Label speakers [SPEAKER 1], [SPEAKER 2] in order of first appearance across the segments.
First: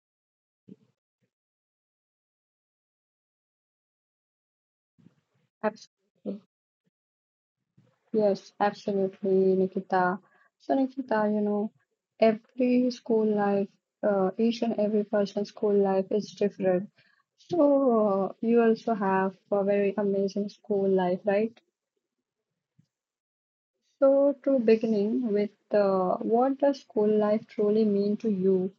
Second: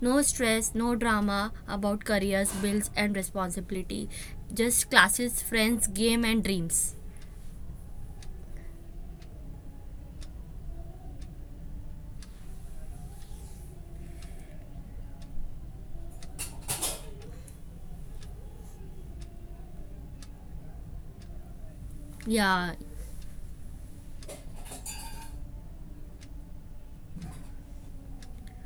[SPEAKER 1] No stress, no drama about careers, bills, and responsibility. Just classes, friends, game,
[SPEAKER 2] Absolutely.
[SPEAKER 1] and dreams.
[SPEAKER 2] Yes, absolutely, Nikita. So, Nikita, you know, every school life, each and every person's school life is different. So, you also have a very amazing school life, right?
[SPEAKER 1] Yeah.
[SPEAKER 2] So, to beginning with, what does school life truly mean to you?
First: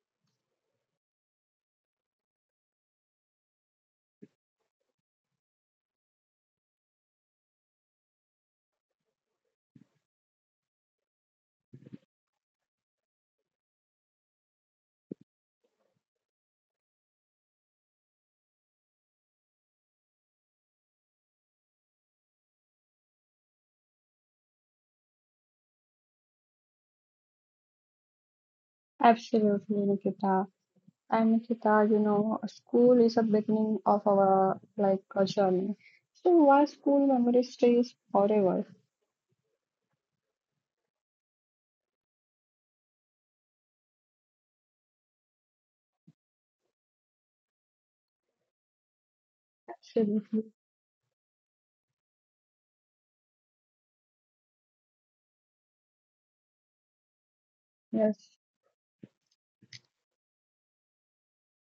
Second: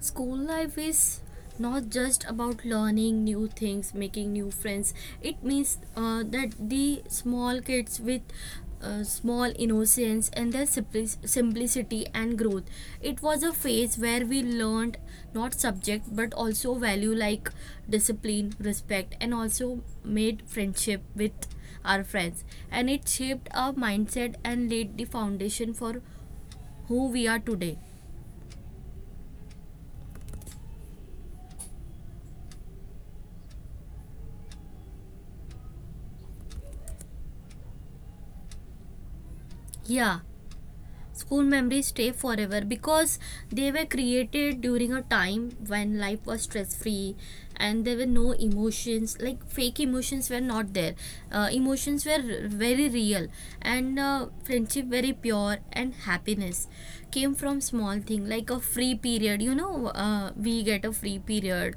[SPEAKER 1] School life is not just about learning new things, making new friends. It means that the small kids with small innocence and their simplicity and growth. It was a phase where we learned not subject but also value like discipline, respect, and also made friendship with our friends. And it shaped our mindset and laid the foundation for who we are today.
[SPEAKER 2] Absolutely, Nikita. And Nikita, you know, school is a beginning of our like a journey. So, why school memory stays forever?
[SPEAKER 1] Yeah. School memories stay forever because they were created during a time when life was stress free and there were no emotions like
[SPEAKER 2] Absolutely.
[SPEAKER 1] fake emotions were not there. Emotions were very real and friendship very pure and happiness came from small thing
[SPEAKER 2] Yes.
[SPEAKER 1] like a free period we get a free period,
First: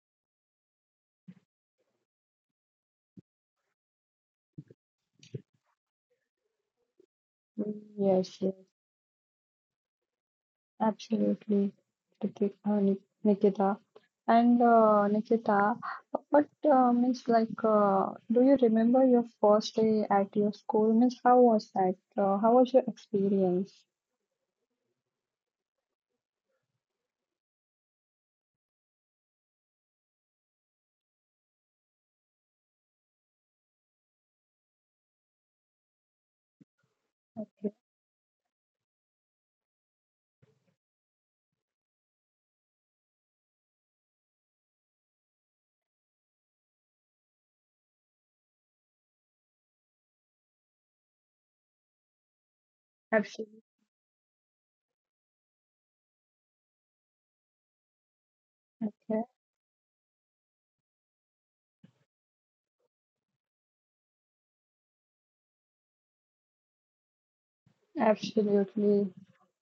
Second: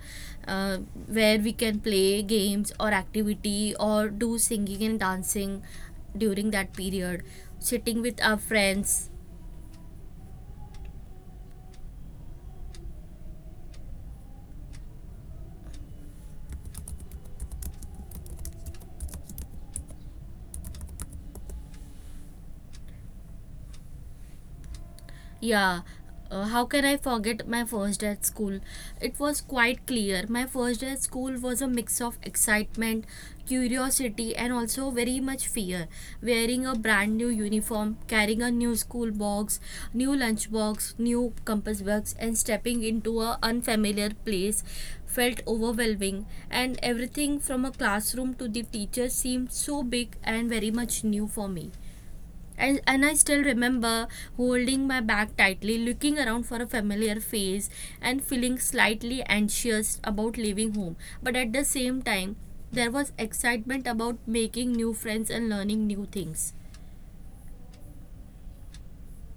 [SPEAKER 1] uh, where we can play games or activity or do singing and dancing during that period sitting with our
[SPEAKER 2] Yes. Yes.
[SPEAKER 1] friends.
[SPEAKER 2] Absolutely, Nikita. And Nikita, what means like, do you remember your first day at your school? Means how was that? How was your experience?
[SPEAKER 1] Yeah. How can I forget my first day at school? It was quite clear. My first day at school was a mix of excitement, curiosity, and also very much fear. Wearing a brand new uniform, carrying a new school box, new lunch box, new compass box, and stepping into a unfamiliar place felt overwhelming. And everything from a classroom to the teacher seemed so big and very much new for me. And I still
[SPEAKER 2] Absolutely,
[SPEAKER 1] remember holding my bag tightly, looking around for a familiar face, and feeling
[SPEAKER 2] yeah,
[SPEAKER 1] slightly anxious about leaving home. But at the same time, there was excitement about making new friends and learning new things.
[SPEAKER 2] absolutely.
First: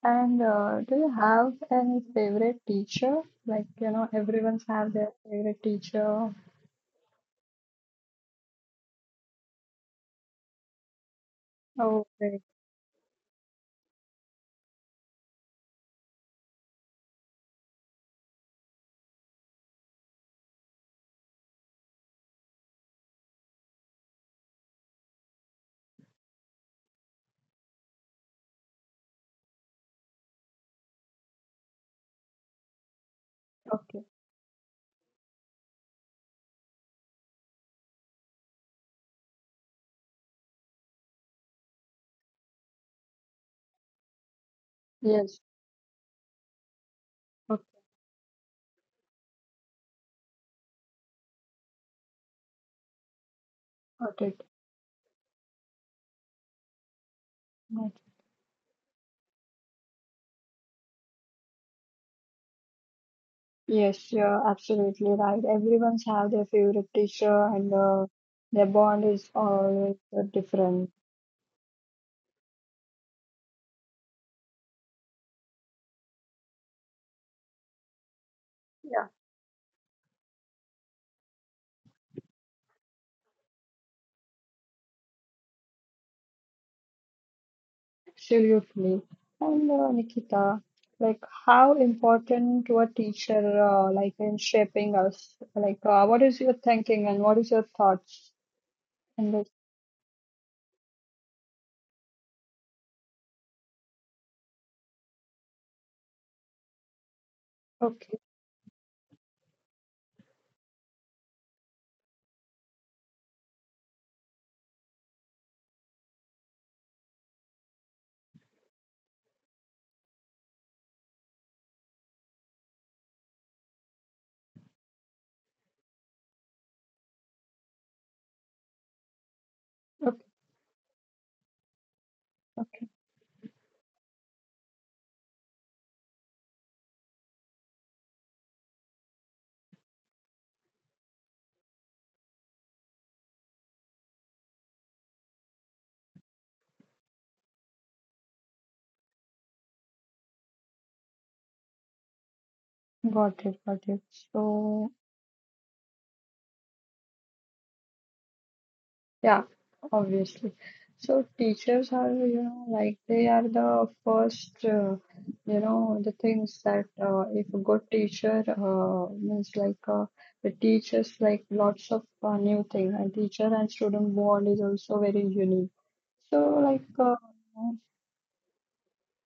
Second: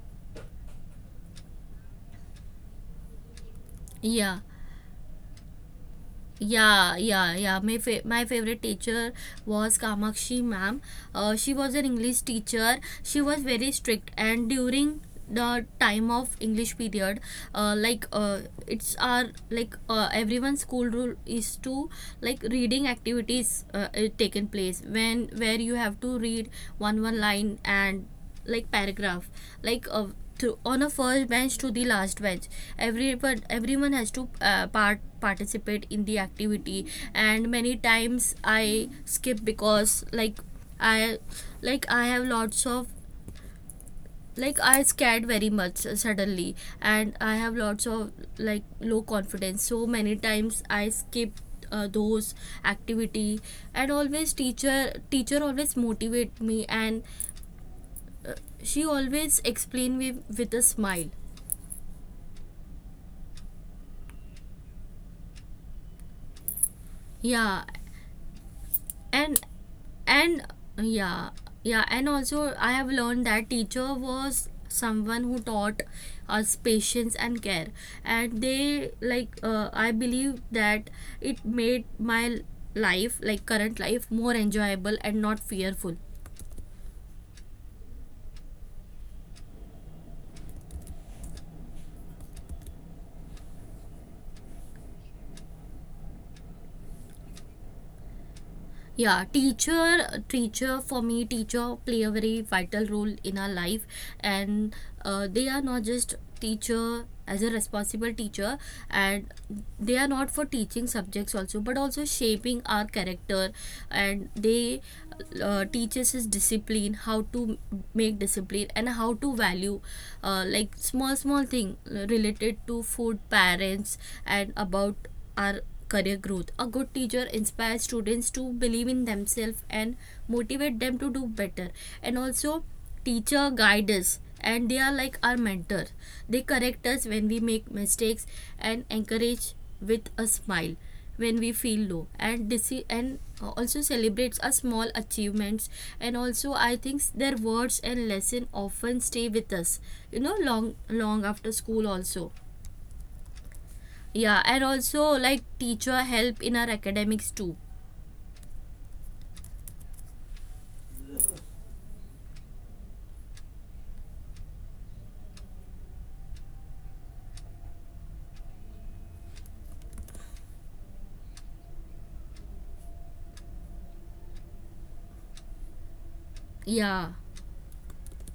[SPEAKER 2] And do you have any favorite teacher? Like, you know,
[SPEAKER 1] Yeah,
[SPEAKER 2] everyone's have their favorite teacher.
[SPEAKER 1] yeah, yeah, yeah. My favorite teacher was Kamakshi ma'am. She was an
[SPEAKER 2] Oh,
[SPEAKER 1] English
[SPEAKER 2] great.
[SPEAKER 1] teacher. She was very strict, and during the time of English period, like it's our like everyone's school rule is to like reading activities taken place when where you have to read one line and like paragraph like to, on a first bench to the last bench every but
[SPEAKER 2] Okay.
[SPEAKER 1] everyone has to participate in the activity. And many times I skip because like I like I have lots of like I scared
[SPEAKER 2] Yes.
[SPEAKER 1] very much suddenly and I have lots of like low confidence so many times I skip those activity. And always
[SPEAKER 2] Okay.
[SPEAKER 1] teacher always motivate me and
[SPEAKER 2] Got it.
[SPEAKER 1] she always explain me with a smile.
[SPEAKER 2] Yes, you're absolutely right. Everyone's have their favorite teacher
[SPEAKER 1] Yeah,
[SPEAKER 2] and their bond is
[SPEAKER 1] and
[SPEAKER 2] always
[SPEAKER 1] and
[SPEAKER 2] different.
[SPEAKER 1] yeah, yeah, and also I have learned that teacher was someone who taught us patience and care, and they
[SPEAKER 2] Yeah.
[SPEAKER 1] like I believe that it made my life like current life more enjoyable and not fearful.
[SPEAKER 2] Absolutely. And Nikita, like how important to a teacher like in shaping us? Like what is your thinking and what is your thoughts? And
[SPEAKER 1] Yeah.
[SPEAKER 2] this,
[SPEAKER 1] Teacher for me teacher play a very vital role in our life, and they are not just teacher as a
[SPEAKER 2] okay,
[SPEAKER 1] responsible teacher, and they are not for teaching subjects also but also shaping our character, and they teaches us discipline how to make discipline and how to value like small small thing related to food parents and about our career growth. A good teacher inspires students to believe in themselves
[SPEAKER 2] okay,
[SPEAKER 1] and motivate them to do better. And also, teacher guide us and they are like our mentor. They correct us when we make mistakes and encourage with a smile when we feel low and this and also celebrates our small achievements, and also I think their words and lesson often stay with us long long after school also.
[SPEAKER 2] got it, got it.
[SPEAKER 1] Yeah,
[SPEAKER 2] So
[SPEAKER 1] and also like teacher help in our academics too.
[SPEAKER 2] yeah, obviously. So teachers are, you know, like they are the first, you know, the things that if a good teacher means like it teaches like lots of new thing, and teacher and student bond is also very unique. So like,
[SPEAKER 1] Yeah.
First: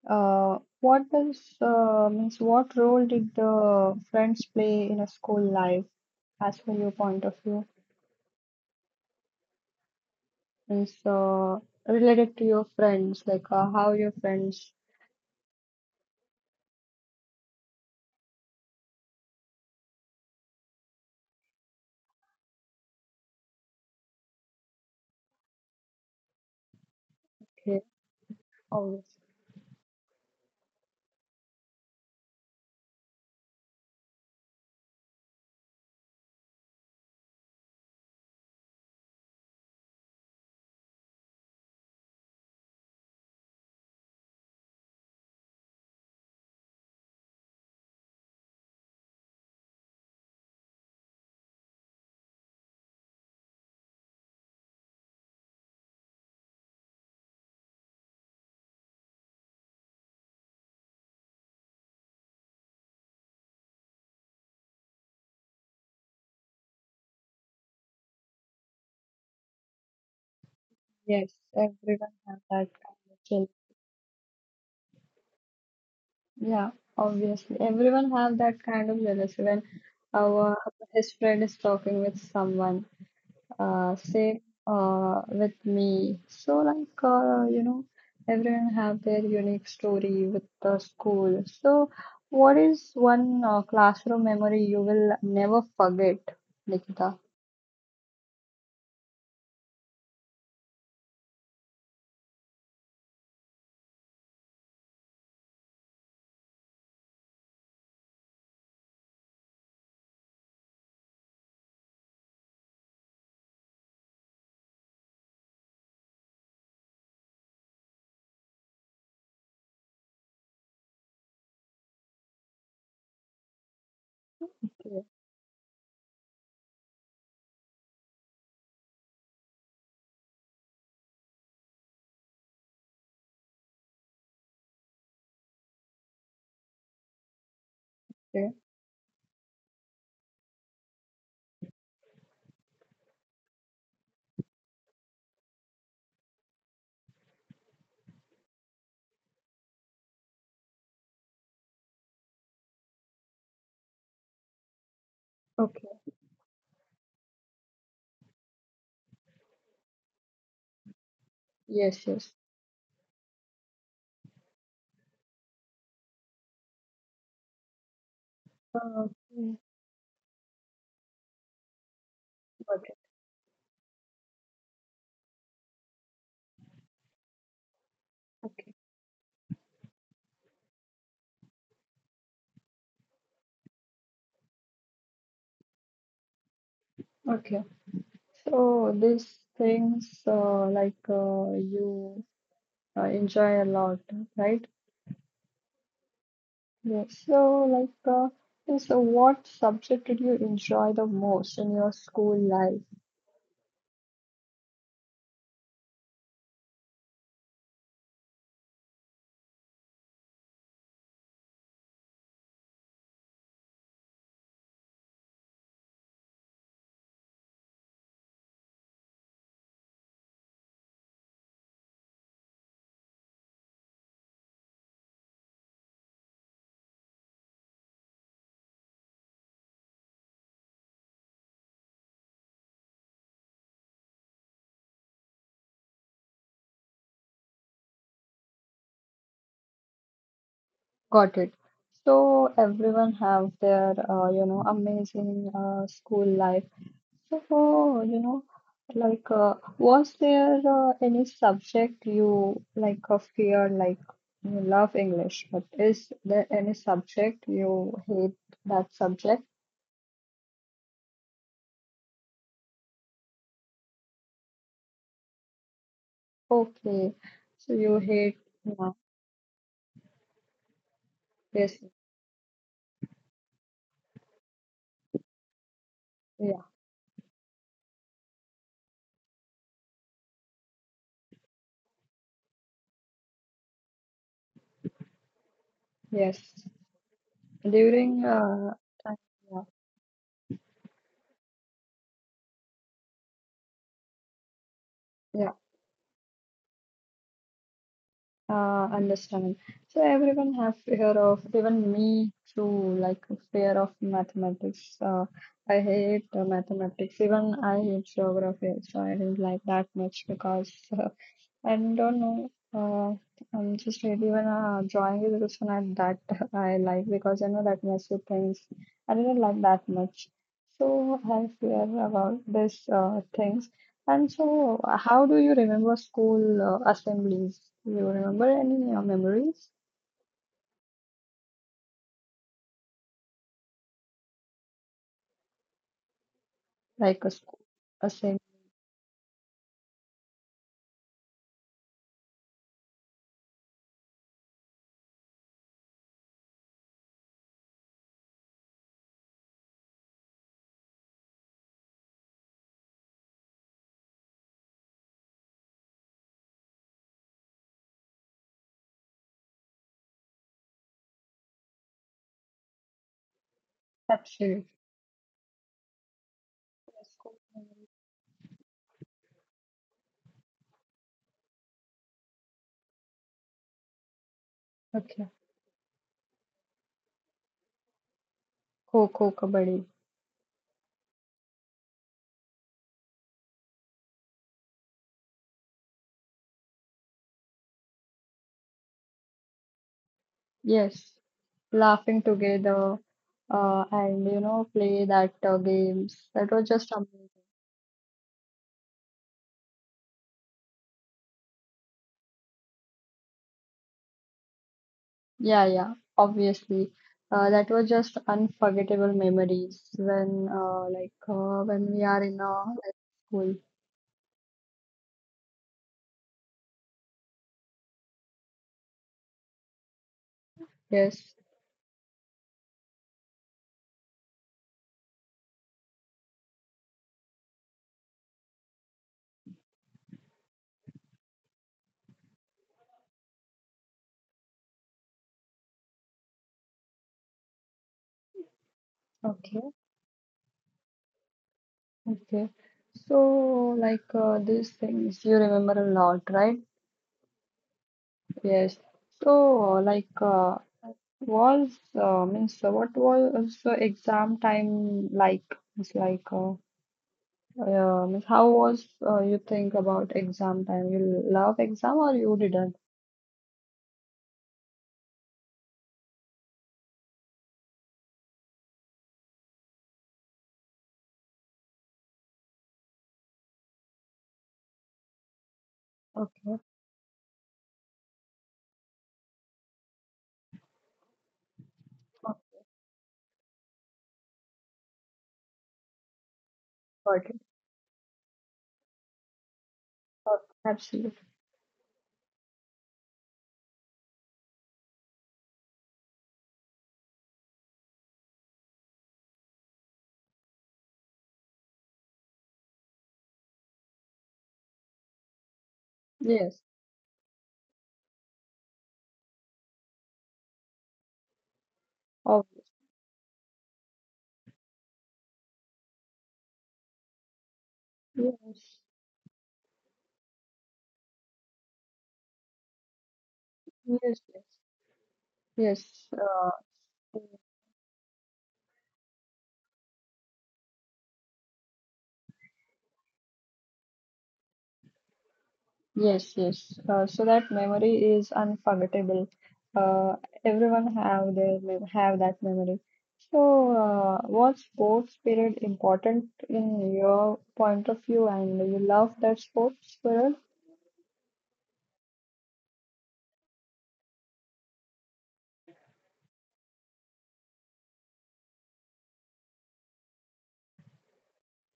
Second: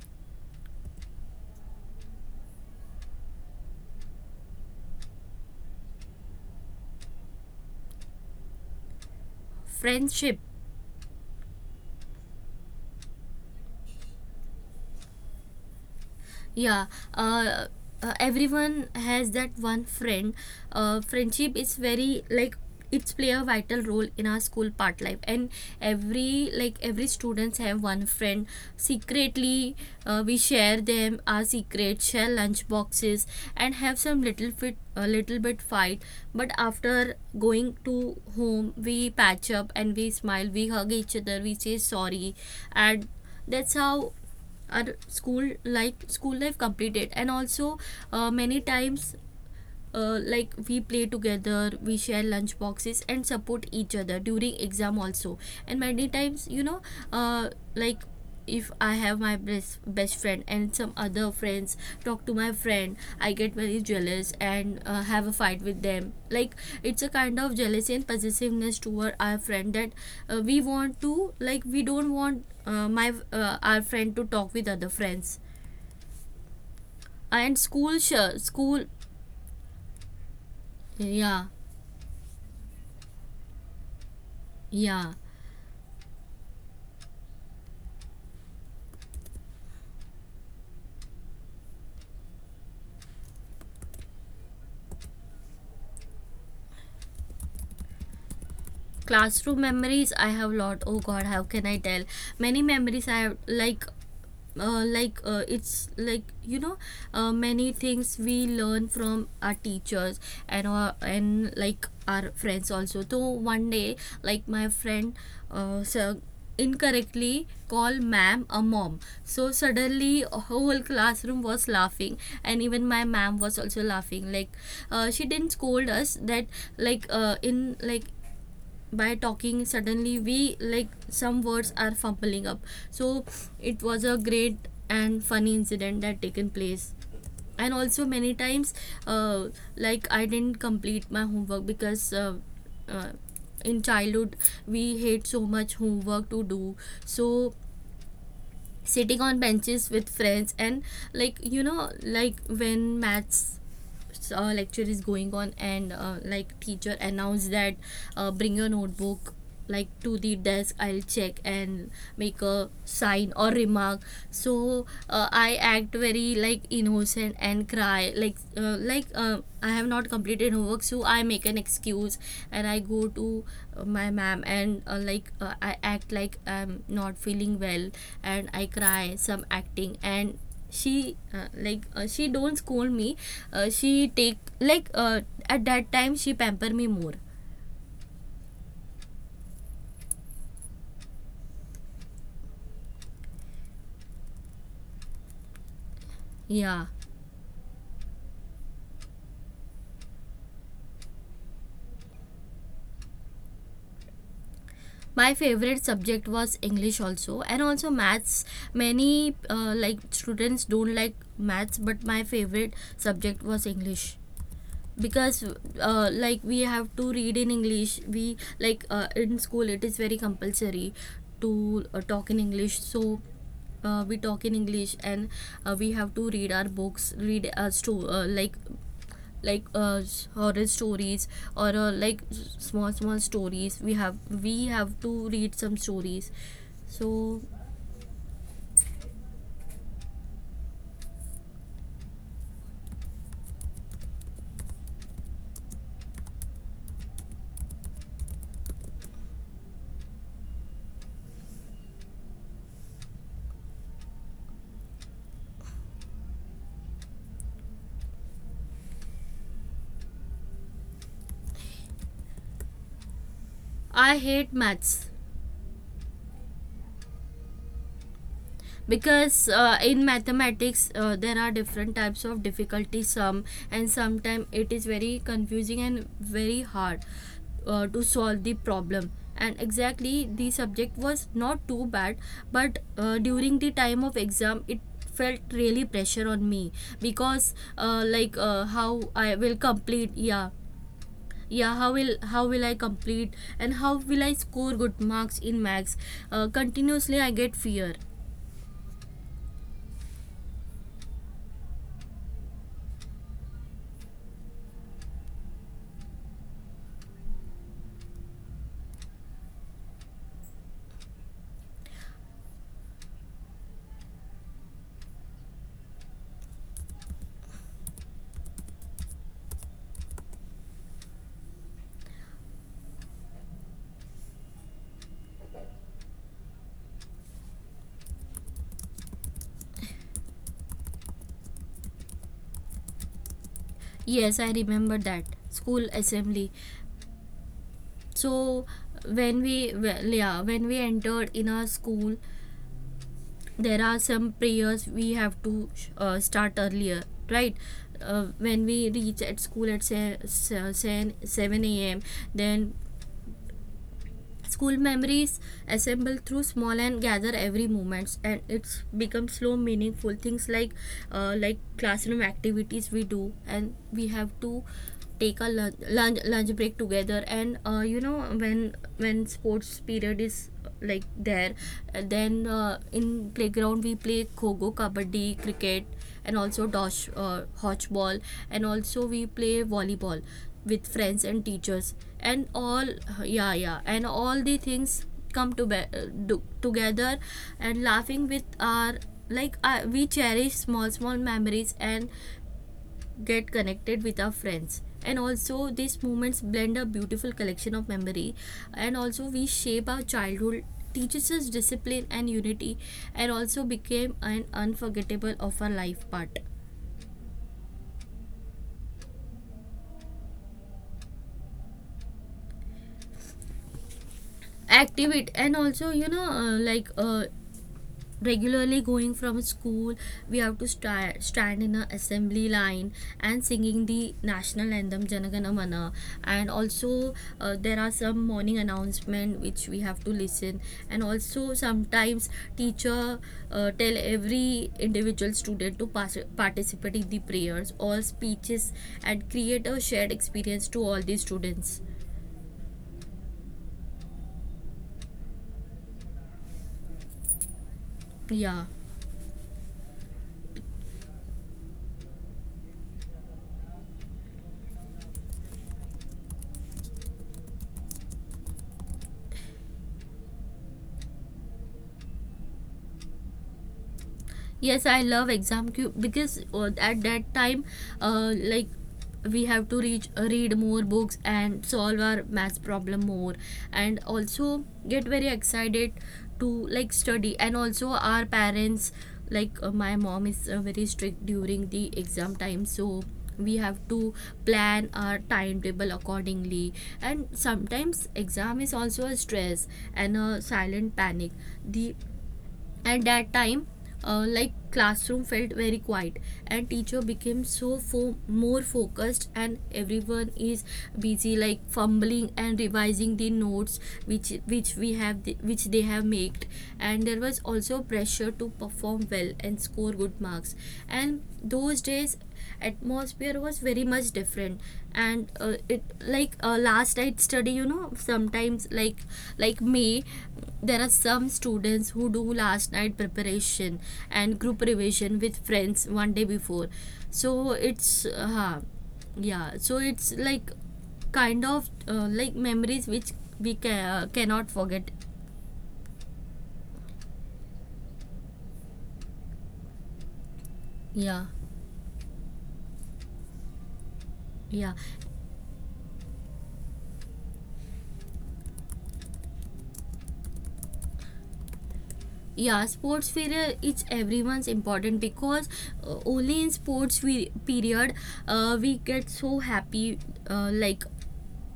[SPEAKER 2] what does means what role did the friends play in a school life as per your point of view?
[SPEAKER 1] Friendship.
[SPEAKER 2] And so related to your friends, like how your friends
[SPEAKER 1] Yeah, uh, everyone has that one friend. Friendship is very like it's play a vital role in our school part life, and every like every
[SPEAKER 2] behave,
[SPEAKER 1] students have one friend
[SPEAKER 2] obviously.
[SPEAKER 1] secretly. We share them our secrets, share lunch boxes, and have some little bit fight, but after going to home we patch up, and we smile, we hug each other, we say sorry, and that's how our school like school life completed. And also many times like we play together, we share lunch boxes, and support each other during exam also. And many times uh, like if I have my best best friend and some other friends talk to my friend, I get very jealous and have a fight with them like it's a kind of jealousy and possessiveness toward our friend that
[SPEAKER 2] Yes,
[SPEAKER 1] we
[SPEAKER 2] everyone
[SPEAKER 1] want
[SPEAKER 2] have
[SPEAKER 1] to
[SPEAKER 2] that
[SPEAKER 1] like
[SPEAKER 2] kind
[SPEAKER 1] we
[SPEAKER 2] of
[SPEAKER 1] don't
[SPEAKER 2] jealousy.
[SPEAKER 1] want my our friend to talk with other friends.
[SPEAKER 2] Yeah, obviously. Everyone have that kind of jealousy when
[SPEAKER 1] School,
[SPEAKER 2] our his friend is talking with
[SPEAKER 1] yeah,
[SPEAKER 2] someone. Say with me.
[SPEAKER 1] yeah.
[SPEAKER 2] So like you know, everyone have their unique story with the school. So what is one classroom memory you will never forget, Nikita?
[SPEAKER 1] Classroom memories I have lot. Oh God, how can I tell? Many memories I have like it's like many things we learn from our teachers and like our friends also. So one day like my friend so incorrectly called ma'am a mom, so suddenly whole classroom was laughing, and even my ma'am was also
[SPEAKER 2] Yeah.
[SPEAKER 1] laughing like she didn't scold us that like in like by talking suddenly we like some words are fumbling up. So it was a great and funny incident that taken place. And also many times uh, like I didn't complete my homework because uh, in childhood we hate so much homework to do. So sitting on benches with friends and like like when maths lecture is going on and
[SPEAKER 2] Okay.
[SPEAKER 1] like teacher announced that bring your notebook like to the desk, I'll check and
[SPEAKER 2] Yes,
[SPEAKER 1] make
[SPEAKER 2] yes.
[SPEAKER 1] a sign or remark. So I act very like innocent and cry like
[SPEAKER 2] Uh,
[SPEAKER 1] I
[SPEAKER 2] mm,
[SPEAKER 1] have not completed homework, so I make an excuse and I go
[SPEAKER 2] got it.
[SPEAKER 1] to my ma'am and like I act like I'm not feeling well and I cry
[SPEAKER 2] Okay.
[SPEAKER 1] some acting. And she like she don't scold me. She take like at that time she pamper me more.
[SPEAKER 2] Okay. So these things like you enjoy a lot, right?
[SPEAKER 1] Yeah.
[SPEAKER 2] Yes. So like yes, so what subject did you enjoy the most in your school life?
[SPEAKER 1] My favorite subject was English also and also maths. Many like students don't like maths, but my favorite subject was English because like we have to read in English we like in school it is very compulsory to talk in English. So we talk in English and we have to read our books, read our like horror stories or like small small stories we have to read some stories. So
[SPEAKER 2] Got it. So everyone have their you know amazing school life. So, you know, like, was there any subject you like fear? Like, you love English, but is there any subject you hate that subject?
[SPEAKER 1] I hate maths
[SPEAKER 2] Okay, so you hate,
[SPEAKER 1] because
[SPEAKER 2] yeah,
[SPEAKER 1] in mathematics there are different types of
[SPEAKER 2] yes,
[SPEAKER 1] difficulty sum, and sometimes it is very confusing and very hard
[SPEAKER 2] yeah,
[SPEAKER 1] to solve the problem. And exactly the subject was not too bad, but during the time of exam it felt really pressure on me
[SPEAKER 2] yes.
[SPEAKER 1] because like how
[SPEAKER 2] During
[SPEAKER 1] I will
[SPEAKER 2] time,
[SPEAKER 1] complete. Yeah,
[SPEAKER 2] yeah,
[SPEAKER 1] yeah, how will I complete and how will I score good marks in max.
[SPEAKER 2] yeah.
[SPEAKER 1] Continuously I get fear.
[SPEAKER 2] Understand. So everyone have fear of even me too, like fear of mathematics. I hate mathematics. Even I hate geography, so I didn't like that much because I don't know. I'm just really even drawing is also not that I like because I know that messy things. I didn't like that much. So I fear about this things. And so, how do you remember school assemblies? Do you remember any memories?
[SPEAKER 1] Yes, I remember that school assembly.
[SPEAKER 2] Like a
[SPEAKER 1] So
[SPEAKER 2] school
[SPEAKER 1] when
[SPEAKER 2] assembly?
[SPEAKER 1] we yeah, when we entered in our school, there are some prayers we have to start earlier, right? When we reach at school at 7 a.m. Then school memories assemble through small and gather every moments and it's become slow meaningful things like classroom activities we do, and we have to take a
[SPEAKER 2] Absolutely.
[SPEAKER 1] lunch break together. And
[SPEAKER 2] School
[SPEAKER 1] when
[SPEAKER 2] memories.
[SPEAKER 1] sports period is like there, then in playground we play kho-kho, kabaddi, cricket and
[SPEAKER 2] Okay.
[SPEAKER 1] also dosh hotch ball and also we play volleyball
[SPEAKER 2] Kho-kho,
[SPEAKER 1] with
[SPEAKER 2] kabaddi.
[SPEAKER 1] friends and teachers and all. Yeah, yeah, and all the things come to together and laughing with our like we cherish small small memories and
[SPEAKER 2] Yes. Laughing
[SPEAKER 1] get connected
[SPEAKER 2] together
[SPEAKER 1] with our friends, and
[SPEAKER 2] and,
[SPEAKER 1] also
[SPEAKER 2] you know,
[SPEAKER 1] these
[SPEAKER 2] play
[SPEAKER 1] moments
[SPEAKER 2] that
[SPEAKER 1] blend a beautiful
[SPEAKER 2] games. That
[SPEAKER 1] collection
[SPEAKER 2] was
[SPEAKER 1] of
[SPEAKER 2] just
[SPEAKER 1] memory.
[SPEAKER 2] amazing.
[SPEAKER 1] And also we shape our childhood, teaches us discipline and unity, and also became an unforgettable of our life part
[SPEAKER 2] Yeah, yeah, obviously. That was just unforgettable memories when, like, when we are in like, school.
[SPEAKER 1] activity. And also like regularly going from school we have to stand in an assembly
[SPEAKER 2] Yes.
[SPEAKER 1] line and singing the national anthem Janagana Mana. And also there are some morning announcement which we have to listen. And also sometimes teacher tell every individual student to participate in the prayers or speeches and create a shared experience
[SPEAKER 2] Okay.
[SPEAKER 1] to all the students.
[SPEAKER 2] Okay. So, like these things you remember a lot, right?
[SPEAKER 1] Yeah.
[SPEAKER 2] Yes. So, like, was means what was the exam time like? It's like, means how was you think about exam time? You love exam or you didn't?
[SPEAKER 1] Yes, I love exam cube because at that time, like we have to reach read more books and solve our math problem more, and also get very excited to like study. And
[SPEAKER 2] Okay,
[SPEAKER 1] also our parents, my mom is very strict during the exam time, so
[SPEAKER 2] oh,
[SPEAKER 1] we have to plan our timetable accordingly. And sometimes
[SPEAKER 2] got it.
[SPEAKER 1] exam is also a stress and a silent panic
[SPEAKER 2] Oh,
[SPEAKER 1] the
[SPEAKER 2] absolutely.
[SPEAKER 1] At that time, classroom felt very quiet and teacher became more focused, and everyone is busy like fumbling and revising the notes which they have made. And there was
[SPEAKER 2] Yes.
[SPEAKER 1] also pressure to perform well and score good marks. And those days atmosphere was very
[SPEAKER 2] Obvious.
[SPEAKER 1] much different. And it like last night study, sometimes like
[SPEAKER 2] Yes.
[SPEAKER 1] may there are some students who do last night preparation and group
[SPEAKER 2] Yes.
[SPEAKER 1] revision
[SPEAKER 2] Yes.
[SPEAKER 1] with friends one day before.
[SPEAKER 2] Yes.
[SPEAKER 1] so
[SPEAKER 2] Uh,
[SPEAKER 1] it's uh, yeah so it's like kind of memories which cannot forget.
[SPEAKER 2] yes, yes. So that memory is unforgettable. Uh, everyone
[SPEAKER 1] yeah
[SPEAKER 2] have their have that memory. So,
[SPEAKER 1] yeah
[SPEAKER 2] was sports period important in your point of view, and you love that sports period?
[SPEAKER 1] yeah sports period, it's everyone's important because only in period, we get so happy. uh, like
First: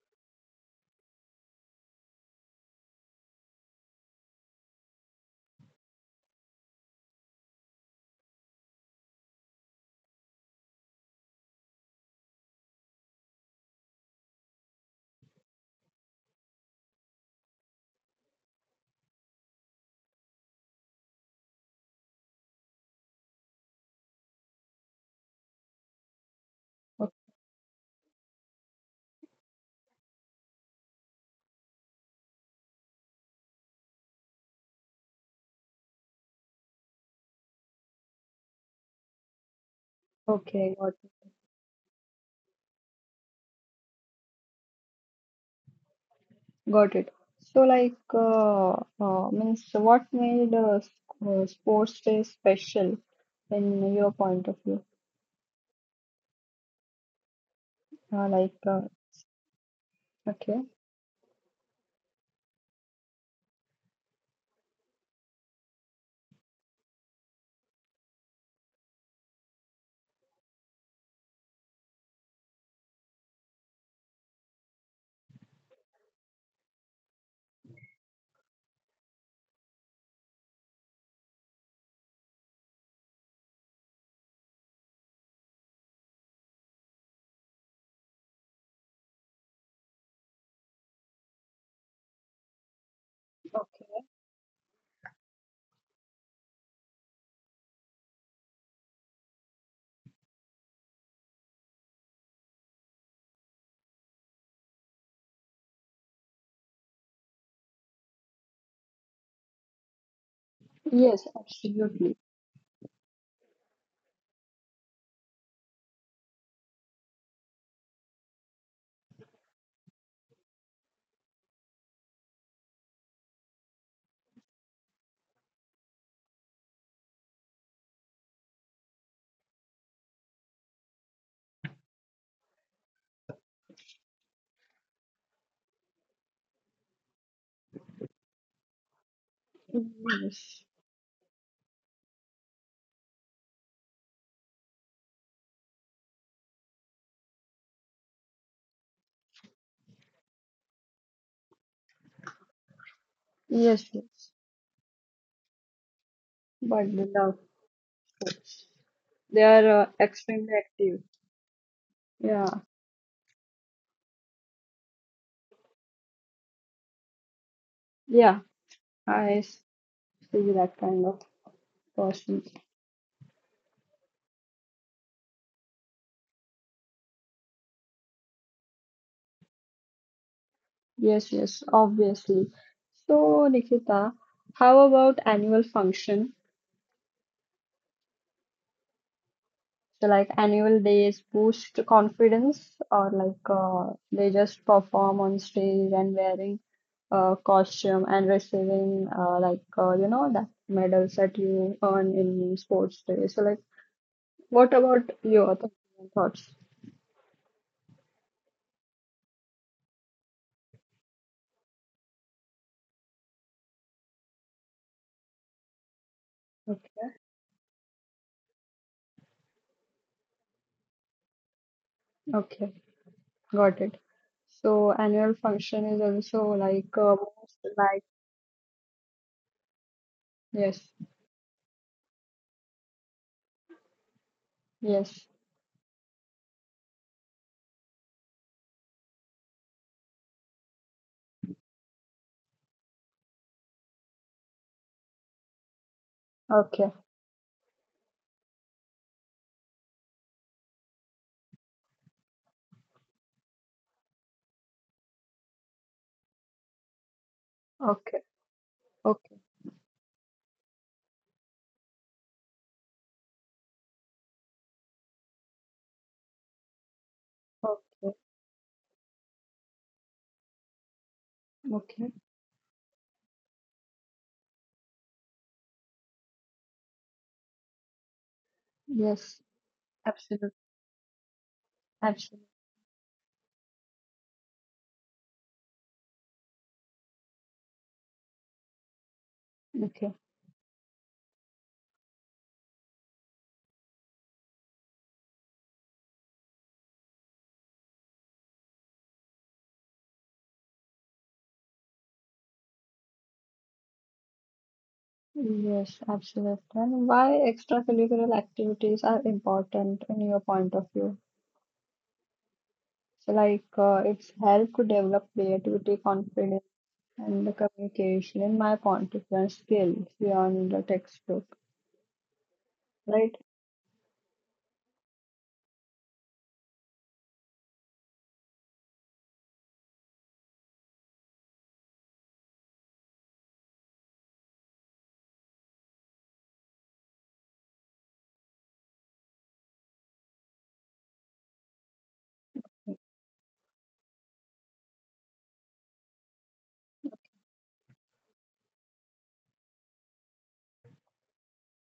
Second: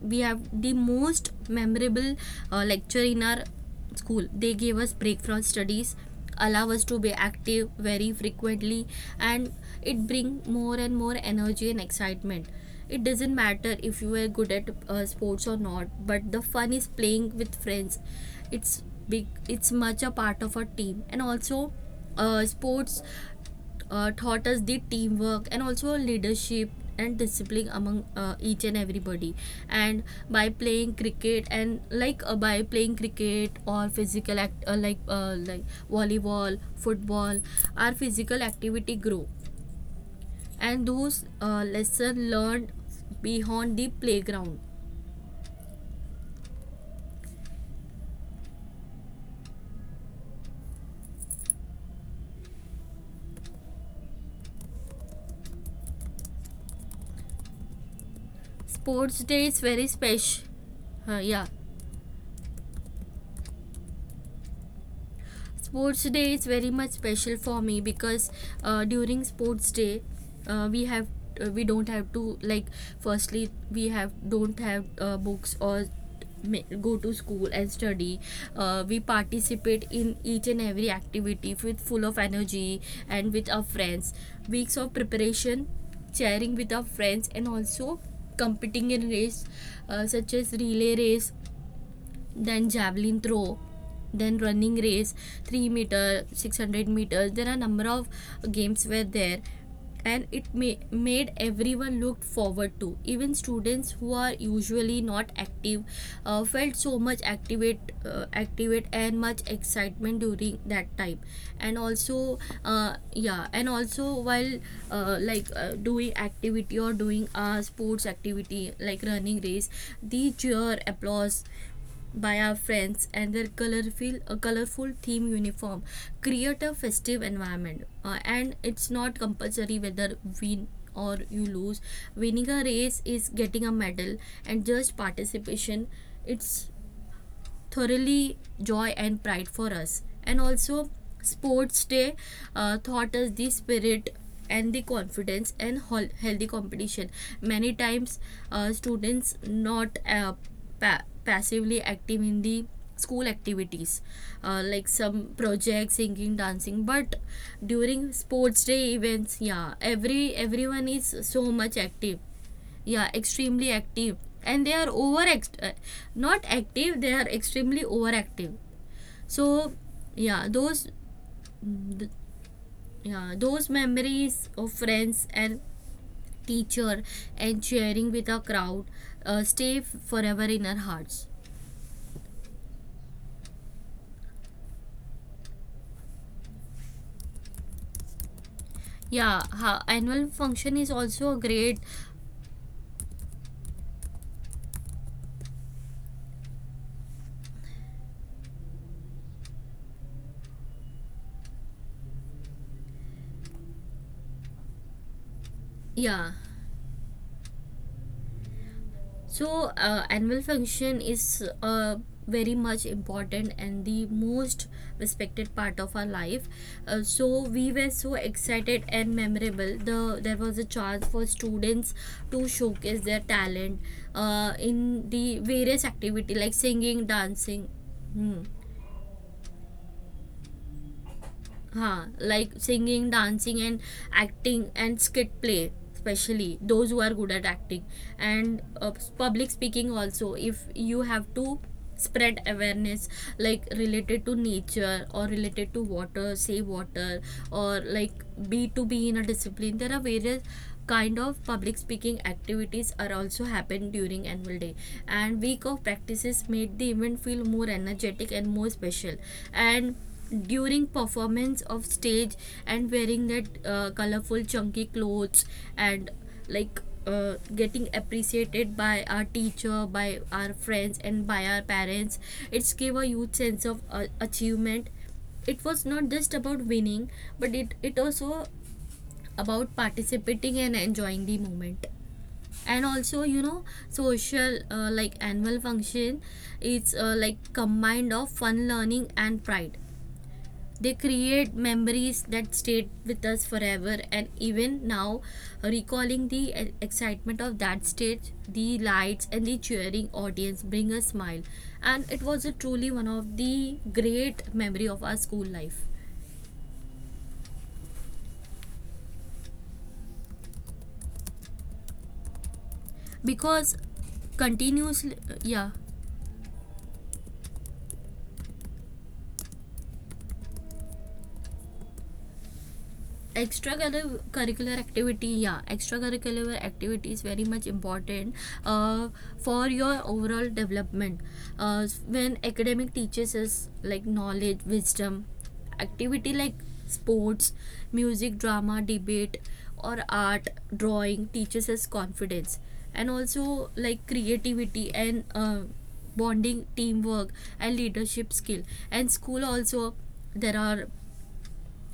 [SPEAKER 1] we have the most memorable lecture in our school. They gave us break from studies, allow us to be active very frequently, and it bring more and more energy and excitement. It doesn't matter if you were good at sports or not, but the fun is playing with friends. It's big it's much a part of a team. And also, sports taught us the teamwork and also leadership and discipline among
[SPEAKER 2] O-
[SPEAKER 1] each and everybody. And by playing cricket or physical act like volleyball, football, our physical activity grow, and those
[SPEAKER 2] Okay, got
[SPEAKER 1] lesson
[SPEAKER 2] it.
[SPEAKER 1] learned beyond the playground.
[SPEAKER 2] Got it. So, like, means what made sports day special in your point of view?
[SPEAKER 1] Sports day is very
[SPEAKER 2] Like,
[SPEAKER 1] special. uh, yeah
[SPEAKER 2] okay,
[SPEAKER 1] Sports day is very much special for me because during sports day, uh, we have we don't have to like, firstly, we have don't have books or go to school and study. We participate in each and every activity with full of energy and with our friends. Weeks of preparation, sharing with our friends, and also competing in race, such as relay race, then javelin throw, then running race, 3 meters meter, 600 meters. There are a number of games were there, and it may made everyone look forward to. Even students who are usually not active, felt so much activate and much excitement during that time. And also,
[SPEAKER 2] yes, absolutely.
[SPEAKER 1] yeah and also while doing activity or doing a sports activity like running race, the cheer applause by our friends and their colorful theme uniform create a festive environment. And it's not compulsory whether win or you lose. Winning a race is getting a medal and just participation. It's thoroughly joy and pride for us. And also sports
[SPEAKER 2] Yes,
[SPEAKER 1] day taught us the spirit and the confidence and healthy competition. Many times students not passively active in the school activities, like
[SPEAKER 2] yes,
[SPEAKER 1] some
[SPEAKER 2] yes.
[SPEAKER 1] projects, singing, dancing, but
[SPEAKER 2] But
[SPEAKER 1] during
[SPEAKER 2] without
[SPEAKER 1] sports day events, yeah,
[SPEAKER 2] sports.
[SPEAKER 1] every
[SPEAKER 2] They are
[SPEAKER 1] everyone is so
[SPEAKER 2] extremely
[SPEAKER 1] much active.
[SPEAKER 2] active.
[SPEAKER 1] Yeah, extremely
[SPEAKER 2] Yeah,
[SPEAKER 1] active. And they are not active, they are extremely overactive.
[SPEAKER 2] yeah,
[SPEAKER 1] So yeah,
[SPEAKER 2] I
[SPEAKER 1] those
[SPEAKER 2] see that
[SPEAKER 1] mm, th-
[SPEAKER 2] kind of
[SPEAKER 1] yeah,
[SPEAKER 2] person.
[SPEAKER 1] those memories of friends and teacher and sharing with a crowd stay forever in our hearts.
[SPEAKER 2] Yes, yes, obviously. So, Nikita, how about annual function?
[SPEAKER 1] Annual function is
[SPEAKER 2] So, like
[SPEAKER 1] also a
[SPEAKER 2] annual
[SPEAKER 1] great,
[SPEAKER 2] days boost confidence, or like they just perform on stage and wearing costume and receiving like you know that medals that you earn in sports day. So, like, what about
[SPEAKER 1] yeah.
[SPEAKER 2] your thoughts?
[SPEAKER 1] So, annual function is very much important and the most respected part of our life. So, we were so excited and memorable. There was a chance for students to showcase their
[SPEAKER 2] Okay,
[SPEAKER 1] talent
[SPEAKER 2] got it.
[SPEAKER 1] in the
[SPEAKER 2] So
[SPEAKER 1] various
[SPEAKER 2] annual
[SPEAKER 1] activity
[SPEAKER 2] function
[SPEAKER 1] like
[SPEAKER 2] is
[SPEAKER 1] singing,
[SPEAKER 2] also like
[SPEAKER 1] dancing.
[SPEAKER 2] most
[SPEAKER 1] Hmm.
[SPEAKER 2] like yes,
[SPEAKER 1] Huh, like singing, dancing, and acting and skit play,
[SPEAKER 2] yes.
[SPEAKER 1] especially those who are good at acting, and public speaking. Also, if you have to spread awareness like related to nature or related to water, save water,
[SPEAKER 2] Okay,
[SPEAKER 1] or like be to be in a discipline, there are various kind of public speaking activities are also happen during annual day. And week of practices made the event feel more energetic and more special.
[SPEAKER 2] okay,
[SPEAKER 1] And
[SPEAKER 2] okay,
[SPEAKER 1] during performance of stage and wearing that colorful chunky clothes and like getting appreciated
[SPEAKER 2] okay,
[SPEAKER 1] by our teacher, by our friends, and by our
[SPEAKER 2] okay.
[SPEAKER 1] parents, it's gave a huge sense of achievement. It was not just about winning, but it also
[SPEAKER 2] Yes,
[SPEAKER 1] about
[SPEAKER 2] absolutely,
[SPEAKER 1] participating and enjoying the moment.
[SPEAKER 2] absolutely.
[SPEAKER 1] And also, you know, social, annual function is like combined of fun, learning, and pride.
[SPEAKER 2] Okay,
[SPEAKER 1] They create memories that stayed with us forever, and even now, recalling the excitement of that stage, the lights, and the cheering audience bring a smile. And it was a truly one of the great memory of our school
[SPEAKER 2] yes,
[SPEAKER 1] life
[SPEAKER 2] absolutely. And why extracurricular activities are important in your point of view? So like
[SPEAKER 1] because
[SPEAKER 2] it's help to develop
[SPEAKER 1] continuously, yeah.
[SPEAKER 2] creativity, confidence, and the communication in my point of view and skills beyond the textbook, right?
[SPEAKER 1] Curricular activity, yeah, extra curricular activity is very much important uh, for your overall development. When academic teaches us like knowledge, wisdom, activity like sports, music, drama, debate, or art, drawing teaches us confidence and also like creativity and bonding, teamwork, and leadership skill. And school also, there are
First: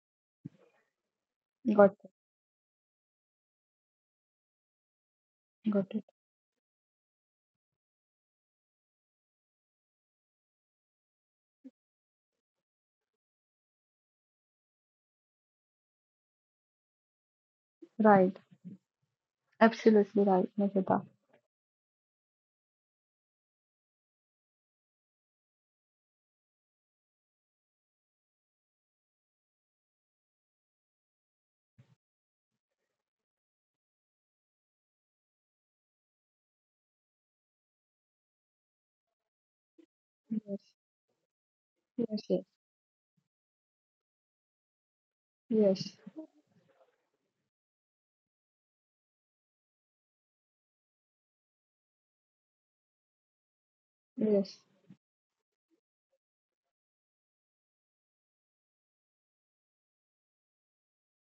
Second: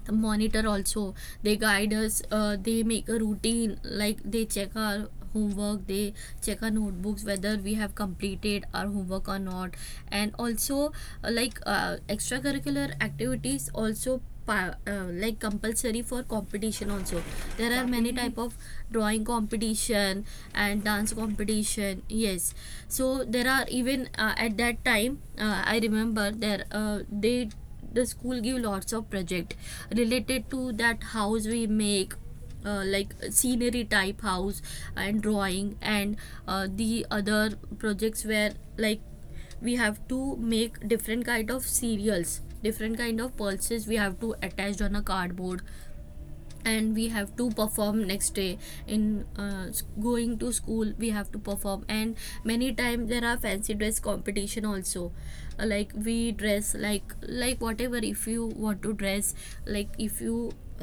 [SPEAKER 1] monitor also, they
[SPEAKER 2] Got
[SPEAKER 1] guide
[SPEAKER 2] it,
[SPEAKER 1] us, they make a routine like they check our homework,
[SPEAKER 2] got
[SPEAKER 1] they
[SPEAKER 2] it.
[SPEAKER 1] check our notebooks whether we have completed our homework or not. And also, extracurricular activities also compulsory for competition also. There are many type of
[SPEAKER 2] Right.
[SPEAKER 1] drawing competition
[SPEAKER 2] Absolutely right,
[SPEAKER 1] and dance
[SPEAKER 2] Nikita.
[SPEAKER 1] competition, yes. So there are even, at that time, I remember there, they, the school give lots of project related to that house we make, like scenery type house, and drawing and the other projects where, like, we have to
[SPEAKER 2] Yes,
[SPEAKER 1] make different kind of
[SPEAKER 2] yes,
[SPEAKER 1] cereals,
[SPEAKER 2] yes,
[SPEAKER 1] different kind of pulses, we have to attach on a cardboard,
[SPEAKER 2] yes,
[SPEAKER 1] and we have to perform next day in going to school. We have to perform. And many times there are fancy dress
[SPEAKER 2] yes.
[SPEAKER 1] competition also. Like, we dress like, whatever, if you want to dress, like if you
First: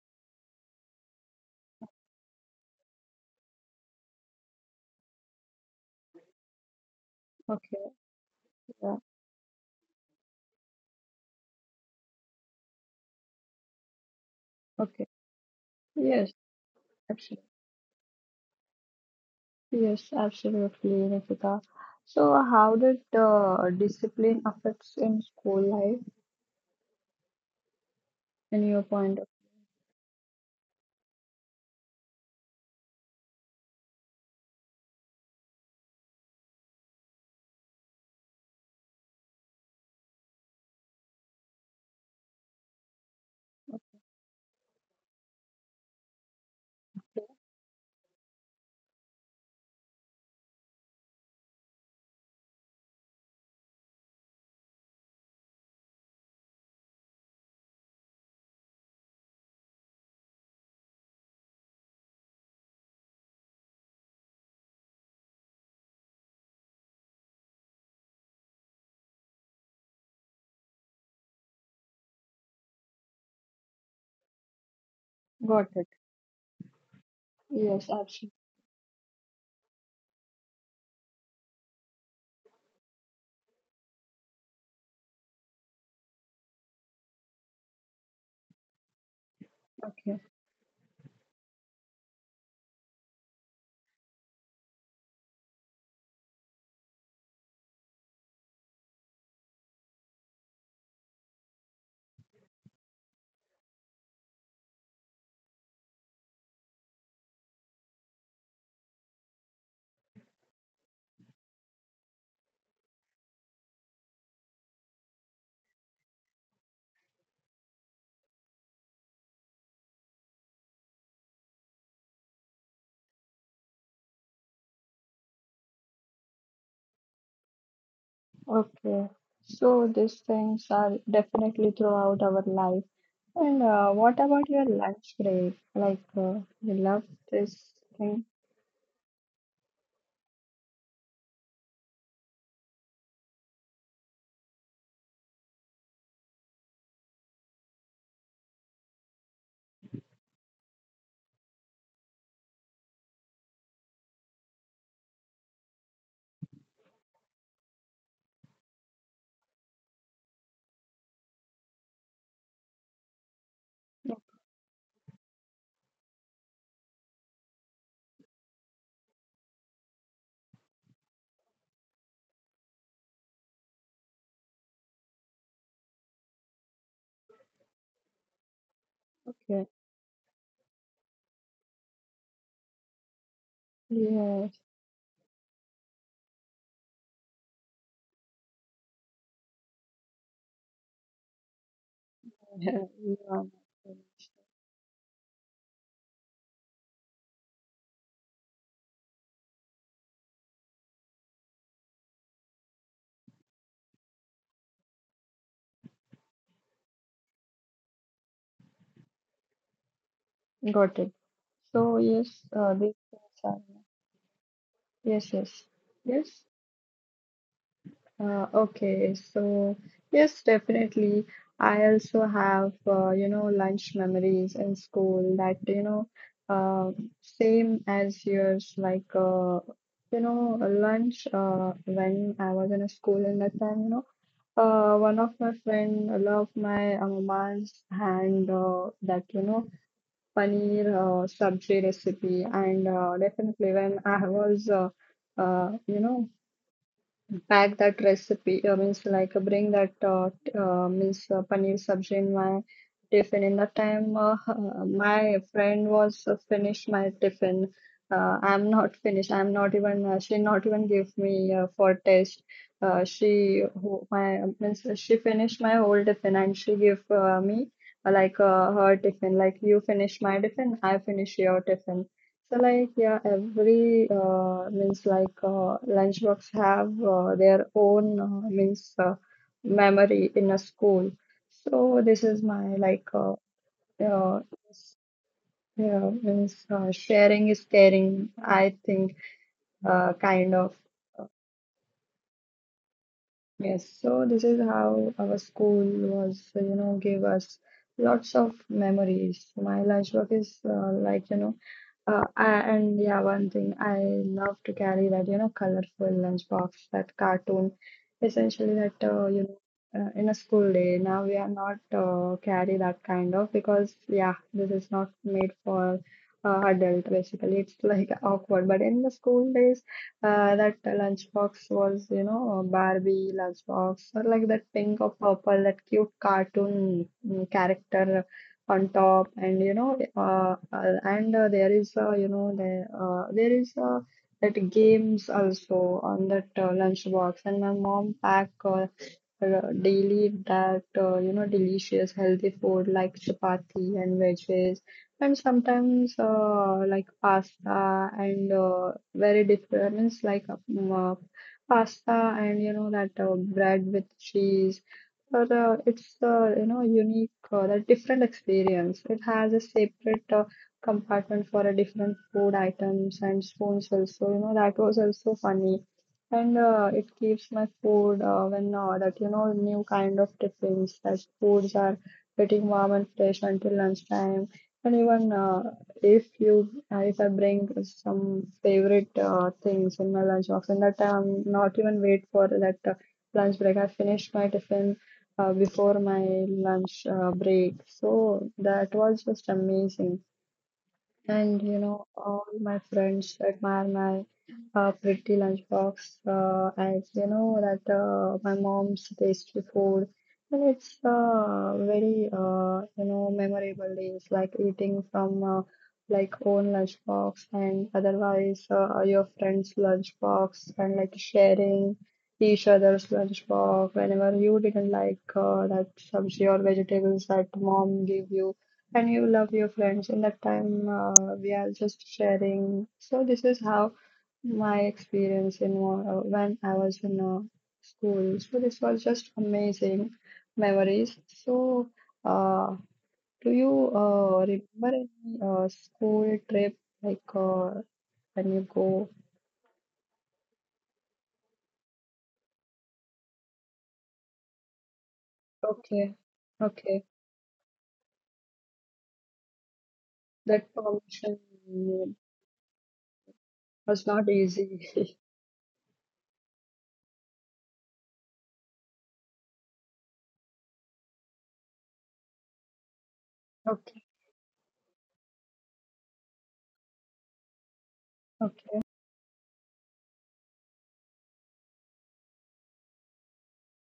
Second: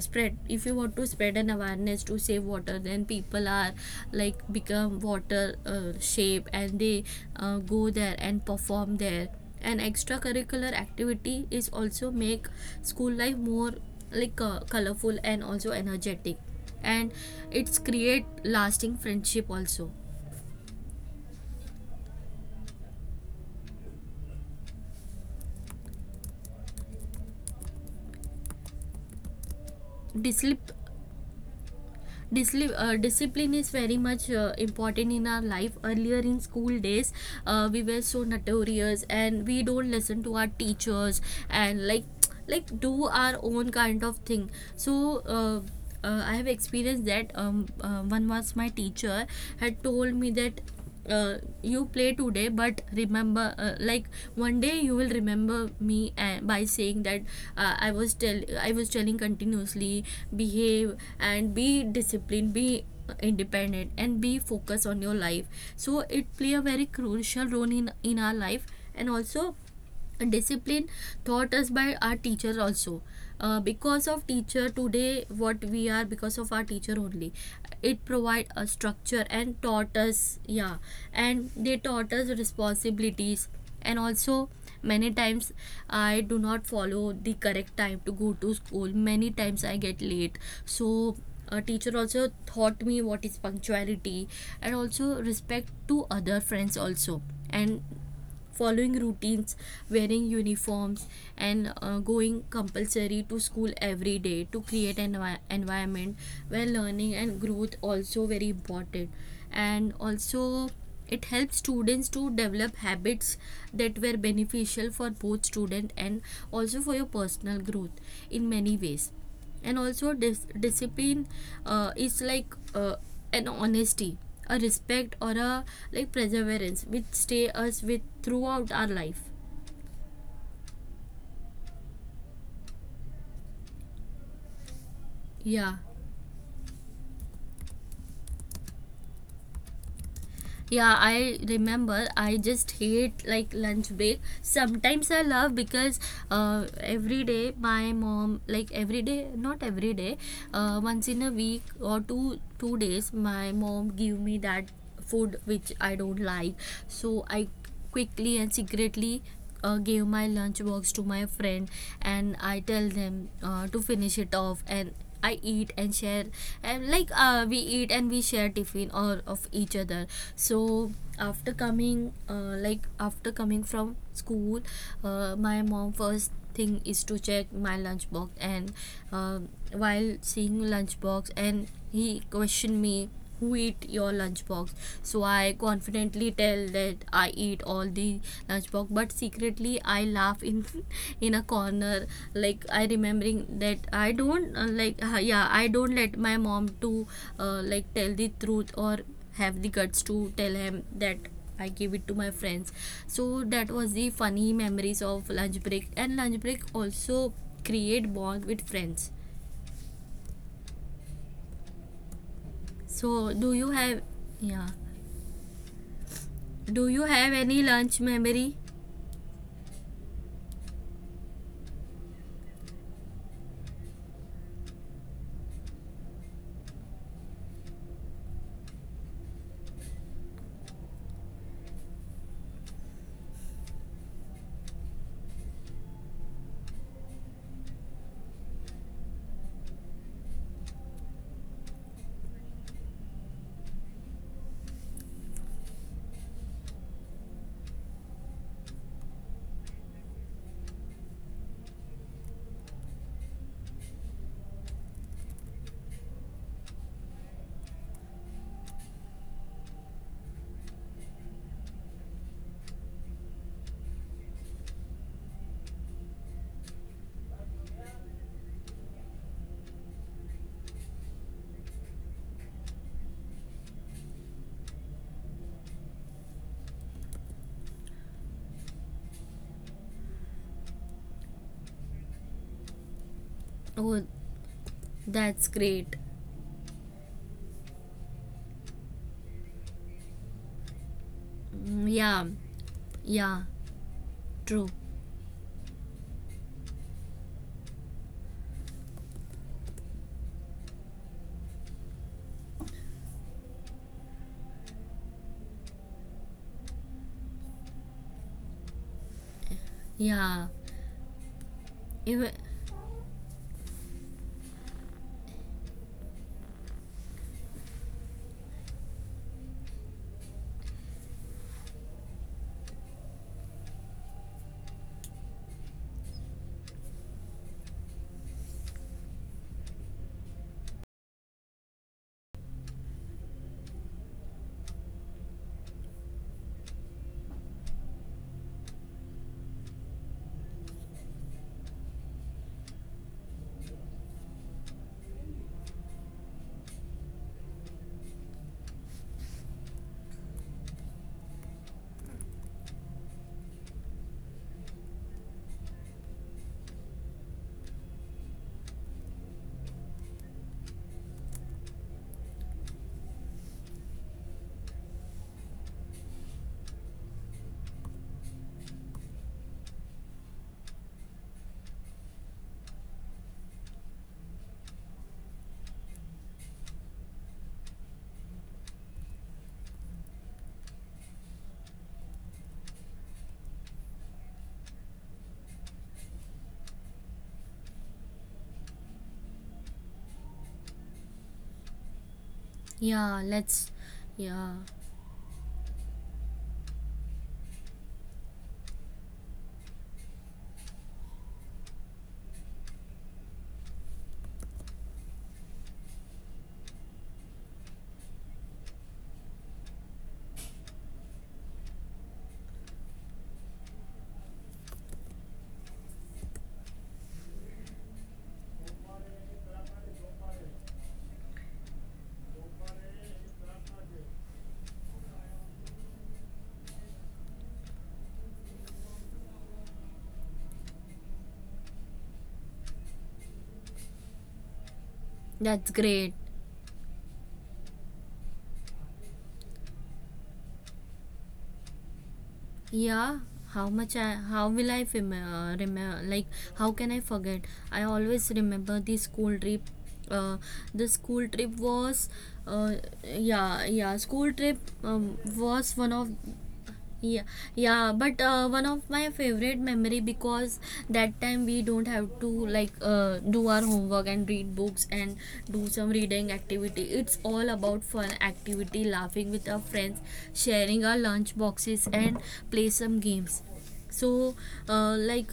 [SPEAKER 1] if you want to spread an awareness to save water, then people are like become water shape, and they go
[SPEAKER 2] Okay,
[SPEAKER 1] there and perform
[SPEAKER 2] yeah,
[SPEAKER 1] there. And extracurricular activity is also make school life more, colorful and
[SPEAKER 2] okay.
[SPEAKER 1] also energetic.
[SPEAKER 2] Yes,
[SPEAKER 1] And it's
[SPEAKER 2] absolutely.
[SPEAKER 1] create lasting friendship also.
[SPEAKER 2] Yes, absolutely, Nikita. So, how did discipline affects in school life in your point of
[SPEAKER 1] Discipline, discipline is very much important in our life. Earlier in school days, we were so notorious, and we don't listen to our teachers, and like do our own kind of thing. So I have experienced that one was my teacher had told me that, you play today, but remember, one day you will remember me, by saying that, I was telling continuously, behave and be disciplined, be independent, and be focused on your life. So it play a very crucial role in our life. And also discipline taught us by our teacher also, because of teacher today, what we are, because of our
[SPEAKER 2] got it.
[SPEAKER 1] teacher only. It provide a
[SPEAKER 2] Yes,
[SPEAKER 1] structure
[SPEAKER 2] absolutely.
[SPEAKER 1] and taught us, yeah. And they taught us responsibilities. And also, many times I do not follow the correct time to go to school, many times I get late, so
[SPEAKER 2] Okay,
[SPEAKER 1] a teacher also taught me what is punctuality and also respect to other friends also, and following routines, wearing uniforms, and going compulsory to school every day to create an environment where learning and growth also very important. And also, it helps students to develop habits that were beneficial for both student and also for your personal growth in many ways. And also discipline is like an honesty, a respect, or a like perseverance which stay us with throughout our life.
[SPEAKER 2] okay. So, these things are definitely throughout our life. And what about
[SPEAKER 1] Yeah,
[SPEAKER 2] your lunch break? Like, you love this thing?
[SPEAKER 1] yeah, I remember. I just hate like lunch break, sometimes I love, because every day my mom like every day, not every day, once in a week or two days, my mom give me that food which I don't like. So I quickly and secretly, gave my lunchbox to my friend and I tell them, to finish it off, and I eat and share, and we eat and we share tiffin or of each other. So after coming, after coming from school, my mom first thing is to check my lunchbox, and um, while seeing
[SPEAKER 2] Okay.
[SPEAKER 1] lunchbox, and he questioned me, who eat your lunchbox? So I
[SPEAKER 2] Yes.
[SPEAKER 1] confidently tell that I eat all the lunchbox, but secretly I laugh in in a corner, like I remembering that I
[SPEAKER 2] Yeah,
[SPEAKER 1] don't,
[SPEAKER 2] you are not wrong.
[SPEAKER 1] yeah, I don't let my mom to, tell the truth or have the guts to tell him that I give it to my friends. So that was the funny memories of lunch break, and lunch break also create bond with friends.
[SPEAKER 2] Got it.
[SPEAKER 1] So
[SPEAKER 2] So
[SPEAKER 1] do you
[SPEAKER 2] yes,
[SPEAKER 1] have,
[SPEAKER 2] these
[SPEAKER 1] yeah,
[SPEAKER 2] things are yes,
[SPEAKER 1] do you
[SPEAKER 2] yes,
[SPEAKER 1] have any
[SPEAKER 2] yes.
[SPEAKER 1] lunch memory?
[SPEAKER 2] Okay, so yes, definitely. I also have you know lunch memories in school that you know uh, same as yours. Like you know lunch when I was in a school in that time, you know. One of my friend loved my mom's hand that you know paneer sabzi recipe and definitely when I was you know pack that recipe means like bring that means paneer sabzi in my tiffin in that time my friend was finished my tiffin I'm not even she not even gave me for taste she my means she finished my whole tiffin and she gave me like her tiffin like you finish my tiffin I finish your tiffin. So like yeah, every means like lunchbox have their own means memory in a school. So this is
[SPEAKER 1] Oh,
[SPEAKER 2] my like
[SPEAKER 1] that's
[SPEAKER 2] uh,
[SPEAKER 1] great.
[SPEAKER 2] yeah means sharing is caring. I think kind
[SPEAKER 1] Mm,
[SPEAKER 2] of.
[SPEAKER 1] yeah, yeah, true.
[SPEAKER 2] Yes, so this is how our school was, you know, gave us lots of memories. My lunchbox is like, you know, I, and yeah, one thing I love to carry that, you know, colorful lunchbox, that cartoon, essentially that,
[SPEAKER 1] Yeah,
[SPEAKER 2] you know, in a school day.
[SPEAKER 1] even,
[SPEAKER 2] Now we are not carry that kind of because, yeah, this is not made for adult basically. It's like awkward, but in the school days, that lunchbox was, you know, a Barbie lunchbox, or like that pink or purple, that cute cartoon character on top, and you know, and there is, you know, there there is that games also on that lunchbox, and my mom pack. Daily that you know delicious healthy food like chapati and veggies and sometimes like pasta and very different means like pasta and you know that bread with cheese. But it's you know unique, that different experience. It has a separate compartment for a different food items and spoons also. You know that was also funny, and it keeps my food when that you know new kind of tiffins that foods are getting warm and fresh until lunchtime and even if I bring some favorite things in my lunchbox, and that I'm not even wait for that lunch break. I finished my tiffin before my lunch break, so that was just amazing. And you
[SPEAKER 1] yeah,
[SPEAKER 2] know,
[SPEAKER 1] let's,
[SPEAKER 2] all my
[SPEAKER 1] yeah,
[SPEAKER 2] friends admire my pretty lunchbox, as you know that my mom's tasty food, and it's very you know memorable days, like eating from like own lunchbox and otherwise your friend's lunchbox, and like sharing each other's lunchbox whenever you didn't like that sabzi or vegetables that mom gave you and you love your friends in that time we are just sharing. So this is how my experience in when I was in school, so this was just amazing memories. So uh, do you
[SPEAKER 1] that's great.
[SPEAKER 2] remember any school trip like when you go
[SPEAKER 1] Yeah, how much I, how can I forget?
[SPEAKER 2] okay
[SPEAKER 1] I always
[SPEAKER 2] okay
[SPEAKER 1] remember the school trip. Uh, the school trip
[SPEAKER 2] that
[SPEAKER 1] was,
[SPEAKER 2] permission
[SPEAKER 1] uh, yeah, yeah, school trip,
[SPEAKER 2] was not
[SPEAKER 1] was one of,
[SPEAKER 2] easy
[SPEAKER 1] yeah, yeah, but one of my favorite memory because that time we don't have to like, do our homework and read books and
[SPEAKER 2] okay
[SPEAKER 1] do some reading activity. It's all about fun activity, laughing with our friends,
[SPEAKER 2] okay
[SPEAKER 1] sharing our lunch boxes and play some games. So, uh, like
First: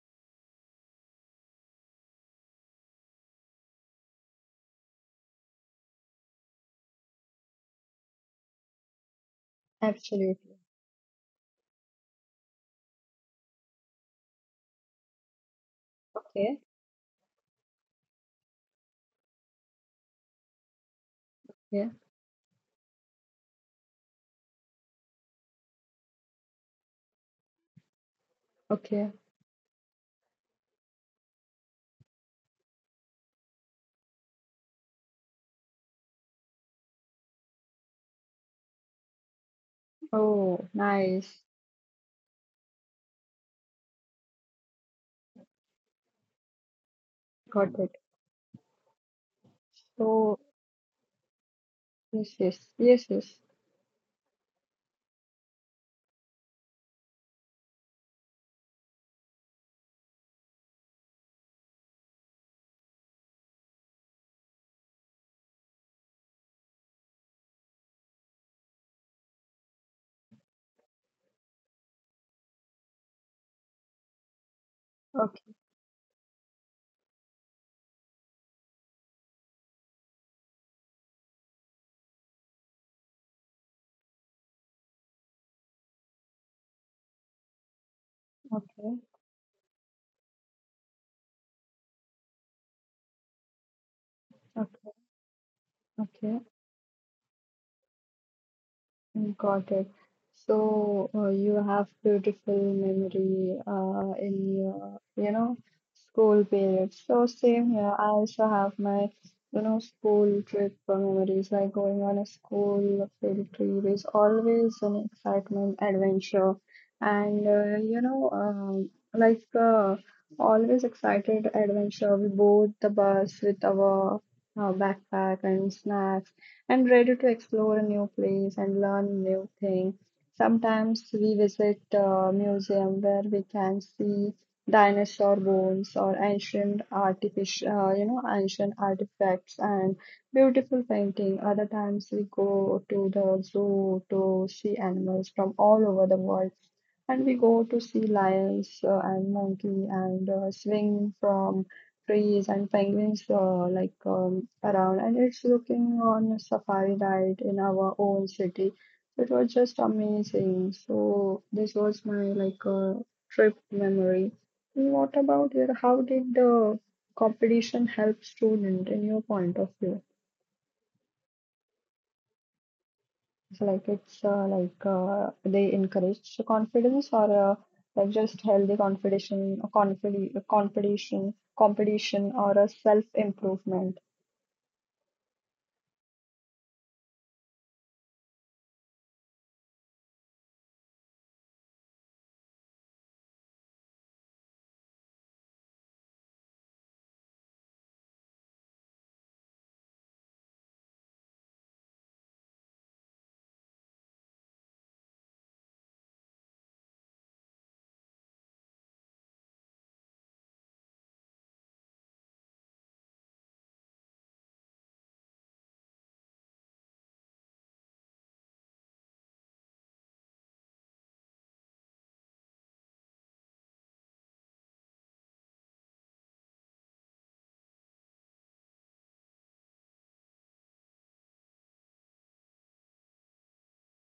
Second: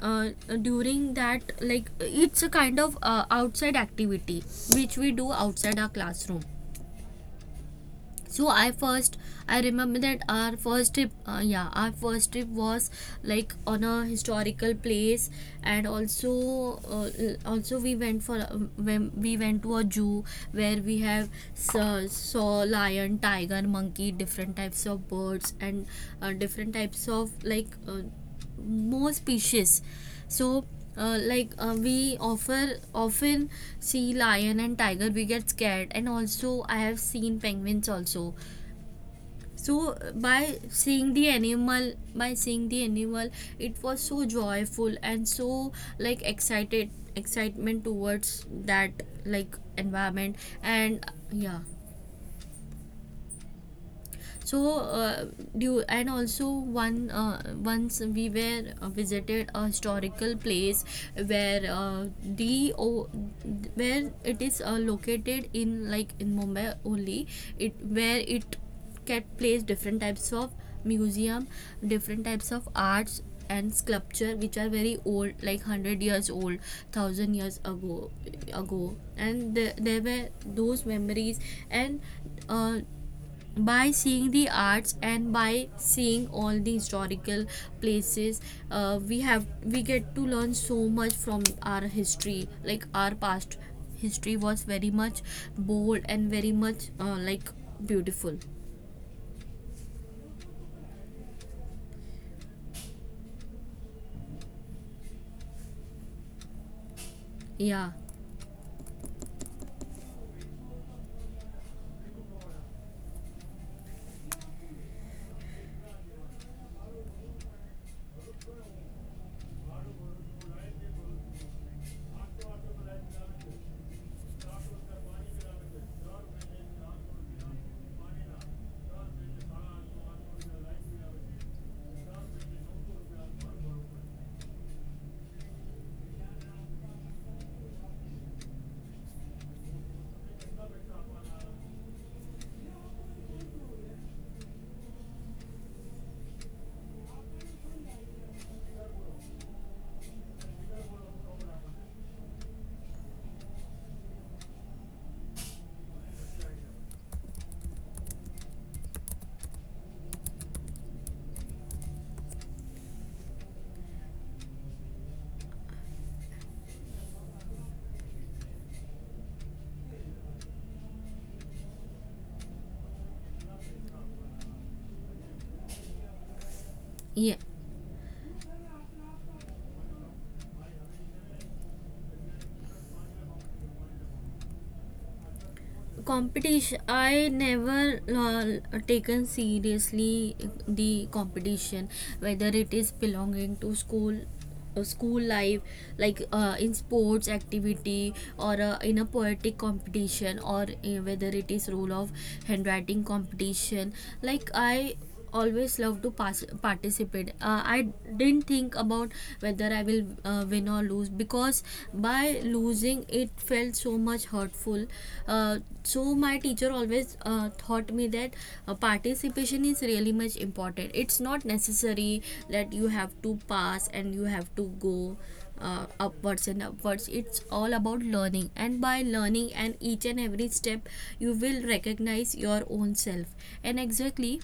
[SPEAKER 1] uh, during that, it's a kind of outside activity which we do outside our classroom. So I remember that our
[SPEAKER 2] absolutely
[SPEAKER 1] first trip yeah, our first trip was like on a historical place. And also
[SPEAKER 2] okay
[SPEAKER 1] also we went for when we went to a zoo where we have saw,
[SPEAKER 2] yeah
[SPEAKER 1] saw lion, tiger, monkey, different types of birds and different types of more
[SPEAKER 2] okay.
[SPEAKER 1] species. So we offer often see lion and tiger, we get scared, and also I have seen penguins also. So by
[SPEAKER 2] Oh,
[SPEAKER 1] seeing the
[SPEAKER 2] nice.
[SPEAKER 1] animal, it was so joyful and so like excited excitement
[SPEAKER 2] Got Mm, it.
[SPEAKER 1] towards that like environment.
[SPEAKER 2] So,
[SPEAKER 1] And yeah.
[SPEAKER 2] yes, yes, yes, yes.
[SPEAKER 1] So and also one once we were visited a historical place where where it is located in in Mumbai only. It where it can place different types of museum, different types of arts and sculpture which are very old, like
[SPEAKER 2] Okay,
[SPEAKER 1] 100 years old, 1,000 years ago and the, there were those memories. And uh, by seeing the arts and by seeing all the historical places,
[SPEAKER 2] okay,
[SPEAKER 1] we get to learn so much from our history, like our past history was very
[SPEAKER 2] okay,
[SPEAKER 1] much bold and
[SPEAKER 2] okay.
[SPEAKER 1] very much beautiful.
[SPEAKER 2] Got it. So you have beautiful memory in your, you know, school period. So same
[SPEAKER 1] Yeah.
[SPEAKER 2] here. I also have my, school trip memories, like going on a school field trip is always an excitement, adventure, and you know, like always excited adventure. We board the bus with our backpack and snacks and ready to explore a new place and learn new things. Sometimes we visit a museum where we can see dinosaur bones or ancient ancient artifacts and beautiful painting. Other times we go to the zoo to see animals from all over the world. And we go to see lions and monkey and swing from trees and penguins around, and it's looking on a safari ride in our own city. It was just amazing. So this was my trip memory. And what about your? How did the competition help student in your point of view? So like it's like they encourage confidence
[SPEAKER 1] Yeah.
[SPEAKER 2] or like just healthy competition, competition or a self improvement.
[SPEAKER 1] Competition I never taken seriously, the competition, whether it is belonging to school, school life, like in sports activity or in a poetic competition or whether it is role of handwriting competition. I always love to participate. I didn't think about whether I will win or lose, because by losing it felt so much hurtful. Uh, so my teacher always taught me that participation is really much important. It's not necessary that you have to pass and you have to go upwards and upwards. It's all about learning, and by learning and each and every step you will recognize your own self. And exactly,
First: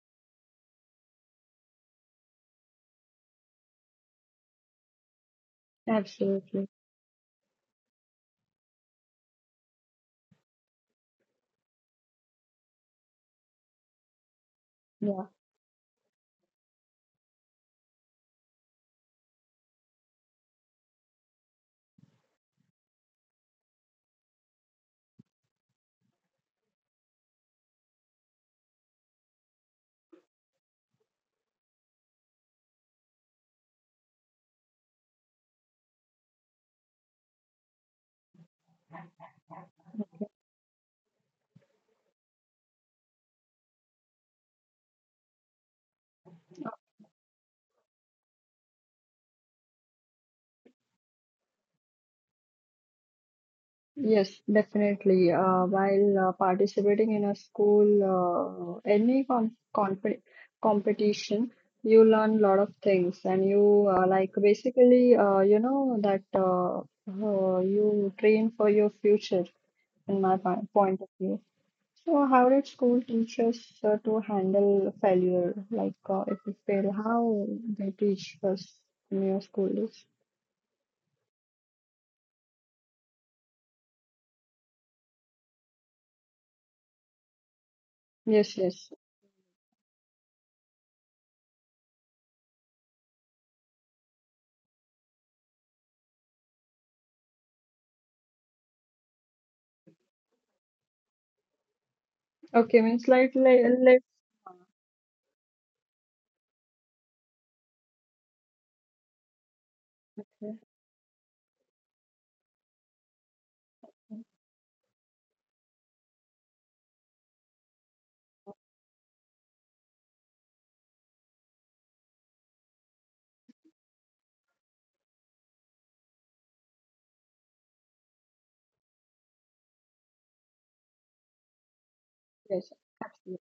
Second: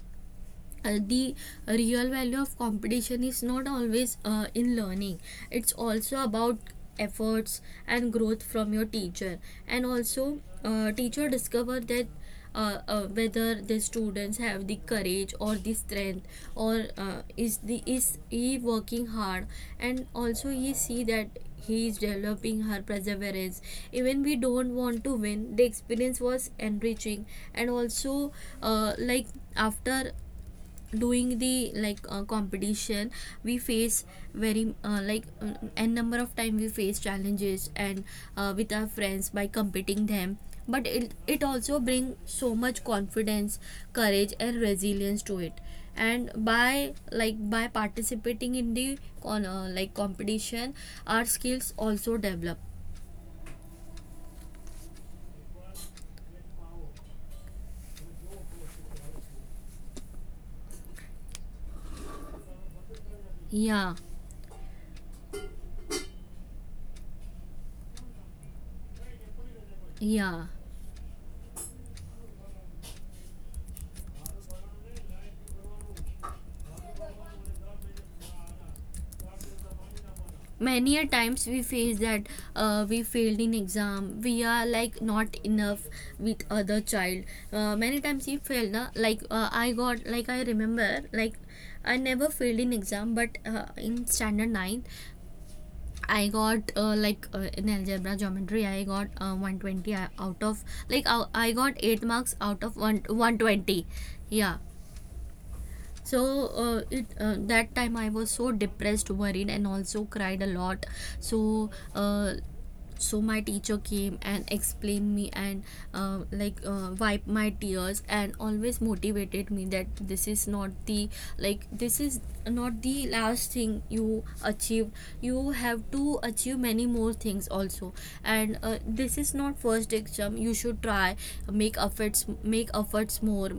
[SPEAKER 1] the real value of competition is not always in learning, it's also about
[SPEAKER 2] Absolutely.
[SPEAKER 1] efforts and growth from your teacher. And also teacher discover that whether the students have the
[SPEAKER 2] Yeah,
[SPEAKER 1] courage or the strength, or is he working hard. And also he see that he is developing her perseverance. Even we don't want to win, the experience was enriching. And also uh, like after doing the competition, we face very n number of time we face challenges and with our friends, by competing them. But it also bring so much confidence, courage and resilience to it. And by participating in the competition, our skills also develop.
[SPEAKER 2] yes, definitely. While participating in a school, any competition, you learn a lot of things, and you
[SPEAKER 1] Yeah.
[SPEAKER 2] like basically, you know, that you train for your future, in my
[SPEAKER 1] Yeah.
[SPEAKER 2] point of view. So, how did school teach us to handle failure? Like, if we fail, how they teach us in your school days?
[SPEAKER 1] Many a times we face that we failed in exam, we are like not enough with other child. Many times we
[SPEAKER 2] Yes,
[SPEAKER 1] failed, na?
[SPEAKER 2] yes.
[SPEAKER 1] I remember, I never failed in exam, but in standard ninth, I got in algebra geometry, I got 120 out of I got 8 marks out of
[SPEAKER 2] Okay,
[SPEAKER 1] 1
[SPEAKER 2] means
[SPEAKER 1] 120. Yeah. So that time I was so depressed, worried and also cried a
[SPEAKER 2] like.
[SPEAKER 1] lot. so uh, so my teacher came and explained me and wiped my tears and always motivated me that this is not the this is not the last thing you achieved. You have to achieve many more things also. And this is not first exam, you should try, make efforts, make
[SPEAKER 2] Yes,
[SPEAKER 1] efforts
[SPEAKER 2] absolutely.
[SPEAKER 1] more,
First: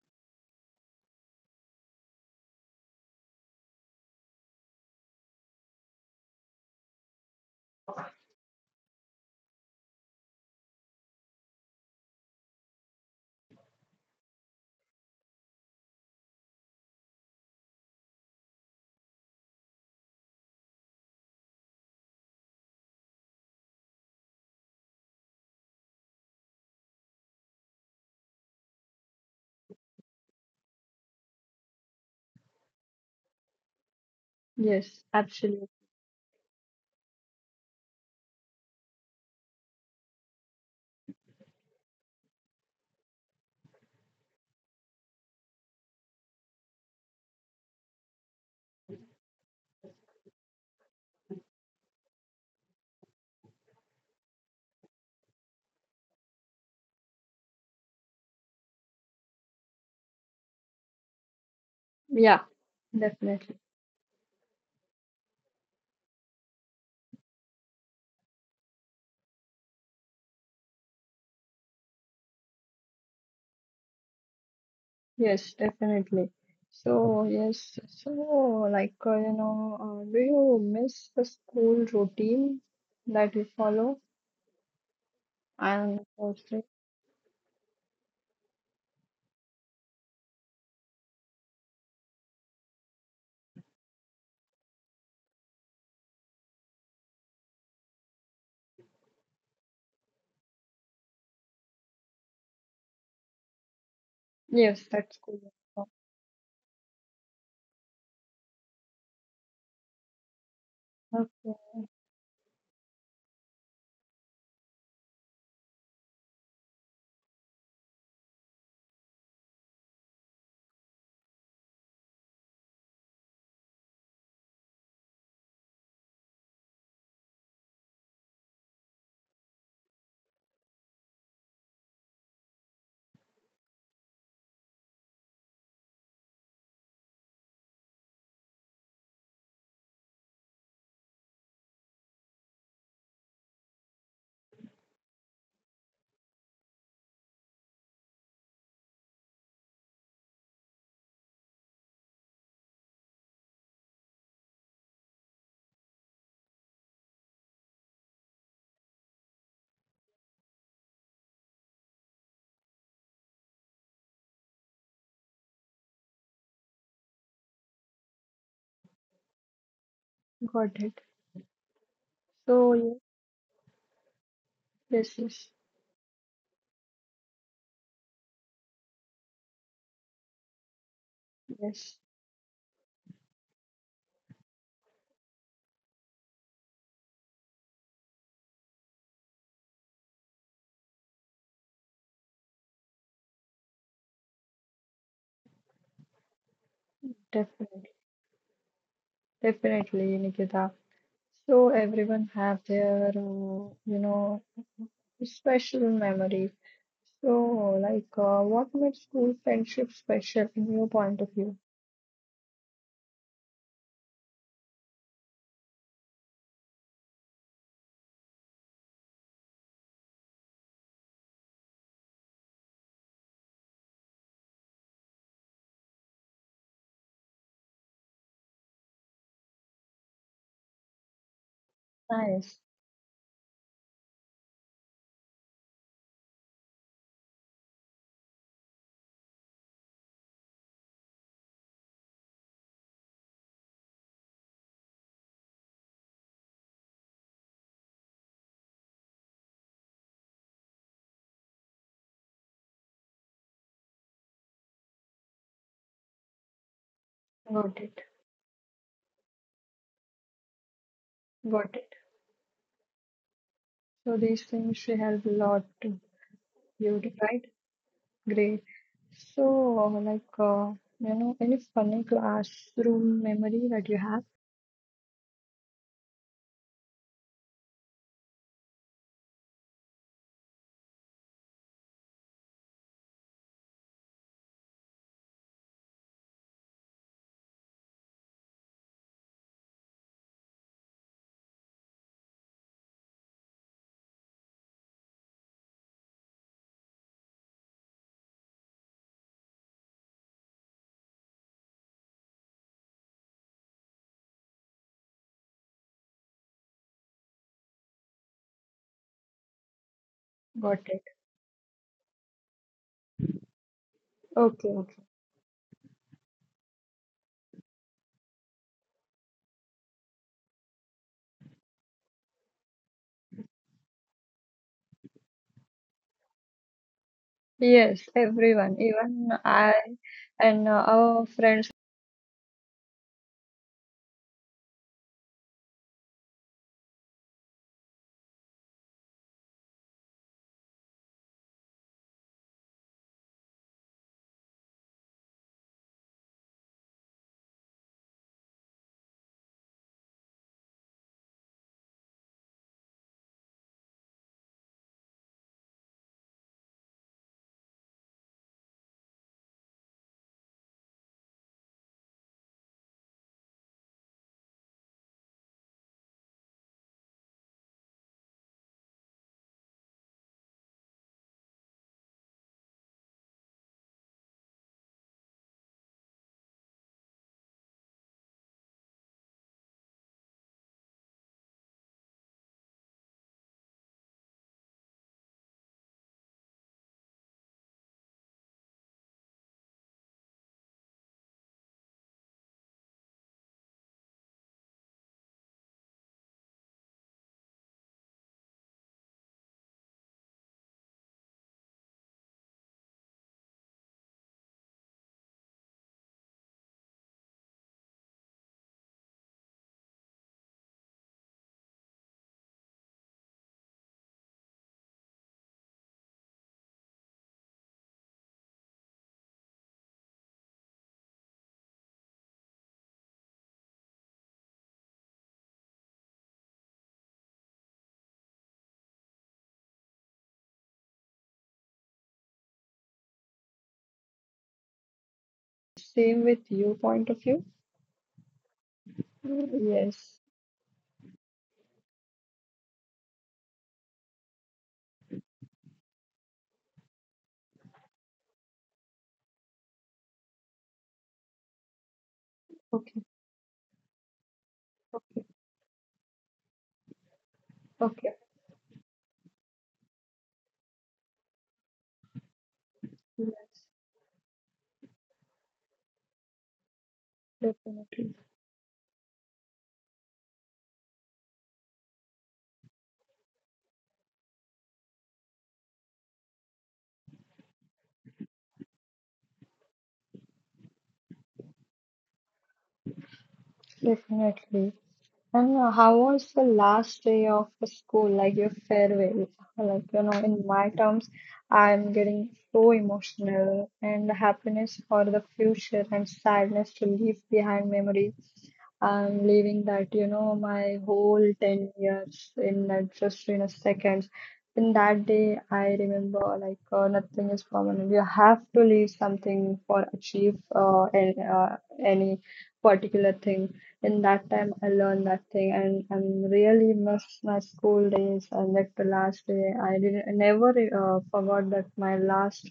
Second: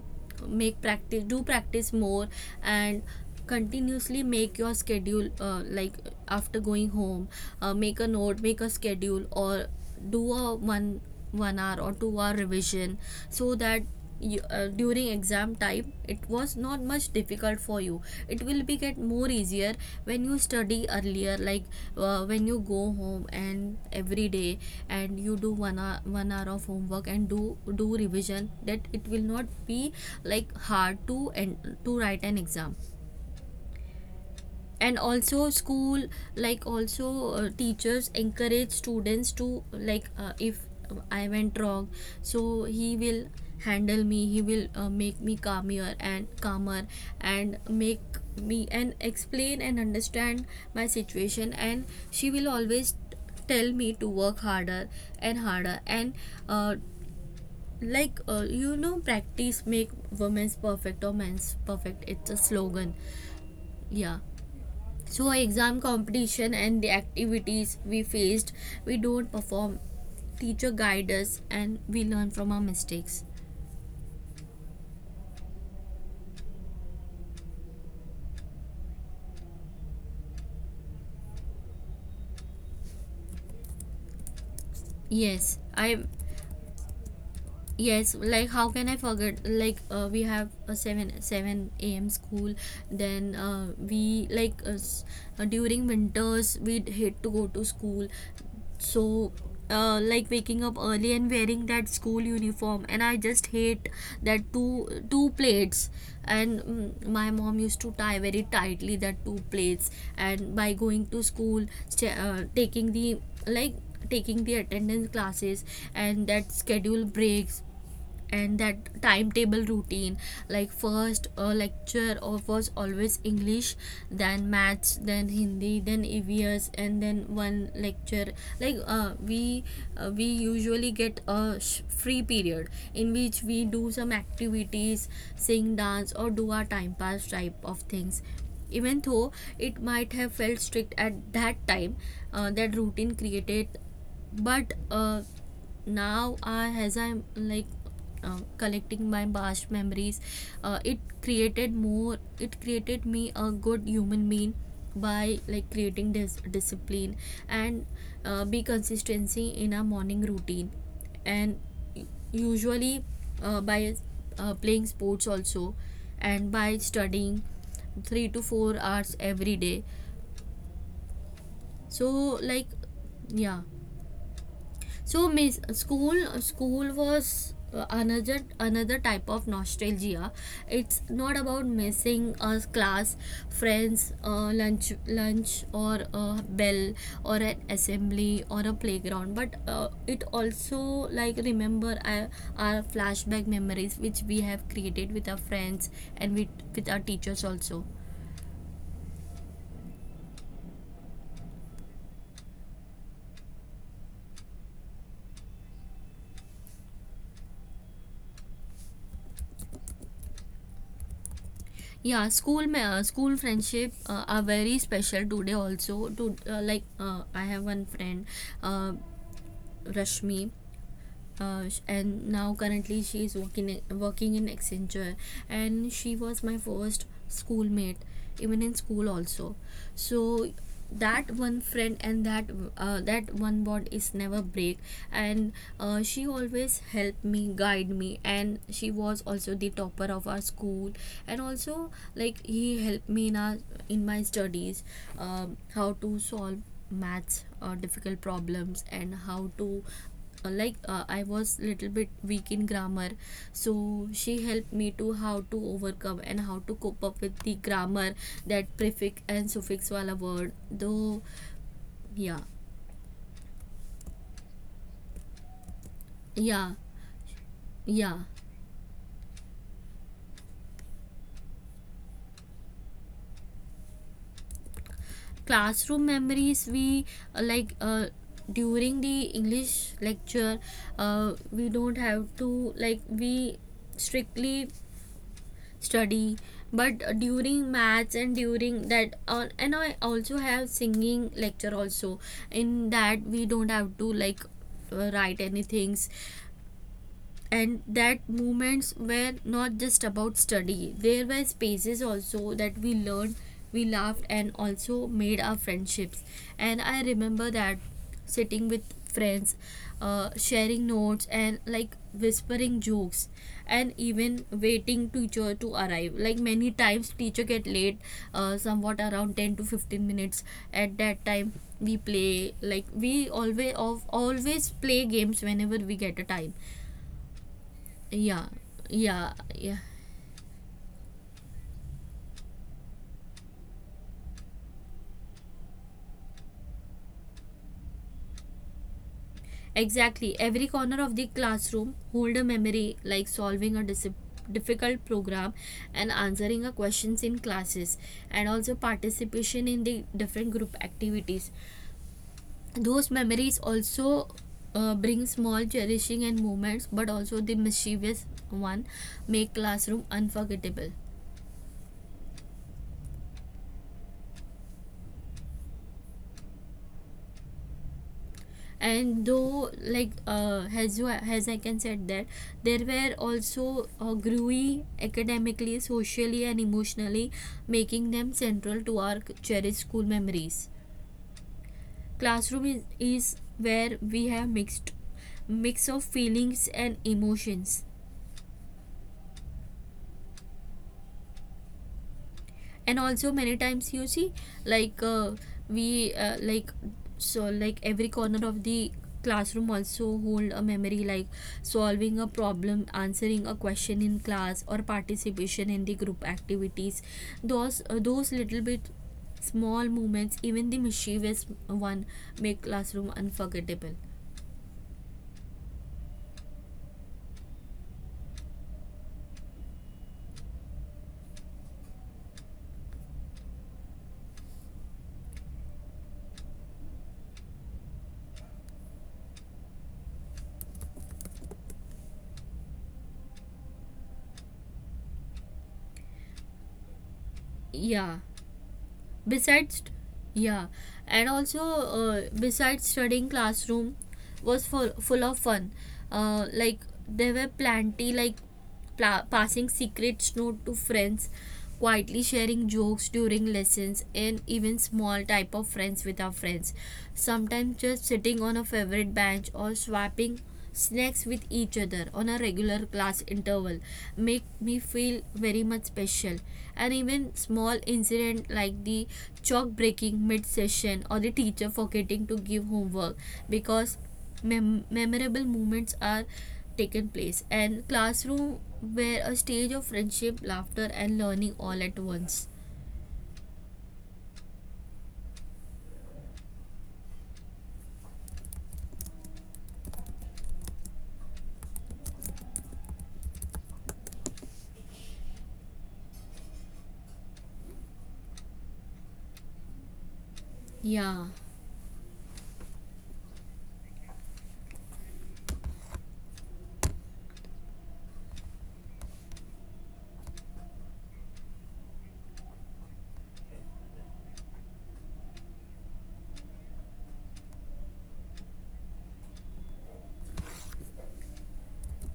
[SPEAKER 1] make practice, do practice more. And continuously make your schedule, after going home, make a note, make a schedule, or do a one hour or 2 hour revision, so that during exam time it was not much difficult for you, it will be get more easier. When you study earlier, like when you go home and every day, and you do 1 hour of homework and do revision, that it will not be like hard to and to write an exam. And
[SPEAKER 2] Yes,
[SPEAKER 1] also
[SPEAKER 2] absolutely.
[SPEAKER 1] school, like also teachers encourage students to if I went wrong, so he will handle me, he will make me calmer and calmer, and make me and explain and understand my situation. And she will always tell me to work harder and harder. And uh, you know, practice make women's perfect or men's perfect, it's a
[SPEAKER 2] Yeah,
[SPEAKER 1] slogan.
[SPEAKER 2] definitely.
[SPEAKER 1] Yeah. So exam, competition and the activities we faced, we don't perform, teacher guide us and we learn from our mistakes.
[SPEAKER 2] Yes, definitely. So, yes, so like, uh, you know, do you miss the school routine that you follow?
[SPEAKER 1] Yes,
[SPEAKER 2] And
[SPEAKER 1] I.
[SPEAKER 2] also,
[SPEAKER 1] Yes, like how can I forget? We have a seven a.m. school. Then during winters we hate to go to school. So waking up early and wearing that school uniform, and I just hate that
[SPEAKER 2] yes, that's
[SPEAKER 1] two
[SPEAKER 2] cool.
[SPEAKER 1] plates. And mm, my mom used to tie very tightly that two plates. And by going to
[SPEAKER 2] Okay,
[SPEAKER 1] school, taking the like taking the attendance classes, and that schedule breaks and that timetable routine. Like first lecture of was always English, then maths, then Hindi, then EVS, and then one lecture. like uh, we we usually get a free period in which we do some activities, sing, dance, or do our time pass type of things. Even though it might have felt strict at that time, that routine created, but now I, as I'm like collecting my past memories, it created me a good human being by like creating this discipline. And be consistency in a morning routine, and u- usually by playing sports also, and by studying 3 to 4 hours every day.
[SPEAKER 2] got it.
[SPEAKER 1] so
[SPEAKER 2] So,
[SPEAKER 1] like
[SPEAKER 2] yes,
[SPEAKER 1] yeah.
[SPEAKER 2] yes,
[SPEAKER 1] So
[SPEAKER 2] yes,
[SPEAKER 1] school was another type of nostalgia. It's not about
[SPEAKER 2] yes,
[SPEAKER 1] missing a class, friends, lunch or a bell or an assembly or a playground. But it also like remember our flashback memories which we have created with our friends and with our teachers
[SPEAKER 2] definitely.
[SPEAKER 1] also.
[SPEAKER 2] Definitely, Nikita. So everyone have their, special memories. So, what made school friendship special in your point of view?
[SPEAKER 1] Yeah, school school friendship are very special today also. To like I have one friend, uh, Rashmi. And now currently she is working, working in Accenture, and she was my first schoolmate, even in school also. So that one friend and that
[SPEAKER 2] Nice.
[SPEAKER 1] that one bond is never break. And she always helped me, guide me, and she was also the topper of our school. And also like he helped me in our, in my studies, how to solve maths difficult problems and how to I was little bit weak in grammar, so she helped me to how to overcome and how to cope up with the
[SPEAKER 2] Got it.
[SPEAKER 1] grammar, that prefix and suffix wala word though.
[SPEAKER 2] Got it.
[SPEAKER 1] Yeah.
[SPEAKER 2] So these things she help a lot to
[SPEAKER 1] Yeah.
[SPEAKER 2] you, right?
[SPEAKER 1] Yeah.
[SPEAKER 2] Great. So, any funny classroom memory that you have?
[SPEAKER 1] Classroom memories we uh, like uh, during the English lecture, we don't have to like we strictly study. But during maths, and during that and I also have singing lecture also, in that we don't have to write any things. And that movements were not just about study, there were spaces also that we learned, we laughed and also made our friendships. And I remember that sitting with friends,
[SPEAKER 2] Got
[SPEAKER 1] sharing
[SPEAKER 2] it.
[SPEAKER 1] notes and like whispering jokes, and even
[SPEAKER 2] Okay, okay.
[SPEAKER 1] waiting teacher to arrive, like many times teacher get late somewhat around 10 to 15 minutes. At that time we play, like we always play games whenever we get a time.
[SPEAKER 2] Yes,
[SPEAKER 1] Yeah,
[SPEAKER 2] everyone, even
[SPEAKER 1] yeah,
[SPEAKER 2] I
[SPEAKER 1] yeah.
[SPEAKER 2] and our friends.
[SPEAKER 1] Exactly. Every corner of the classroom hold a memory, like solving a difficult program and answering a questions in classes, and also participation in the different group activities. Those memories also bring small cherishing and moments, but also the mischievous one make classroom unforgettable. And though, as you as I can said that there were also grewy academically, socially, and emotionally, making them central to our cherished school memories. Classroom is where we have mix of feelings and emotions. And also, many times you see, like we like so like every corner of the classroom also hold a memory, like solving a problem, answering a question in class, or participation in the group activities. Those uh, those little bit small moments, even the mischievous one, make classroom unforgettable.
[SPEAKER 2] Same with your point of view?
[SPEAKER 1] Yeah.
[SPEAKER 2] Mm,
[SPEAKER 1] Besides,
[SPEAKER 2] yes.
[SPEAKER 1] yeah. And also, besides studying, classroom was full of fun. uh, like there were plenty, like passing secrets note to friends, quietly sharing
[SPEAKER 2] Okay.
[SPEAKER 1] jokes during lessons, and even
[SPEAKER 2] Okay.
[SPEAKER 1] small type of friends with our friends. Sometimes just
[SPEAKER 2] Okay.
[SPEAKER 1] sitting on a favorite bench or swapping snacks with each other on a regular class
[SPEAKER 2] Yes.
[SPEAKER 1] interval make me feel very much special. And even small
[SPEAKER 2] Definitely.
[SPEAKER 1] incident like the chalk breaking mid session or the teacher forgetting to give homework, because memorable moments are taken place, and classroom were a stage of friendship, laughter, and learning all at once.
[SPEAKER 2] Definitely. And how was the last day of the school, like your farewell? Like, you know, in my terms, I'm getting so emotional and happiness for the future and sadness to leave behind memories. I'm leaving that, my whole
[SPEAKER 1] Yeah.
[SPEAKER 2] 10 years in a, just in a second. In that day, I remember nothing is permanent. You have to leave something for achieve any particular thing. In that time, I learned that thing, and really miss my school days. And that the last day, I never forgot that my last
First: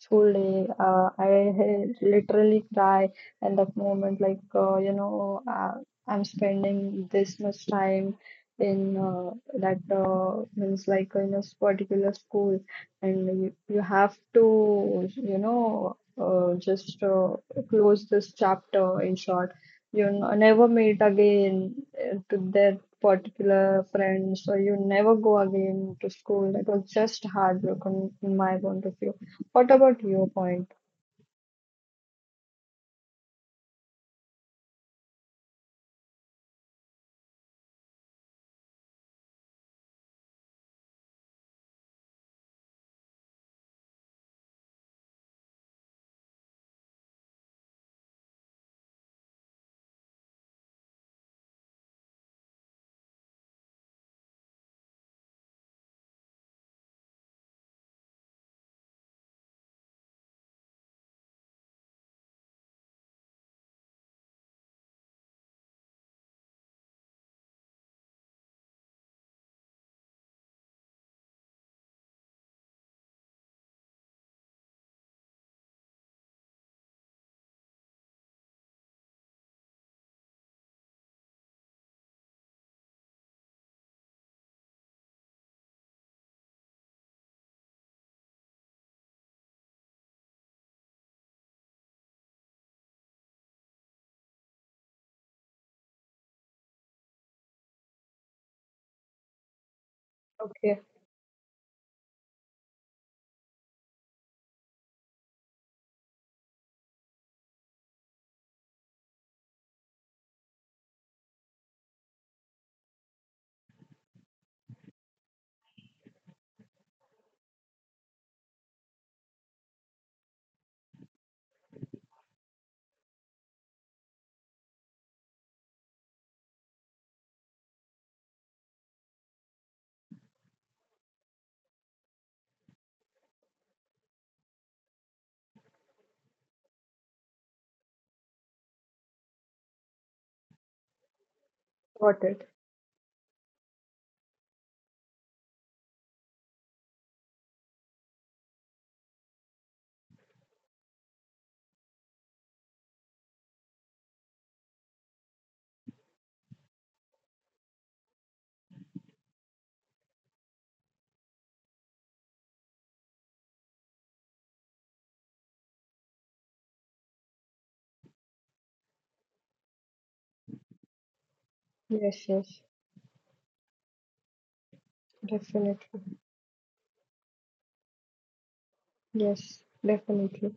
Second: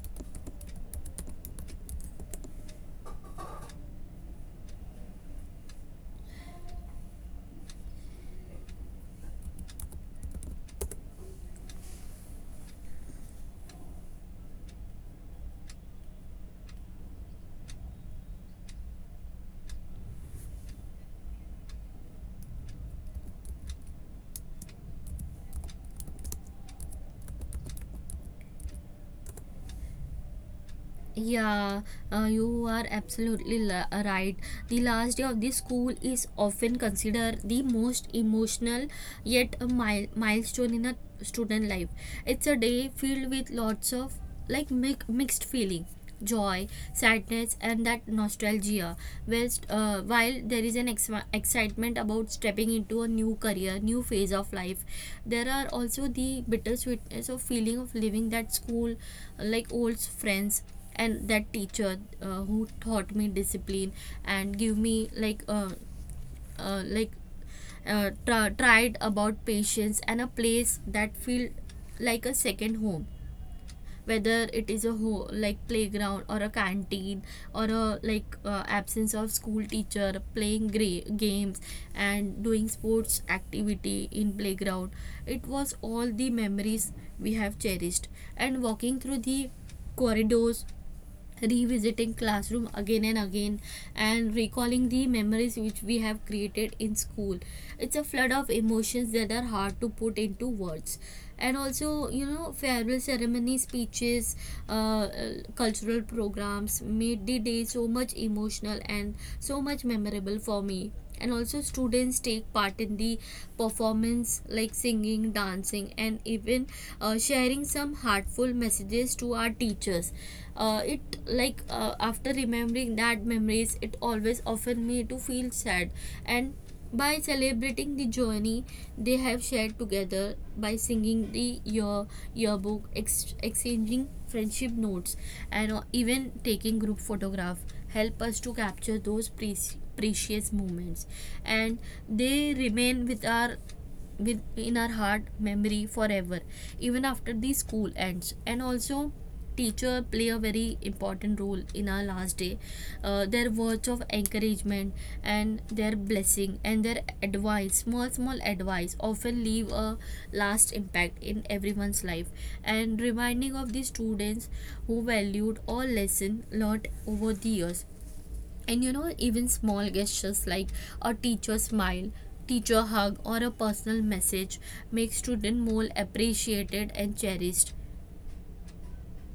[SPEAKER 2] school day. I had literally cry, and that moment I'm spending this much time in that means like in a particular school, and you have to you know just close this chapter. In short, you never meet again to their particular friends, or you never go again to school. That was just heartbroken in my point of view. What about your point?
[SPEAKER 1] Yeah, you are absolutely right. The last day of the school is often considered the most emotional, yet a milestone in a student life. It's a day filled with lots of, like, mixed feeling, joy, sadness, and that nostalgia. While there is an excitement about stepping into a new career, new phase of life, there are also the bittersweetness of feeling of leaving that school, like old friends, and that teacher who taught me discipline, and give me uh, like tried about patience, and a place that feel like a second home, whether it is a whole, like, playground or a canteen, or a absence of school teacher playing games and doing sports activity in playground. It was all the memories we have cherished, and walking through the corridors, revisiting classroom again and again, and recalling the memories which we have created in school, it's a flood of emotions that are hard to put
[SPEAKER 2] Okay,
[SPEAKER 1] into words. And also, you know, farewell ceremony speeches, cultural programs made the day so much emotional and so much memorable for me. And also, students take part in the performance, like singing, dancing, and even sharing some heartful messages to our teachers. It, after remembering that memories, it always often me to feel sad. And by celebrating the journey they have shared together, by singing the yearbook, exchanging friendship notes, and even taking group photograph, help us to capture those precious moments,
[SPEAKER 2] got
[SPEAKER 1] and
[SPEAKER 2] it.
[SPEAKER 1] they remain with in our heart memory forever, even after the school ends. And also, teacher play a very important role in our last day. Their words of encouragement, and their blessing, and their advice, small small advice, often leave a last impact in everyone's life, and reminding of the students who valued all lesson learned over the years. And you know, even small gestures like a
[SPEAKER 2] Yes,
[SPEAKER 1] teacher
[SPEAKER 2] yes.
[SPEAKER 1] smile, teacher hug, or a personal message
[SPEAKER 2] Definitely.
[SPEAKER 1] make student more appreciated and cherished.
[SPEAKER 2] Yes, definitely.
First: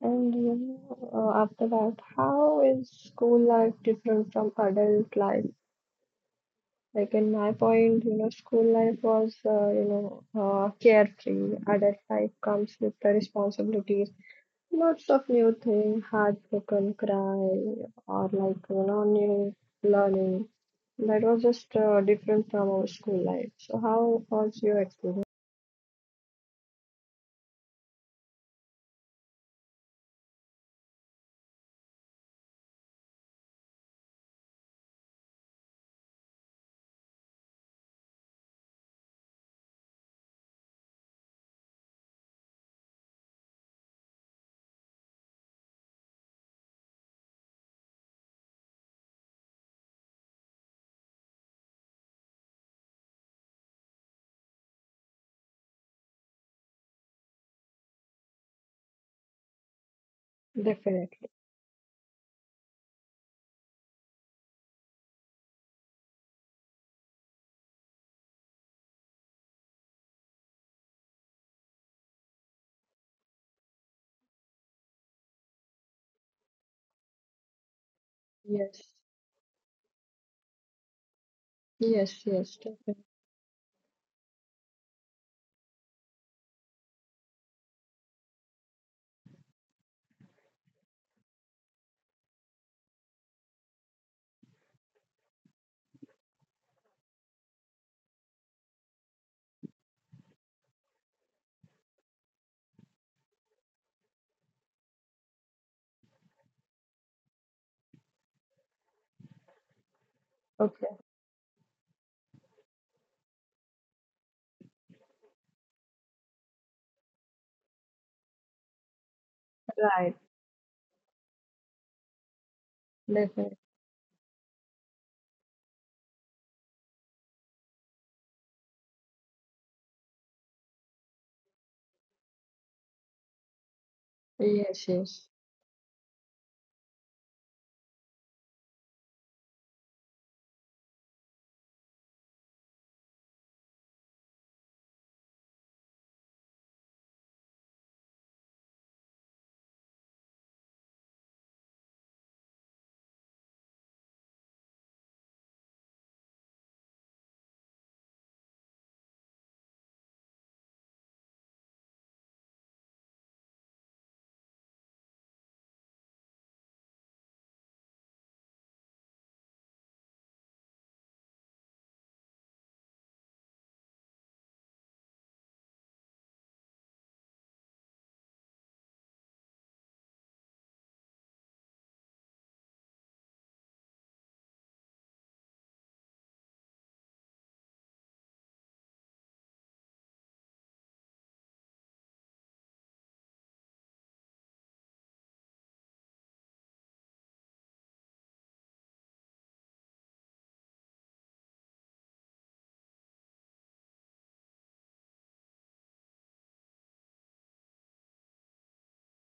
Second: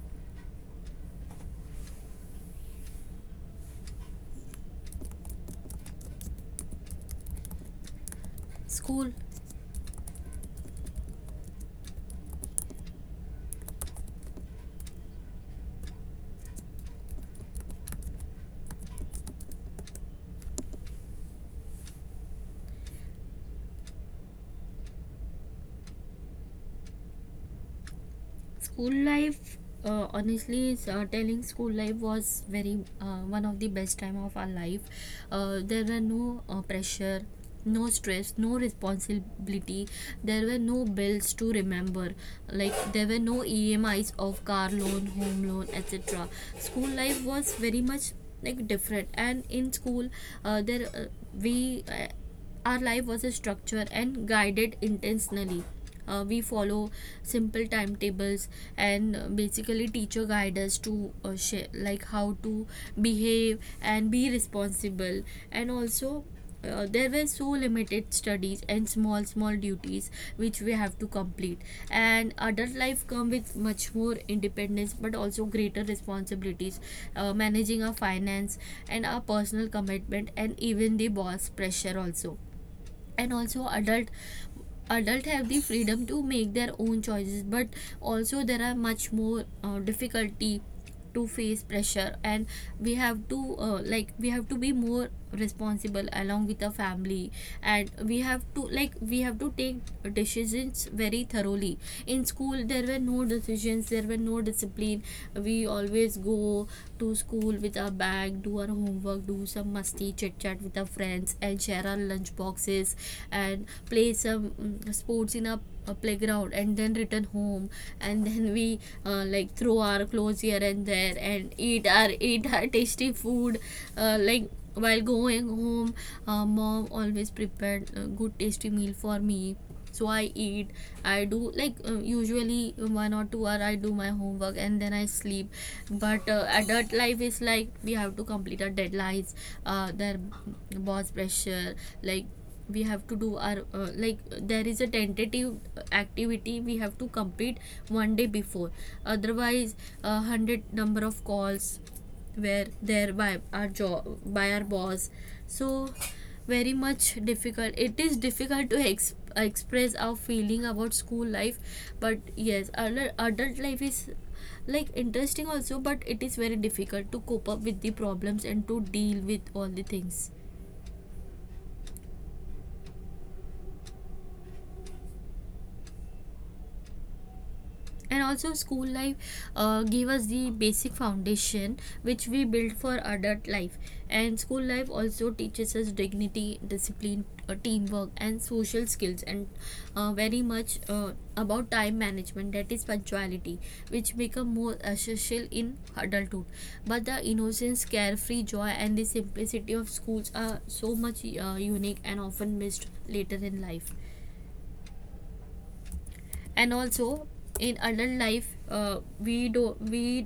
[SPEAKER 2] And you know, after that, how is school life different from adult life? Like in my point, school life was,
[SPEAKER 1] School
[SPEAKER 2] carefree. Adult life comes with the responsibilities, lots of new things, heartbroken cry, or like, you know, new learning. That was just different from our school life. So how was your experience?
[SPEAKER 1] School life, honestly, telling school life was very, one of the best time of our life. There were no, pressure, no stress, no responsibility. There were no bills to remember. Like there were no E M I's of car loan, home loan, etc. School life was very much, like, different, and in school, there we our life was a structure and guided intentionally. We follow simple timetables, and basically teacher guide us to, share, like how
[SPEAKER 2] Definitely.
[SPEAKER 1] to behave and be responsible. And also, there were so limited studies and small small duties which we have to complete. And adult life come with much more independence, but also greater responsibilities, managing our finance, and our personal
[SPEAKER 2] Yes.
[SPEAKER 1] commitment, and even the boss pressure also. And
[SPEAKER 2] Yes,
[SPEAKER 1] also,
[SPEAKER 2] yes,
[SPEAKER 1] adult
[SPEAKER 2] definitely.
[SPEAKER 1] adult have the freedom to make their own choices, but also there are much more difficulty to face pressure. And we have to, we have to be more responsible along with the family. And we have to, like, we have to take decisions very thoroughly. In school there were no decisions, there were no discipline. We always go to school with our bag, do our homework, do some musty chit chat with our friends, and share our
[SPEAKER 2] Okay,
[SPEAKER 1] lunch boxes, and play some sports in a playground, and then return home. And then we, throw our clothes here and there,
[SPEAKER 2] right,
[SPEAKER 1] and eat our eat our tasty food. uh, like
[SPEAKER 2] definitely.
[SPEAKER 1] while going home, mom always prepared a good tasty meal for me, so I eat, I do, usually 1 or 2 hour I do my homework, and then I sleep.
[SPEAKER 2] Yes,
[SPEAKER 1] But
[SPEAKER 2] yes.
[SPEAKER 1] adult life is, like, we have to complete our deadlines, their boss pressure, like we have to do our, there is a tentative activity we have to complete one day before, otherwise 100 number of calls were there by our job, by our boss. So very much difficult, it is difficult to express our feeling about school life. But yes, adult life is, like, interesting also, but it is very difficult to cope up with the problems and to deal with all the things. And also, school life gave us the basic foundation which we built for adult life. And school life also teaches us dignity, discipline, teamwork, and social skills, and very much about time management, that is punctuality, which become more essential in adulthood. But the innocence, carefree joy, and the simplicity of schools are so much unique and often missed later in life. And also, in adult life, we do we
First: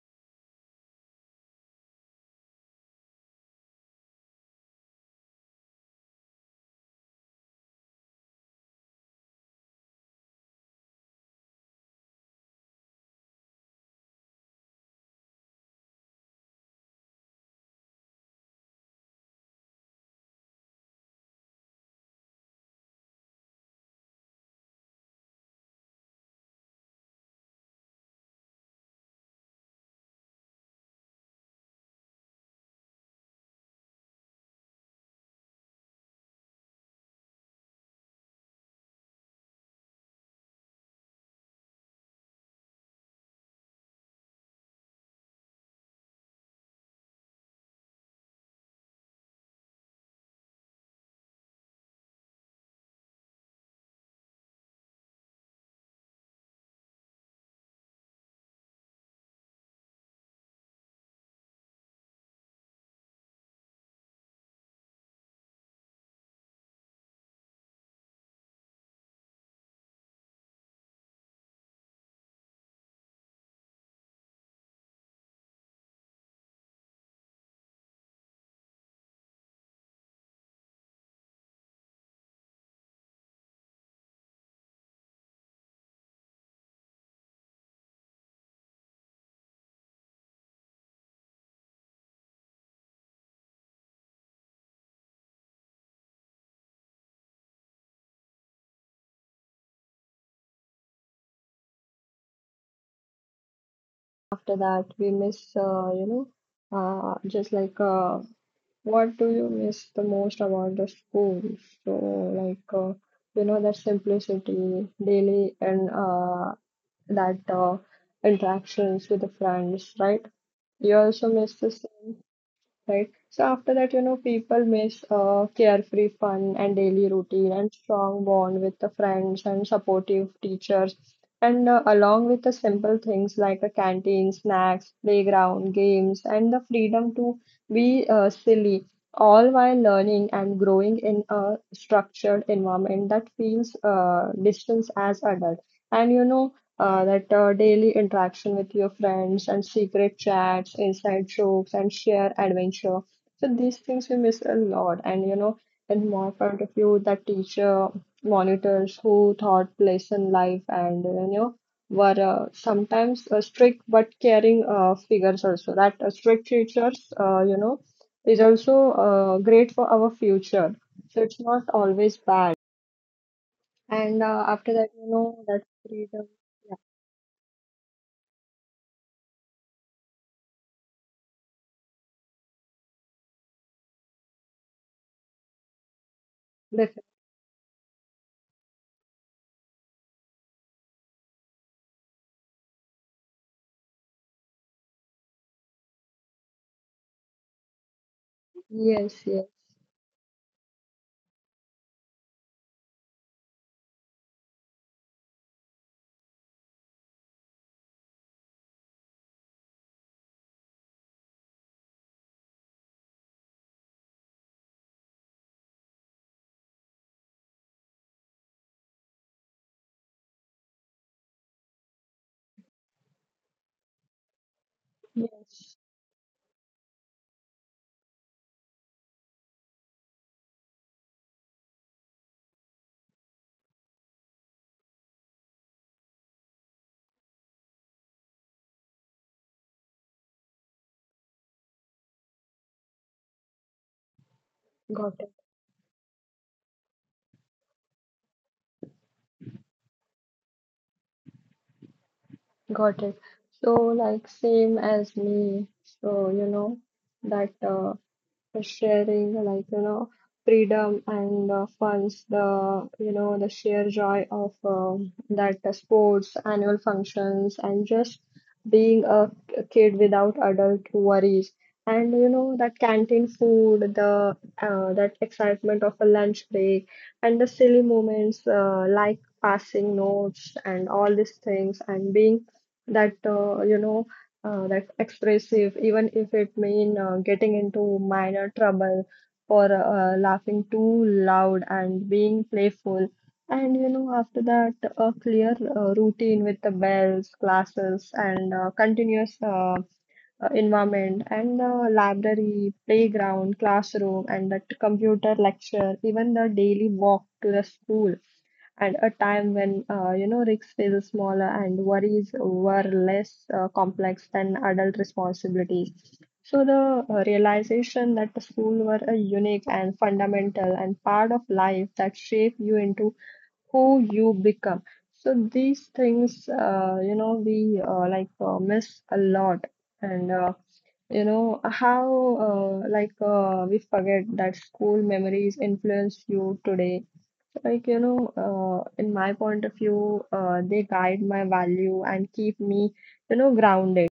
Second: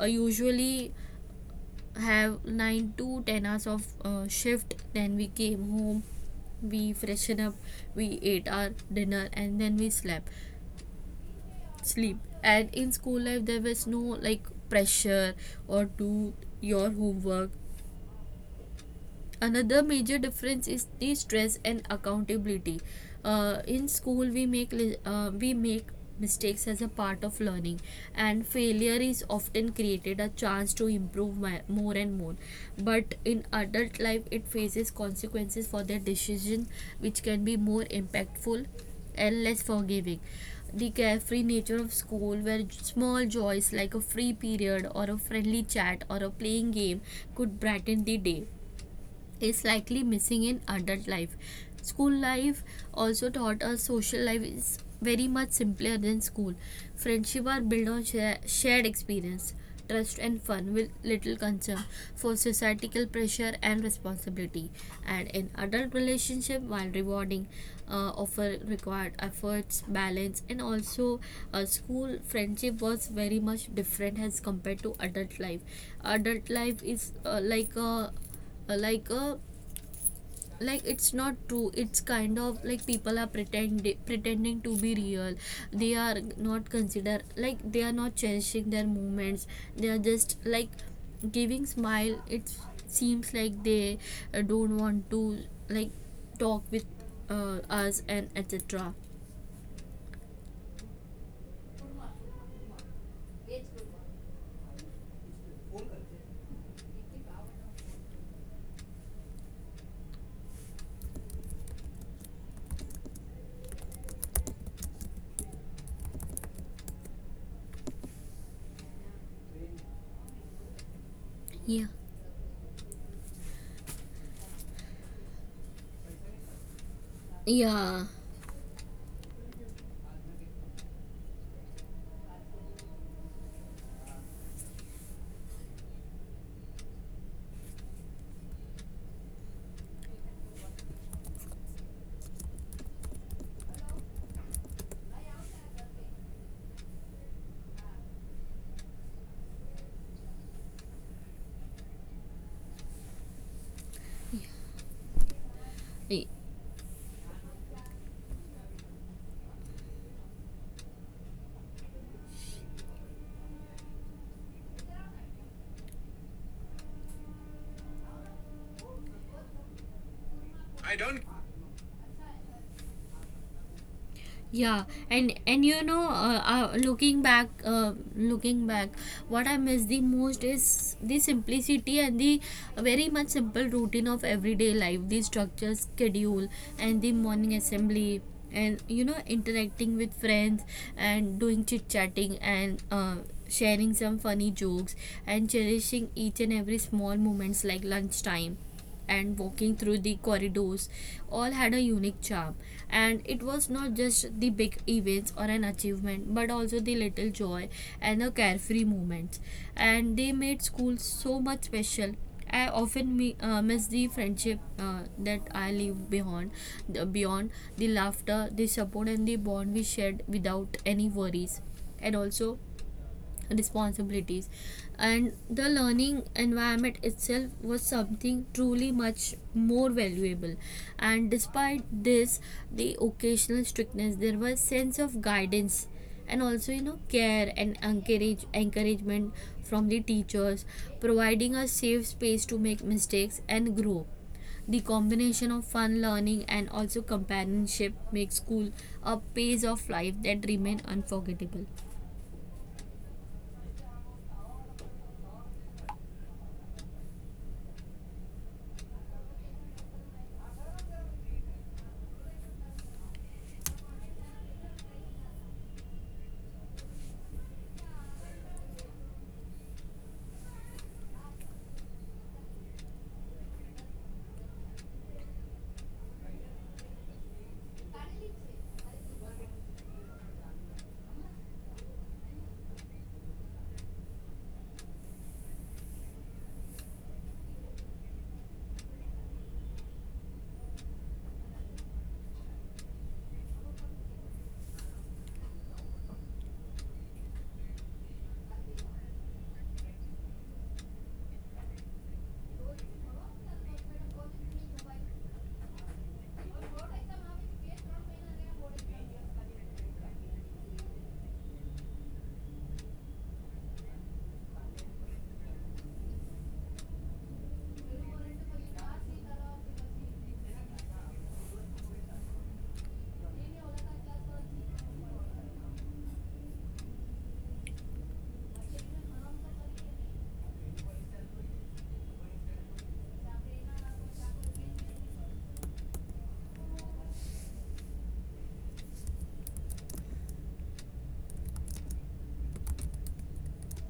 [SPEAKER 1] usually have 9 to 10 hours of shift, then we came home, we freshen up, we ate our dinner, and then we slept sleep. And in school life there was no, like, pressure or do your homework. Another major difference is the stress and accountability. In school we we make mistakes as a part of learning, and failure is often created a chance to improve my, more and more. But in adult life it faces consequences for their decision, which can be more impactful and less forgiving. The carefree nature of school, where small joys like a free period or a friendly chat or a playing game could brighten the day, is likely missing in adult life. School life also taught us social life is very much simpler than school. Friendship are built on shared experience, trust, and fun, with little concern for societal pressure and responsibility. And in adult relationship, while rewarding, offer required efforts, balance, and also, school friendship was very much different as compared to adult life. Adult life is, like a like like it's not true, it's kind of like people are pretending to be real, they are not consider, like, they are not cherishing their moments, they are just like giving smile. It seems like they don't want to, like, talk with, us, and etc.
[SPEAKER 2] After that, we miss, uh, just like, uh, what do you miss the most about the school? So, that simplicity daily and that interactions with the friends, right? You also miss the
[SPEAKER 1] Yeah,
[SPEAKER 2] same, right? So after that, you know, people miss carefree fun and daily routine and strong
[SPEAKER 1] yeah,
[SPEAKER 2] bond with the friends and supportive teachers. And along with the simple things like a canteen, snacks, playground, games, and the freedom to be silly, all while learning and growing in a structured environment that feels distance as adult. And you know, that daily interaction with your friends and secret chats, inside jokes, and shared adventure. So these things we miss a lot. And you know, in my point of
[SPEAKER 1] yeah.
[SPEAKER 2] view, that teacher monitors who taught lesson life and you know were sometimes strict but caring figures also. That strict teachers, is also great for our future. So it's not always bad. And after that, you know,
[SPEAKER 1] Yeah,
[SPEAKER 2] that
[SPEAKER 1] and
[SPEAKER 2] freedom.
[SPEAKER 1] and you know, looking back, what I miss the most is the simplicity and the very much simple routine of everyday life, the structure,
[SPEAKER 2] Yeah,
[SPEAKER 1] schedule, and the morning assembly, and you know, interacting with friends, and doing chit chatting, and sharing some funny jokes, and cherishing each and every small moments like lunchtime,
[SPEAKER 2] yes, yes,
[SPEAKER 1] and walking through the corridors, all had a unique charm. And it was not just the big events or an achievement, but also the little joy and the carefree moments, and they made school so much special. I often miss the friendship that I leave behind, beyond the laughter, the support, and the bond we shared without any worries. And also, responsibilities and the
[SPEAKER 2] yes.
[SPEAKER 1] learning environment itself was something truly much more valuable. And despite this, the occasional strictness, there was sense of guidance, and also you know, care and encouragement from the teachers, providing a safe space to make mistakes and grow. The combination
[SPEAKER 2] Got
[SPEAKER 1] of
[SPEAKER 2] it,
[SPEAKER 1] fun, learning, and also companionship makes school a pace of life that remain unforgettable.
[SPEAKER 2] got it. So, like, same as me. So, you know, that the sharing freedom and funds the you know the sheer joy of that sports annual functions and just being a kid without adult worries, and you know that canteen food, the that excitement of a lunch break, and the silly moments like passing notes and all these things and being that you know that's expressive, even if it mean getting into minor trouble or laughing too loud and being playful. And you know, after that, a clear routine with the bells, classes, and continuous environment and the library, playground, classroom, and the computer lecture, even the daily walk to the school, and a time when you know risks feel smaller and worries were less complex than adult responsibilities. So the realization that the school were a unique and fundamental and part of life that shape you into who you become. So these things, you know, we like miss a lot. And you know how we forget that school memories influence you today. Like you know, in my point of view, they guide my value and keep me, grounded.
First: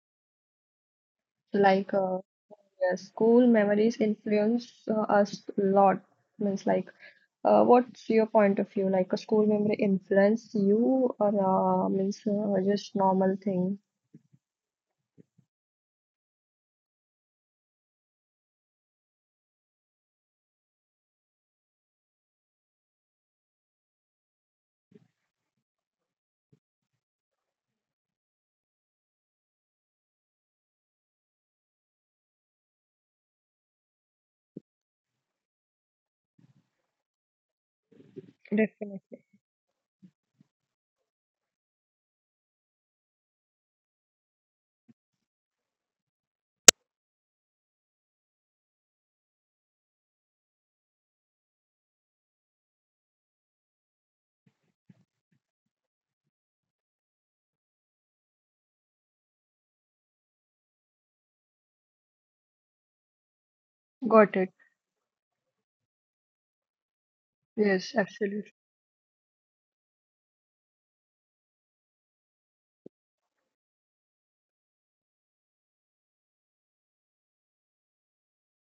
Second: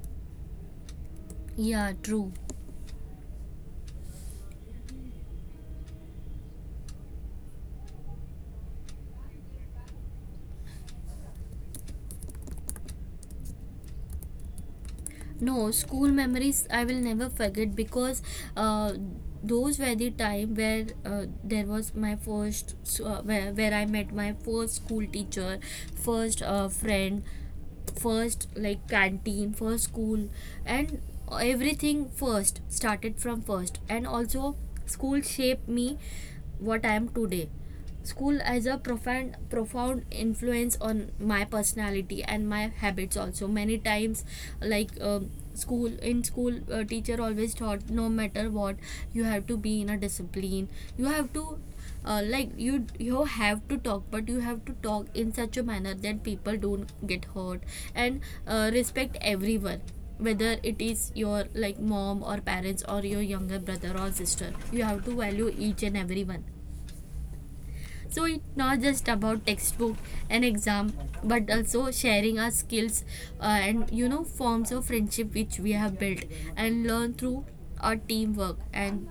[SPEAKER 1] Yeah,
[SPEAKER 2] Like uh,
[SPEAKER 1] true.
[SPEAKER 2] yeah, school memories influence us a lot. Means like, what's your point of view? Like a school memory influence you, or means just normal thing?
[SPEAKER 1] No, school memories I will never forget, because uh, those were the time where there was my first s- where I met my first school teacher, first friend, first, like, canteen, first school, and everything first started from first. And also, school shaped me what I am today. School has a profound influence on my personality and my habits. Also many times, school, in school, teacher always taught, no matter what, you have to be in a discipline. You have to, you have to talk, but you have to talk in such a manner that people don't get hurt. And respect everyone, whether it is your, like, mom or parents or your younger brother or
[SPEAKER 2] Got
[SPEAKER 1] sister,
[SPEAKER 2] it.
[SPEAKER 1] you have to value each and everyone.
[SPEAKER 2] Yes,
[SPEAKER 1] So it's
[SPEAKER 2] absolutely.
[SPEAKER 1] not just about textbook and exam, but also sharing our skills, and you know, forms of friendship which we have built, and learn through our teamwork. And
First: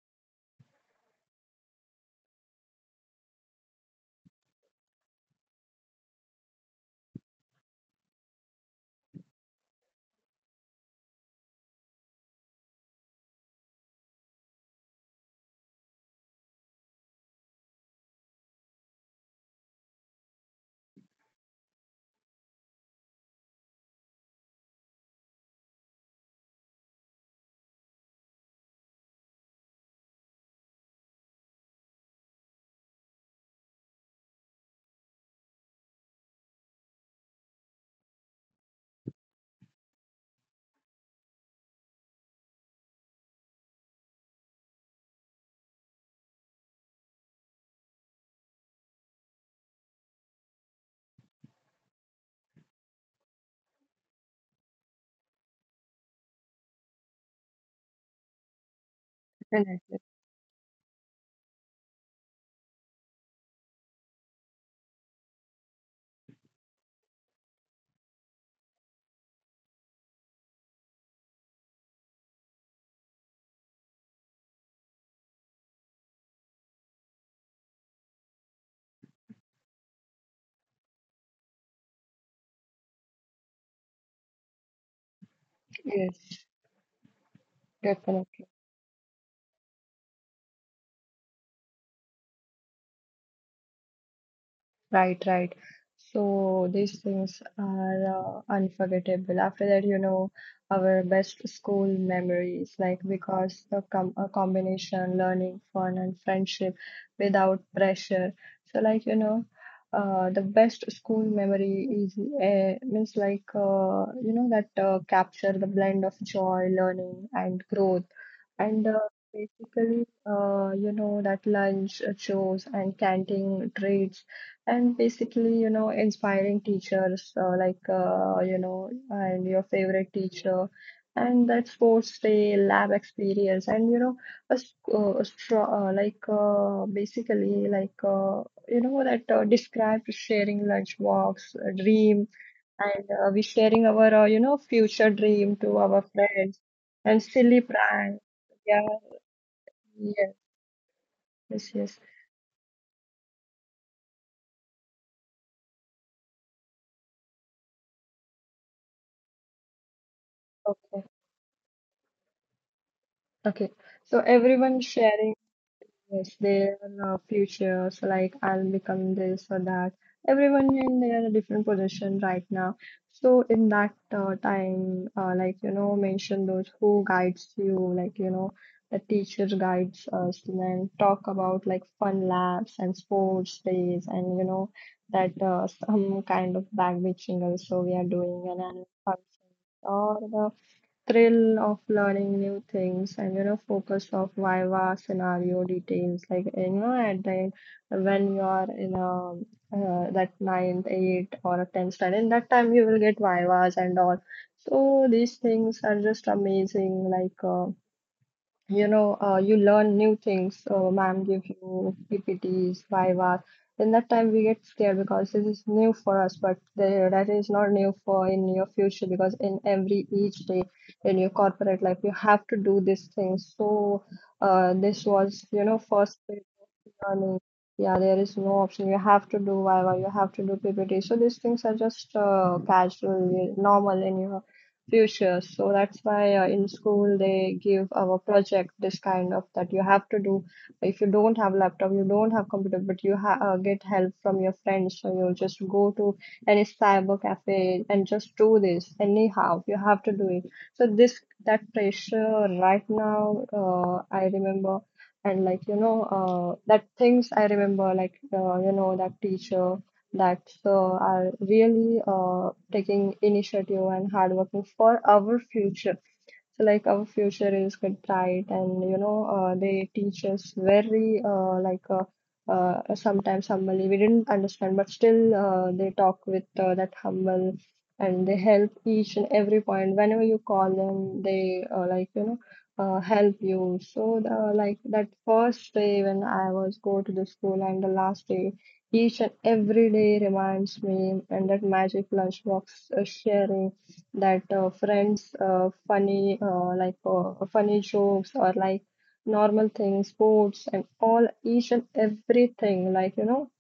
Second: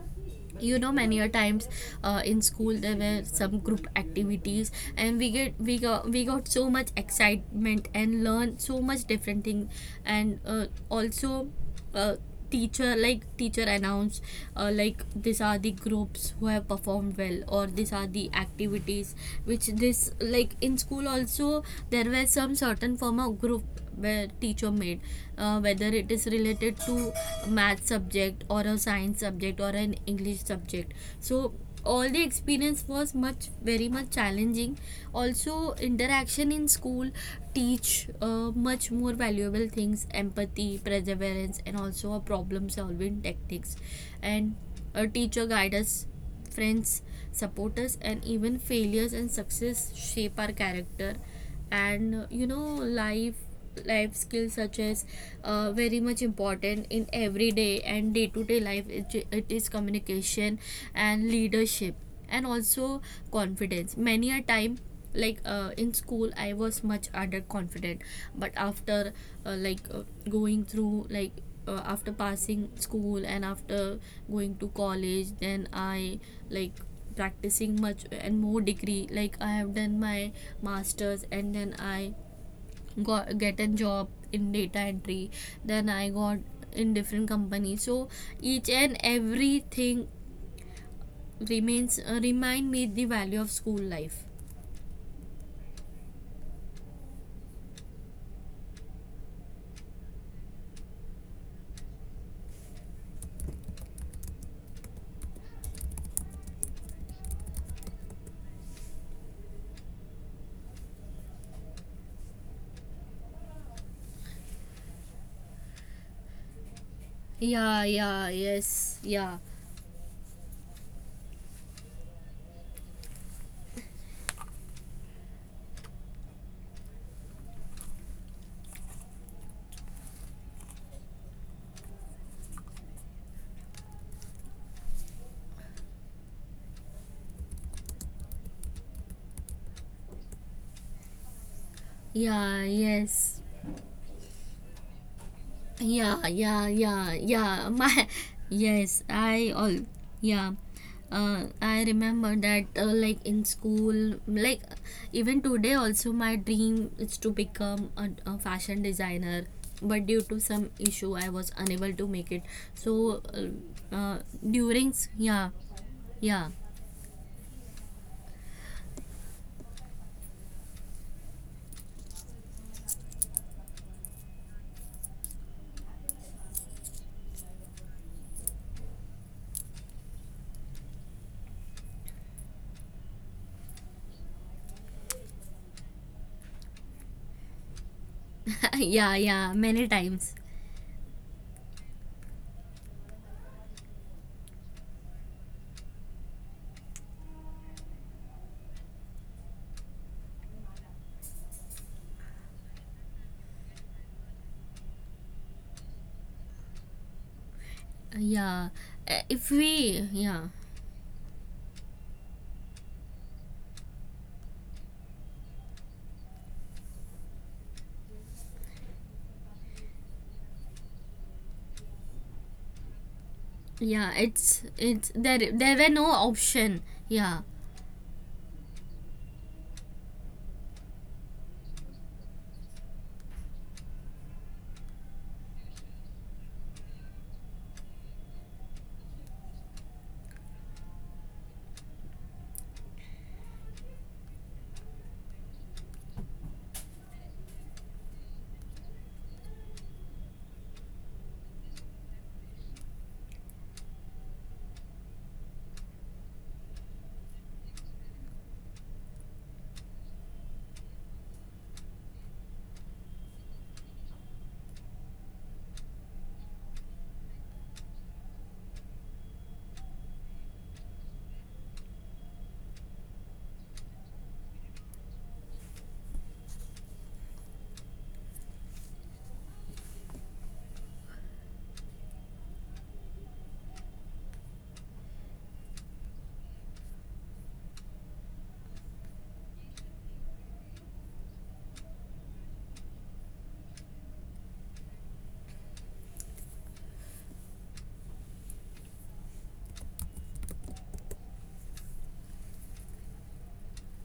[SPEAKER 1] you know, many a times, in school there were some group activities, and we got so much excitement and learned so much different thing. And also, uh, teacher, like teacher announced, like, these are the groups who have performed well, or these are the activities which this, like, in school also, there were some certain form of group where teacher made, whether it is related to math subject or a science subject or an English subject. So all the experience was much very much challenging. Also, interaction in school teach, much more valuable things, empathy, perseverance, and also a problem solving techniques. And a teacher guide us, friends support us, and even failures and success shape our character. And life skills such as, very much important in everyday and day to day life, it is communication and leadership, and also confidence many a time. Like, in school I was much underconfident, but after like going through, like after passing school and after going to college, then I, like, practicing much and more degree, like I have done my masters, and then I got get a job in data entry.
[SPEAKER 2] Yes,
[SPEAKER 1] Then I got in different companies,
[SPEAKER 2] definitely.
[SPEAKER 1] so each and everything remains, remind me the value of school life.
[SPEAKER 2] Right, right. So these things are unforgettable. After that, you know, our best school memories, like because the com a combination learning, fun, and friendship without pressure. So, the best school memory is means like you know that capture the blend of joy, learning, and growth,
[SPEAKER 1] Yeah, yeah,
[SPEAKER 2] and
[SPEAKER 1] yes, yeah.
[SPEAKER 2] basically, you know that lunch shows and canteen treats, and basically, you know, inspiring teachers and your favorite teacher, and that sports day lab experience, and you know, a, s- a stro- like basically like you know that describe sharing lunch walks, a dream,
[SPEAKER 1] Yeah,
[SPEAKER 2] and
[SPEAKER 1] yes.
[SPEAKER 2] we sharing our future dream to
[SPEAKER 1] Yeah,
[SPEAKER 2] our
[SPEAKER 1] yeah,
[SPEAKER 2] friends,
[SPEAKER 1] yeah,
[SPEAKER 2] and
[SPEAKER 1] yeah.
[SPEAKER 2] silly
[SPEAKER 1] My.
[SPEAKER 2] prank. Yeah,
[SPEAKER 1] Yes, I all.
[SPEAKER 2] yes,
[SPEAKER 1] Yeah. I
[SPEAKER 2] yes, yes.
[SPEAKER 1] remember that, like in school, like even today also my dream is to become a fashion designer, but due to some
[SPEAKER 2] Okay,
[SPEAKER 1] issue I was unable to make it. So
[SPEAKER 2] okay.
[SPEAKER 1] uh, uh,
[SPEAKER 2] So everyone sharing.
[SPEAKER 1] yeah. Yeah.
[SPEAKER 2] Yes, their futures, like I'll become this or that. Everyone in their different position right now. So in that time, mention those who guides you, like you know, the teacher guides us, and then talk about like fun labs and sports days, and you know that some kind of back bitching also we are doing an annual
[SPEAKER 1] Yeah, yeah,
[SPEAKER 2] function
[SPEAKER 1] many times.
[SPEAKER 2] or the thrill of learning new things, and you know focus of viva scenario details like you know at the end when you are in a that ninth eight or a tenth standard. In that time you will get vivas and all. So these things are just amazing.
[SPEAKER 1] Yeah.
[SPEAKER 2] You
[SPEAKER 1] If
[SPEAKER 2] know, you
[SPEAKER 1] we,
[SPEAKER 2] learn
[SPEAKER 1] yeah.
[SPEAKER 2] new things. Ma'am give you PPTs, vivas. In that time, we get scared because this is new for us, but the, that is not new for in your future because in every each day in your corporate life, you have to do these things.
[SPEAKER 1] Yeah,
[SPEAKER 2] So,
[SPEAKER 1] it's there
[SPEAKER 2] this
[SPEAKER 1] there
[SPEAKER 2] was,
[SPEAKER 1] were no
[SPEAKER 2] you know, first
[SPEAKER 1] option,
[SPEAKER 2] bit of
[SPEAKER 1] yeah.
[SPEAKER 2] learning. Yeah, there is no option. You have to do viva, you have to do PPT. So these things are just casual, normal in your future. So that's why in school they give our project this kind of that you have to do. If you don't have laptop, you don't have computer, but you ha get help from your friends. So you just go to any cyber cafe and just do this anyhow. You have to do it. So this that pressure right now, I remember. And like you know, that things I remember, that teacher that are really taking initiative and hardworking for our future. So, like our future is quite bright, and they teach us very sometimes humbly. We didn't understand, but still they talk with that humble, and they help each and every point. Whenever you call them, they help you. So the like that first day when I was go to the school and the last day, each and every day reminds me, and that magic lunchbox sharing, that friends, funny jokes or like normal things, sports, and all each and everything. Like you know,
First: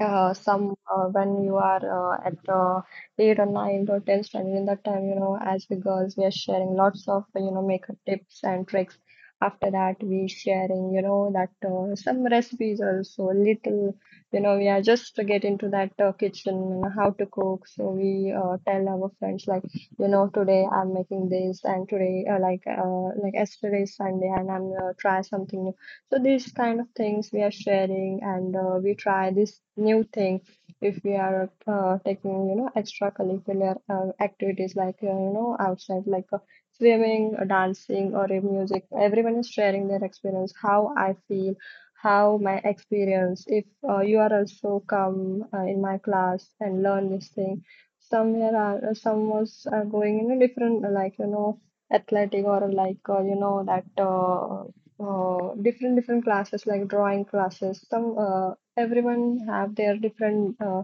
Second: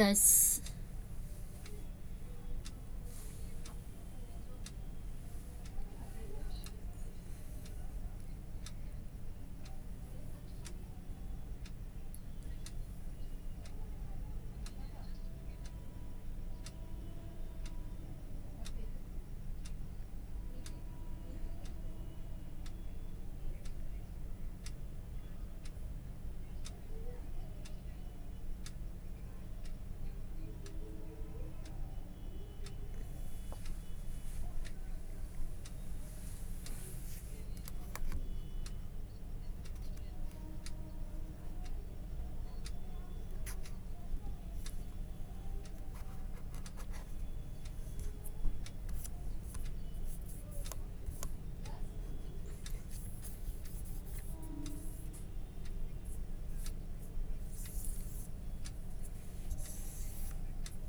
[SPEAKER 2] some when you are at the eight or nine or ten standard. In that time, you know, as we girls, we are sharing lots of, you know, makeup tips and tricks. After that, we sharing, you know, that some recipes also, little, you know, we are just to get into that kitchen and how to cook. So we tell our friends, like, you know, today I'm making this, and today like yesterday is Sunday and I'm try something new. So these kind of things we are sharing, and we try this new thing. If we are taking, you know, extracurricular activities like, you know, outside, like swimming, dancing, or music. Everyone is sharing their experience, how I feel, how my experience. If you are also come in my class and learn this thing, somewhere are some was are going in a different, athletic, or like you know that different different classes like drawing classes, some everyone have their different uh,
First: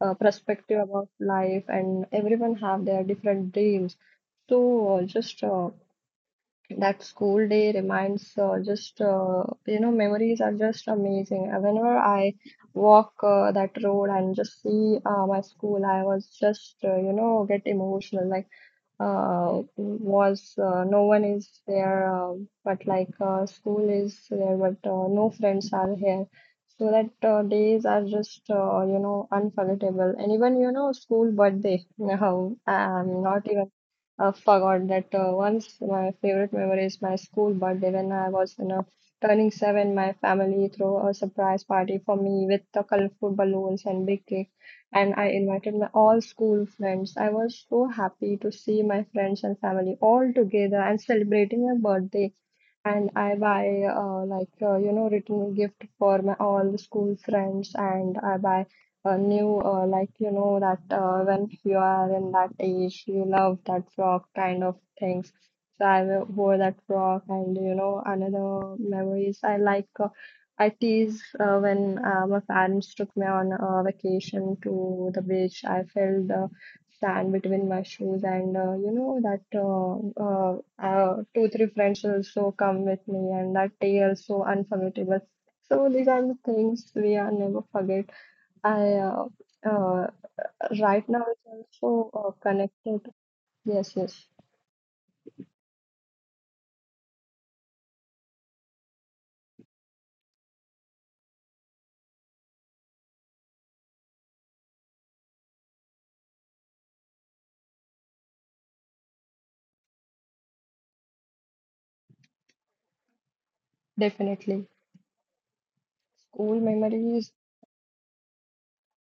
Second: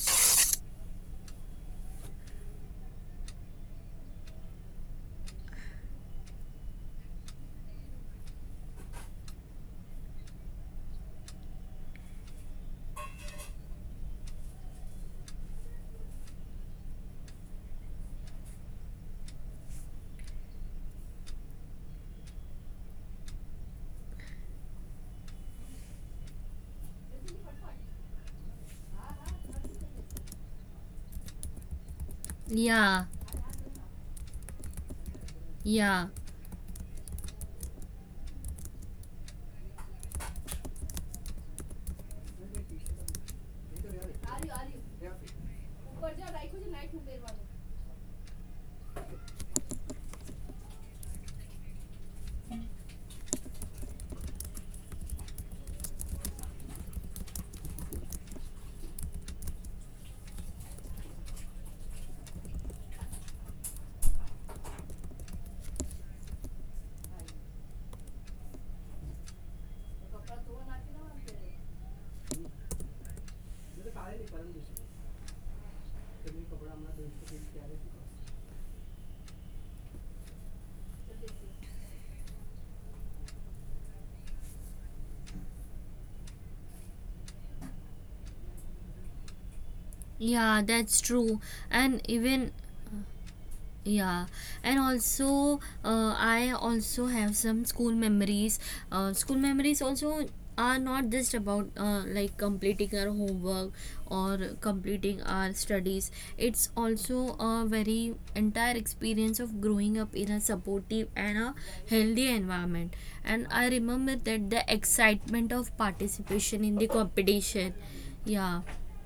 [SPEAKER 2] uh, perspective about life, and everyone have their different dreams. So just that school day reminds just you know, memories are just amazing. Whenever I walk that road and just see my school, I was just you know, get emotional, like was no one is there, but like school is there, but no friends are here. So that days are just you know, unforgettable. And even, you know, school birthday. Now
[SPEAKER 1] Yeah.
[SPEAKER 2] I'm not even forgot that once
[SPEAKER 1] Yeah.
[SPEAKER 2] my favorite memory is my school birthday, when I was, you know, turning seven. My family threw a surprise party for me with the colorful balloons and big cake, and I invited my all school friends. I was so happy to see my friends and family all together and celebrating my birthday. And I buy you know, written gift for my all the school friends, and I buy a new, like, you know, that when you are in that age, you love that frock kind of things. So I wore that frock. And you know, another memories I like. I tease when my parents took me on a vacation to the beach. I felt the sand between my shoes, and, you know, that 2, 3 friends also come with me, and that day also unforgettable. So these are the things we are never forget. I uh,
[SPEAKER 1] Yeah, that's
[SPEAKER 2] right now
[SPEAKER 1] true.
[SPEAKER 2] it's also
[SPEAKER 1] And even,
[SPEAKER 2] connected. Yes, yes,
[SPEAKER 1] yeah, and also, I also have some school memories. School memories also are not just about, like completing our homework or completing our studies. It's also a very entire experience of growing up in a supportive and a healthy environment. And I remember that the
[SPEAKER 2] definitely.
[SPEAKER 1] excitement of
[SPEAKER 2] School
[SPEAKER 1] participation in the
[SPEAKER 2] memories.
[SPEAKER 1] competition. Yeah,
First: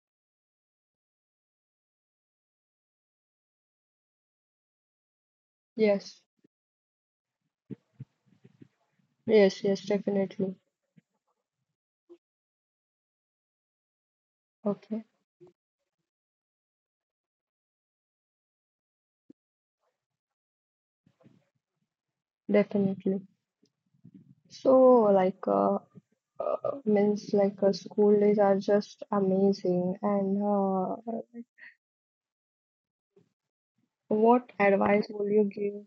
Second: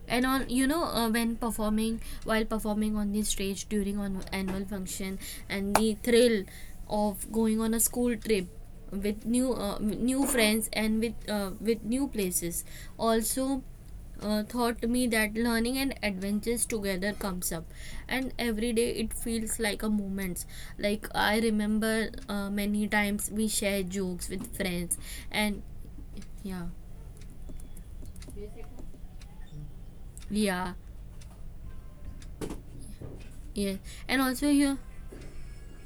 [SPEAKER 1] and on, when performing, while performing on the stage during on annual function, and the
[SPEAKER 2] Yes,
[SPEAKER 1] thrill of going on a school trip with new
[SPEAKER 2] yes,
[SPEAKER 1] uh,
[SPEAKER 2] yes,
[SPEAKER 1] new
[SPEAKER 2] definitely.
[SPEAKER 1] friends and with new places, also, taught
[SPEAKER 2] Okay,
[SPEAKER 1] me that learning and adventures together comes up, and every day it feels like a moment. Like, I remember, many
[SPEAKER 2] definitely.
[SPEAKER 1] times we share jokes with friends.
[SPEAKER 2] So, like,
[SPEAKER 1] And, yeah,
[SPEAKER 2] means like school days are just amazing. And
[SPEAKER 1] yeah, yeah, and also
[SPEAKER 2] what
[SPEAKER 1] you,
[SPEAKER 2] advice will you give?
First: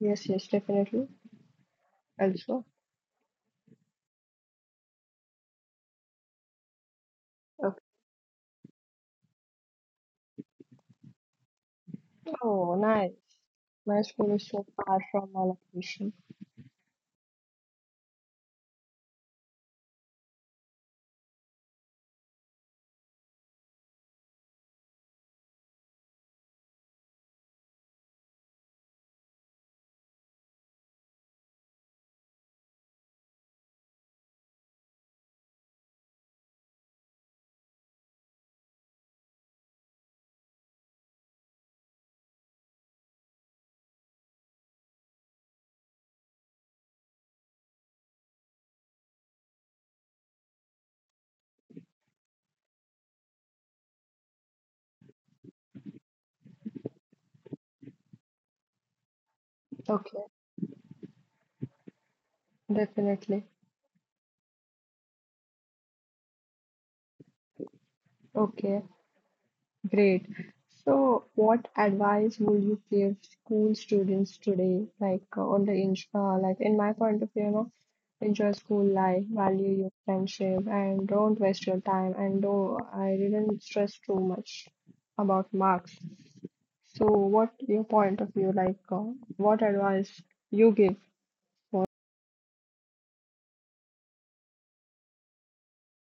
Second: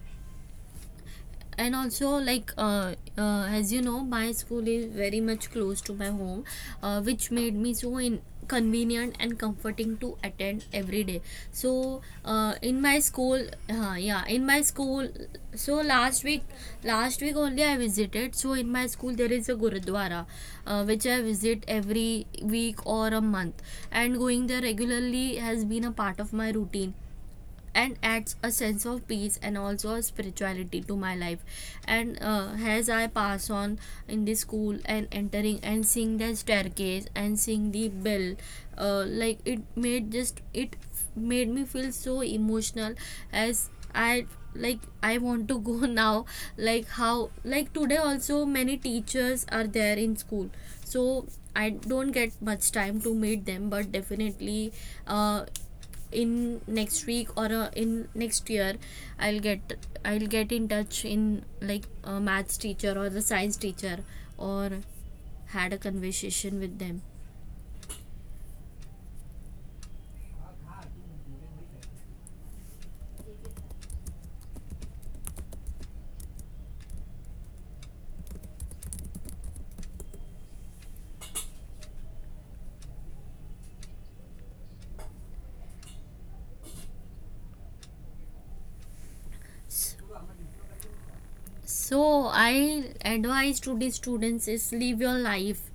[SPEAKER 2] Yes, yes, definitely.
[SPEAKER 1] and also like,
[SPEAKER 2] Also,
[SPEAKER 1] as you know, my school is very much close to my home, which made me
[SPEAKER 2] okay.
[SPEAKER 1] so in convenient and comforting to attend every day. So,
[SPEAKER 2] Oh,
[SPEAKER 1] in my
[SPEAKER 2] nice.
[SPEAKER 1] school
[SPEAKER 2] My
[SPEAKER 1] yeah,
[SPEAKER 2] school
[SPEAKER 1] in
[SPEAKER 2] is
[SPEAKER 1] my
[SPEAKER 2] so far
[SPEAKER 1] school,
[SPEAKER 2] from my
[SPEAKER 1] so
[SPEAKER 2] location.
[SPEAKER 1] last week, last week only I visited. So in my school there is a gurudwara, which I visit every week or a month, and going there regularly has been a part of my routine, and adds a sense of peace and also a spirituality to my life. And, as I pass on in the school and entering and seeing the staircase and seeing the bell, like it made just it f- made me feel so emotional, as I, like, I want to go now. Like, how, like today also many teachers are there in school, so I don't get much time to meet them, but definitely, uh, in next week or, in next year, i'll get
[SPEAKER 2] Okay,
[SPEAKER 1] i'll get in touch in like a maths teacher or the
[SPEAKER 2] definitely.
[SPEAKER 1] science teacher, or had a conversation with them.
[SPEAKER 2] Okay. Great. So, what advice would you give school students today? Like, on the in like in my point of view, you know, enjoy school life, value your friendship, and don't waste your time. And though I didn't stress too much about marks, so what your point of view, what advice
[SPEAKER 1] so
[SPEAKER 2] you give?
[SPEAKER 1] so I advise to the students is, live your life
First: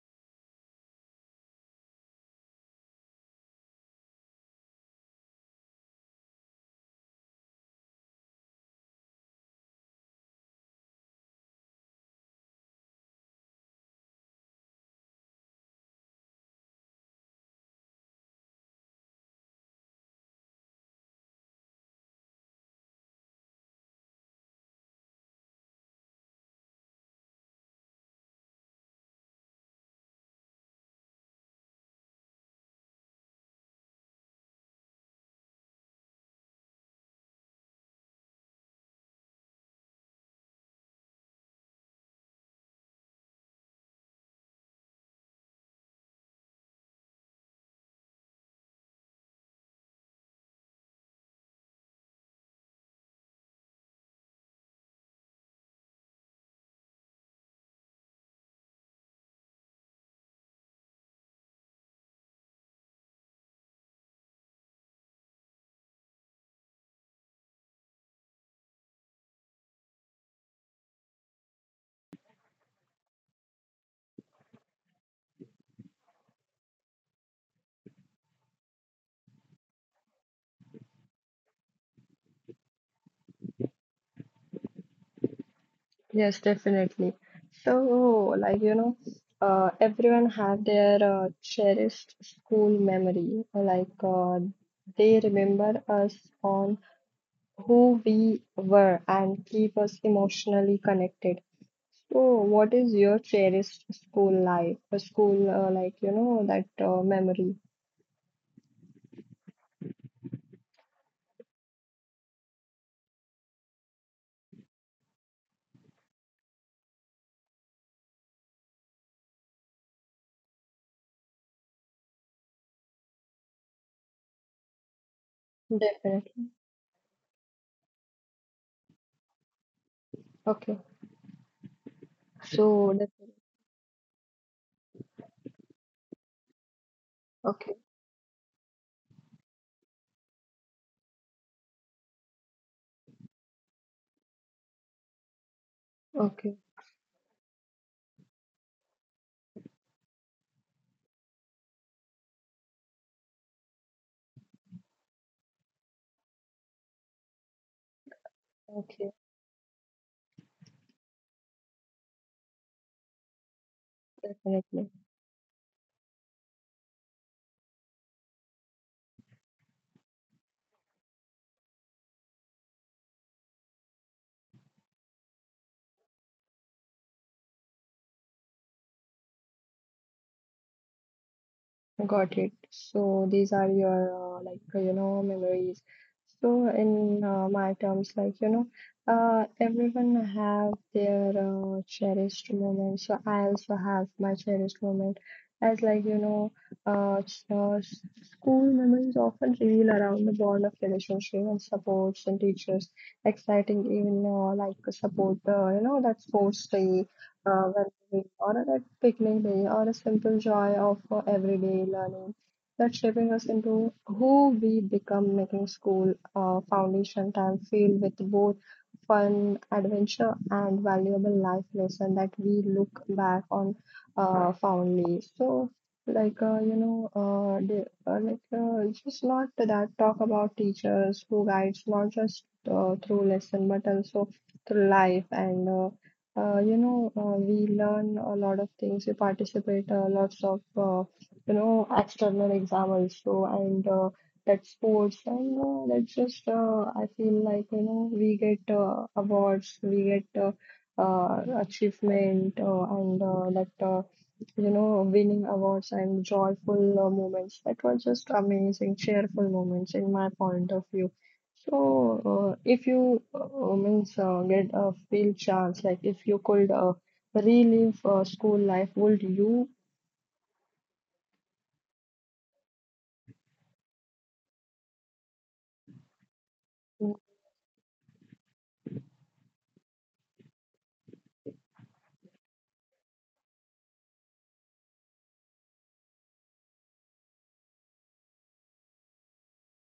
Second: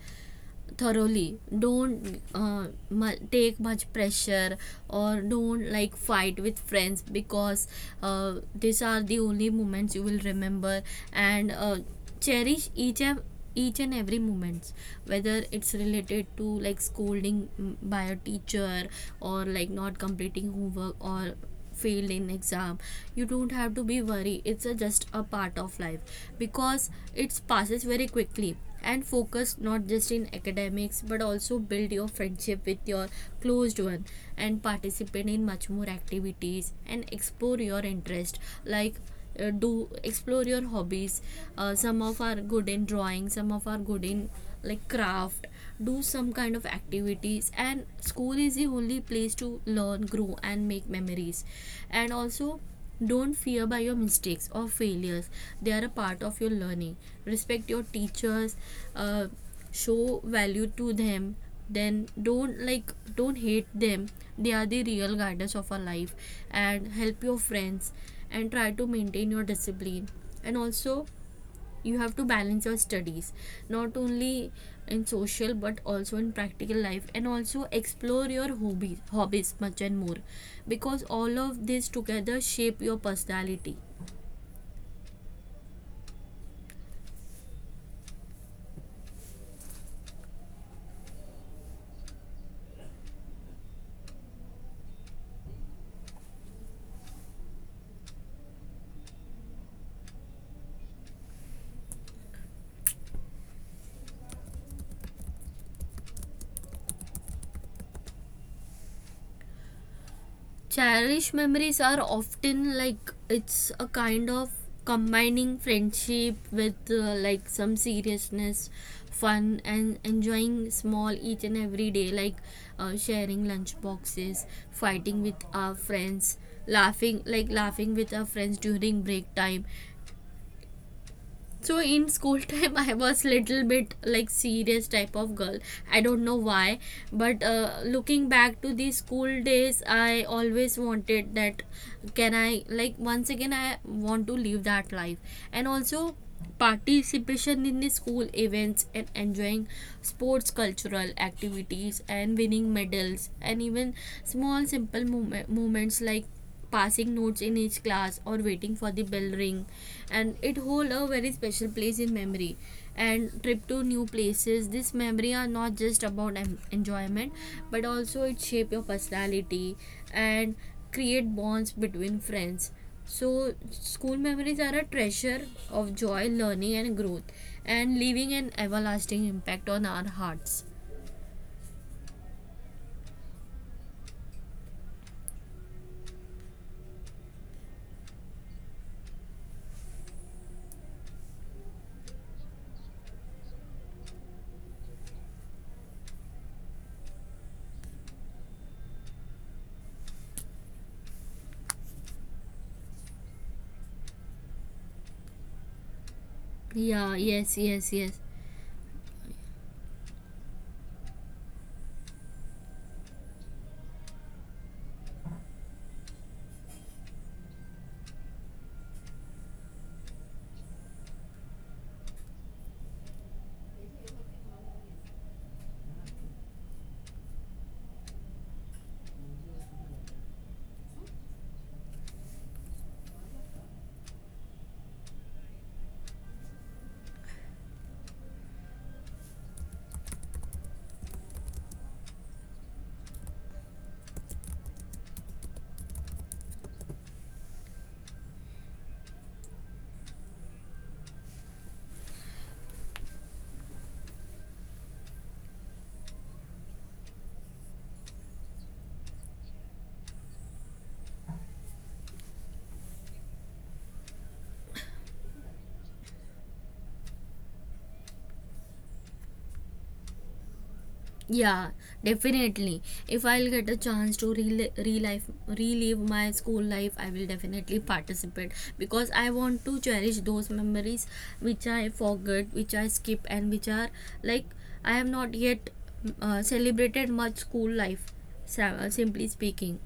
[SPEAKER 1] thoroughly, don't take much pressure, or don't, like, fight with friends, because, these are the only moments you will remember. And, cherish each and every moments, whether it's related to like scolding, by a teacher, or like not completing homework, or failed in exam, you don't have to be worried, just a part of life, because it passes very quickly. And focus not just in academics, but also build your friendship with your closed one, and participate in much more activities, and explore your interest, like, do explore your hobbies. Some of are good in drawing, some of are good in like craft, do some kind of activities, and school is the only place to learn, grow, and make memories. And also don't fear by your mistakes or failures, they are a part of your learning. Respect your teachers, uh, show value to them, then don't, like, don't hate them, they are the real guidance of our life. And help your friends, and try to maintain your discipline. And also you have to balance your studies, not only in social but also in practical life, and also explore your hobbies much and more, because all of this together shape your personality.
[SPEAKER 2] Yes, definitely. So, like, you know, everyone have their cherished school memory. Like, they remember us on who we were and keep us emotionally connected. So, what is your cherished school life, a school, like, you know, that memory?
[SPEAKER 1] Cherished memories are often like, it's a kind of combining friendship with, like some seriousness, fun, and enjoying small each and every day, like, sharing lunch boxes, fighting with our
[SPEAKER 2] Definitely.
[SPEAKER 1] friends, laughing with our friends during break time.
[SPEAKER 2] Okay.
[SPEAKER 1] So in
[SPEAKER 2] So,
[SPEAKER 1] school
[SPEAKER 2] definitely.
[SPEAKER 1] time I was little bit like serious type of girl, I don't know why.
[SPEAKER 2] Okay.
[SPEAKER 1] But, looking back to the school days, I always wanted that, can I, like, once again I want to live that life. And
[SPEAKER 2] Okay.
[SPEAKER 1] also participation in the school events, and enjoying sports, cultural activities, and winning medals, and even small simple moments like passing notes in each class, or
[SPEAKER 2] Okay.
[SPEAKER 1] waiting for the bell ring, and it hold a very special place in memory. And trip to new
[SPEAKER 2] Definitely.
[SPEAKER 1] places, this memory are not just about enjoyment, but also it shape your personality and create bonds between friends. So school memories are a treasure of joy, learning, and growth, and leaving an everlasting impact on our hearts.
[SPEAKER 2] Got it. So these are your you know, memories. So in my terms, like, you know, everyone have their cherished moment. So I also have my cherished moment. As, like, you know, school memories often reveal around the bond of relationship and supports and teachers. Exciting even like support, you know, that sports day,
[SPEAKER 1] Yeah, yes, yes,
[SPEAKER 2] well-being,
[SPEAKER 1] yes.
[SPEAKER 2] or a red picnic day, or a simple joy of everyday learning that's shaping us into who we become, making school foundation time filled with both fun, adventure, and valuable life lesson that we look back on fondly. So, like, you know, the, like it's just not that talk about teachers who guides not just through lesson, but also through life. And. You know, we learn a lot of things. We participate lots of, you know, external exam also, and that sports, and that's just. I feel like, you know, we get awards, we get achievement, and that you know, winning awards and joyful moments. That were just amazing, cheerful moments in my point of view. So, if you means get a field chance, like if you could relive school life, would you?
[SPEAKER 1] Yeah, definitely. If I'll get a chance to relive my school life, I will definitely participate because I want to cherish those memories which I forgot, which I skip, and which are like I have not yet, celebrated much school life. Simply speaking,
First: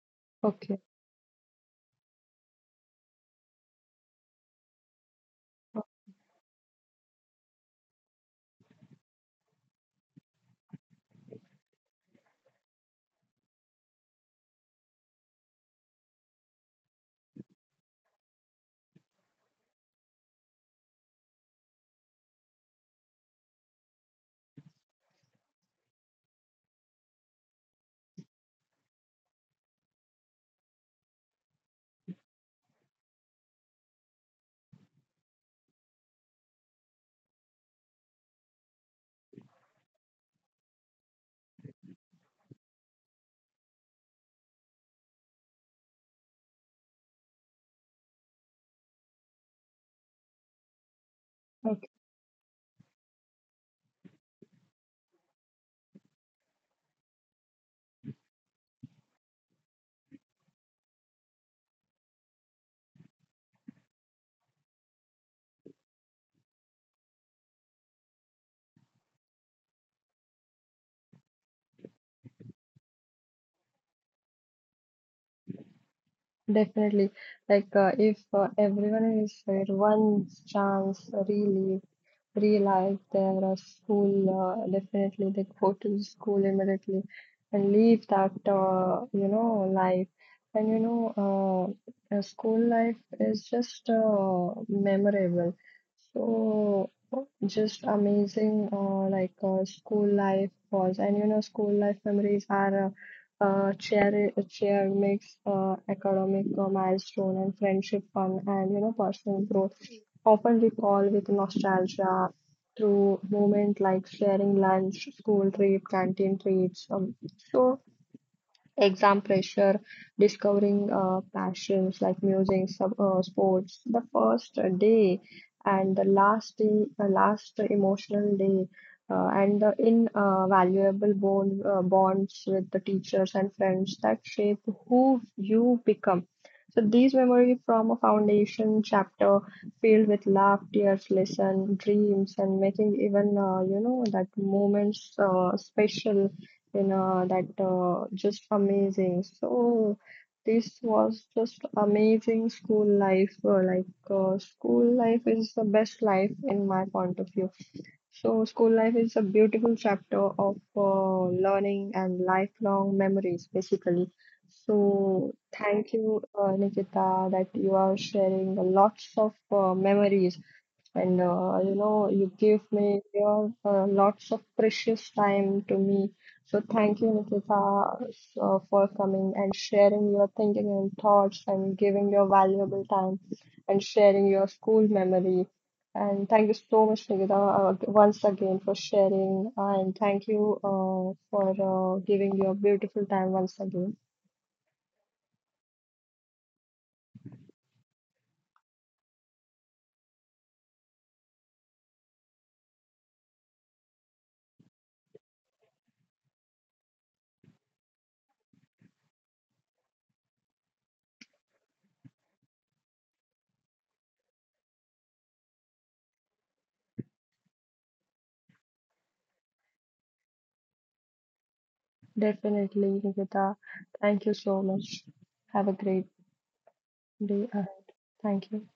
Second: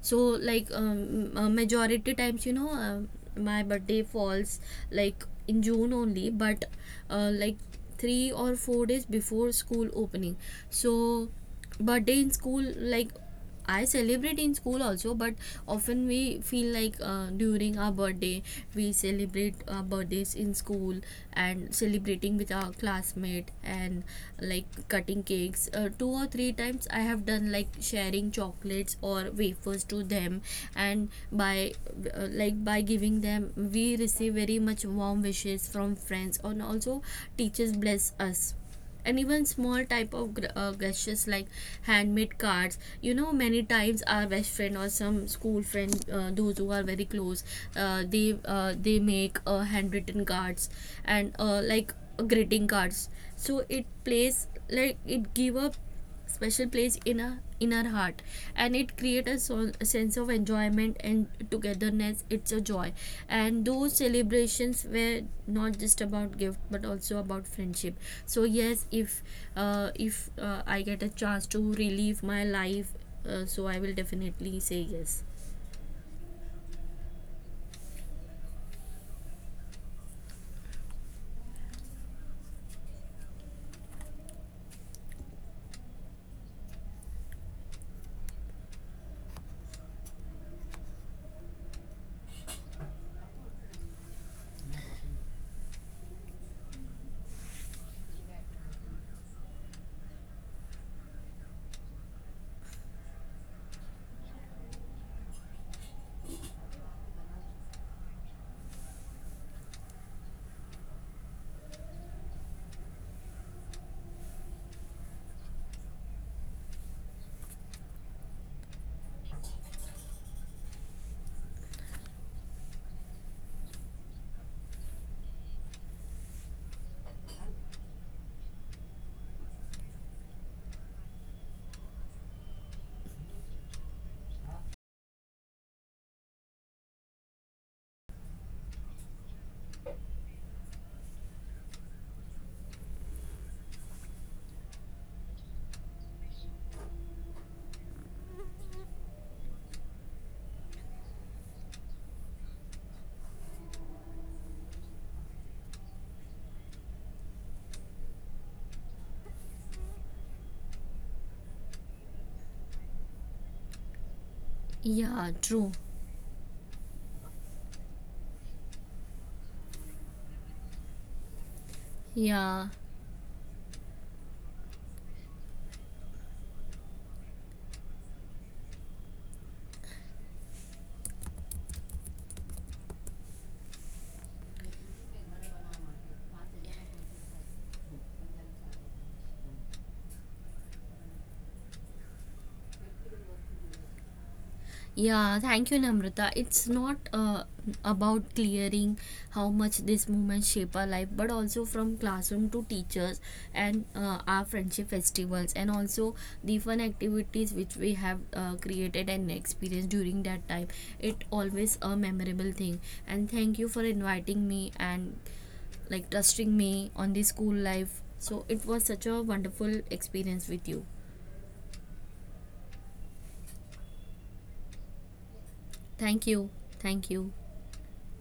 [SPEAKER 1] so like,
[SPEAKER 2] Okay.
[SPEAKER 1] majority times, my birthday falls like in June only, but, like 3 or 4 days before school opening. So birthday in school, like, I celebrate in school also, but often we feel like, during our birthday, we celebrate our birthdays in school, and celebrating with our classmate, and like cutting cakes. Two or three times I have done like sharing chocolates or wafers to them, and by, like by giving them, we receive very much warm wishes from friends, and also teachers bless us, and even small type of gestures like handmade cards, many times our best friend or some school friend, those who are very close, they make, handwritten cards and,
[SPEAKER 2] Okay.
[SPEAKER 1] like greeting cards. So it plays like, it give a special place in a in our heart, and it create a sense of enjoyment and togetherness, it's a joy. And those celebrations were not just about gift but also about friendship. So yes, if, I get a chance to relive my life, so I will definitely say yes.
[SPEAKER 2] Definitely. Like, if everyone is fair, one chance really relive their school, definitely they go to school immediately and leave that, you know, life. And, you know, school life is just memorable. So, just amazing, school life was. And, you know, school life memories are. Cheer makes academic milestone and friendship, fun, and, you know, personal growth. Often recall with nostalgia through moment like sharing lunch, school trip, canteen treats. So exam pressure, discovering passions like music, sports, the first day and the last day, the last emotional day, and the invaluable bond, bonds with the teachers and friends that shape who you become. So these memories form a foundation chapter filled with love, tears, lesson, dreams, and making even, you know, that moments special, you know, that just amazing. So this was just amazing school life. School life is the best life in my point of view. So school life is a beautiful chapter of learning and lifelong memories, basically. So
[SPEAKER 1] Yeah, true.
[SPEAKER 2] thank you, Nikita, that you are sharing lots of memories, and, you know, you give
[SPEAKER 1] Yeah.
[SPEAKER 2] me your lots of precious time to me. So thank you, Nikita, so, for coming and sharing your thinking and thoughts and giving your valuable time and sharing your school memory. And thank you so much, Nikita, once again for sharing. And thank you for giving your beautiful time once again.
[SPEAKER 1] Yeah, thank you, Namrata. It's not, about clearing how much these moments shape our life, but also from classroom to teachers, and, our friendship festivals, and also the fun activities which we have, created and experienced during that time. It always a memorable thing. And thank you for inviting me, and like trusting me on the school life. So it was such a wonderful experience with you.
[SPEAKER 2] Definitely, Nikita, thank you so much. Have a great
[SPEAKER 1] Thank you.
[SPEAKER 2] day
[SPEAKER 1] Thank
[SPEAKER 2] ahead.
[SPEAKER 1] you.
[SPEAKER 2] Thank you.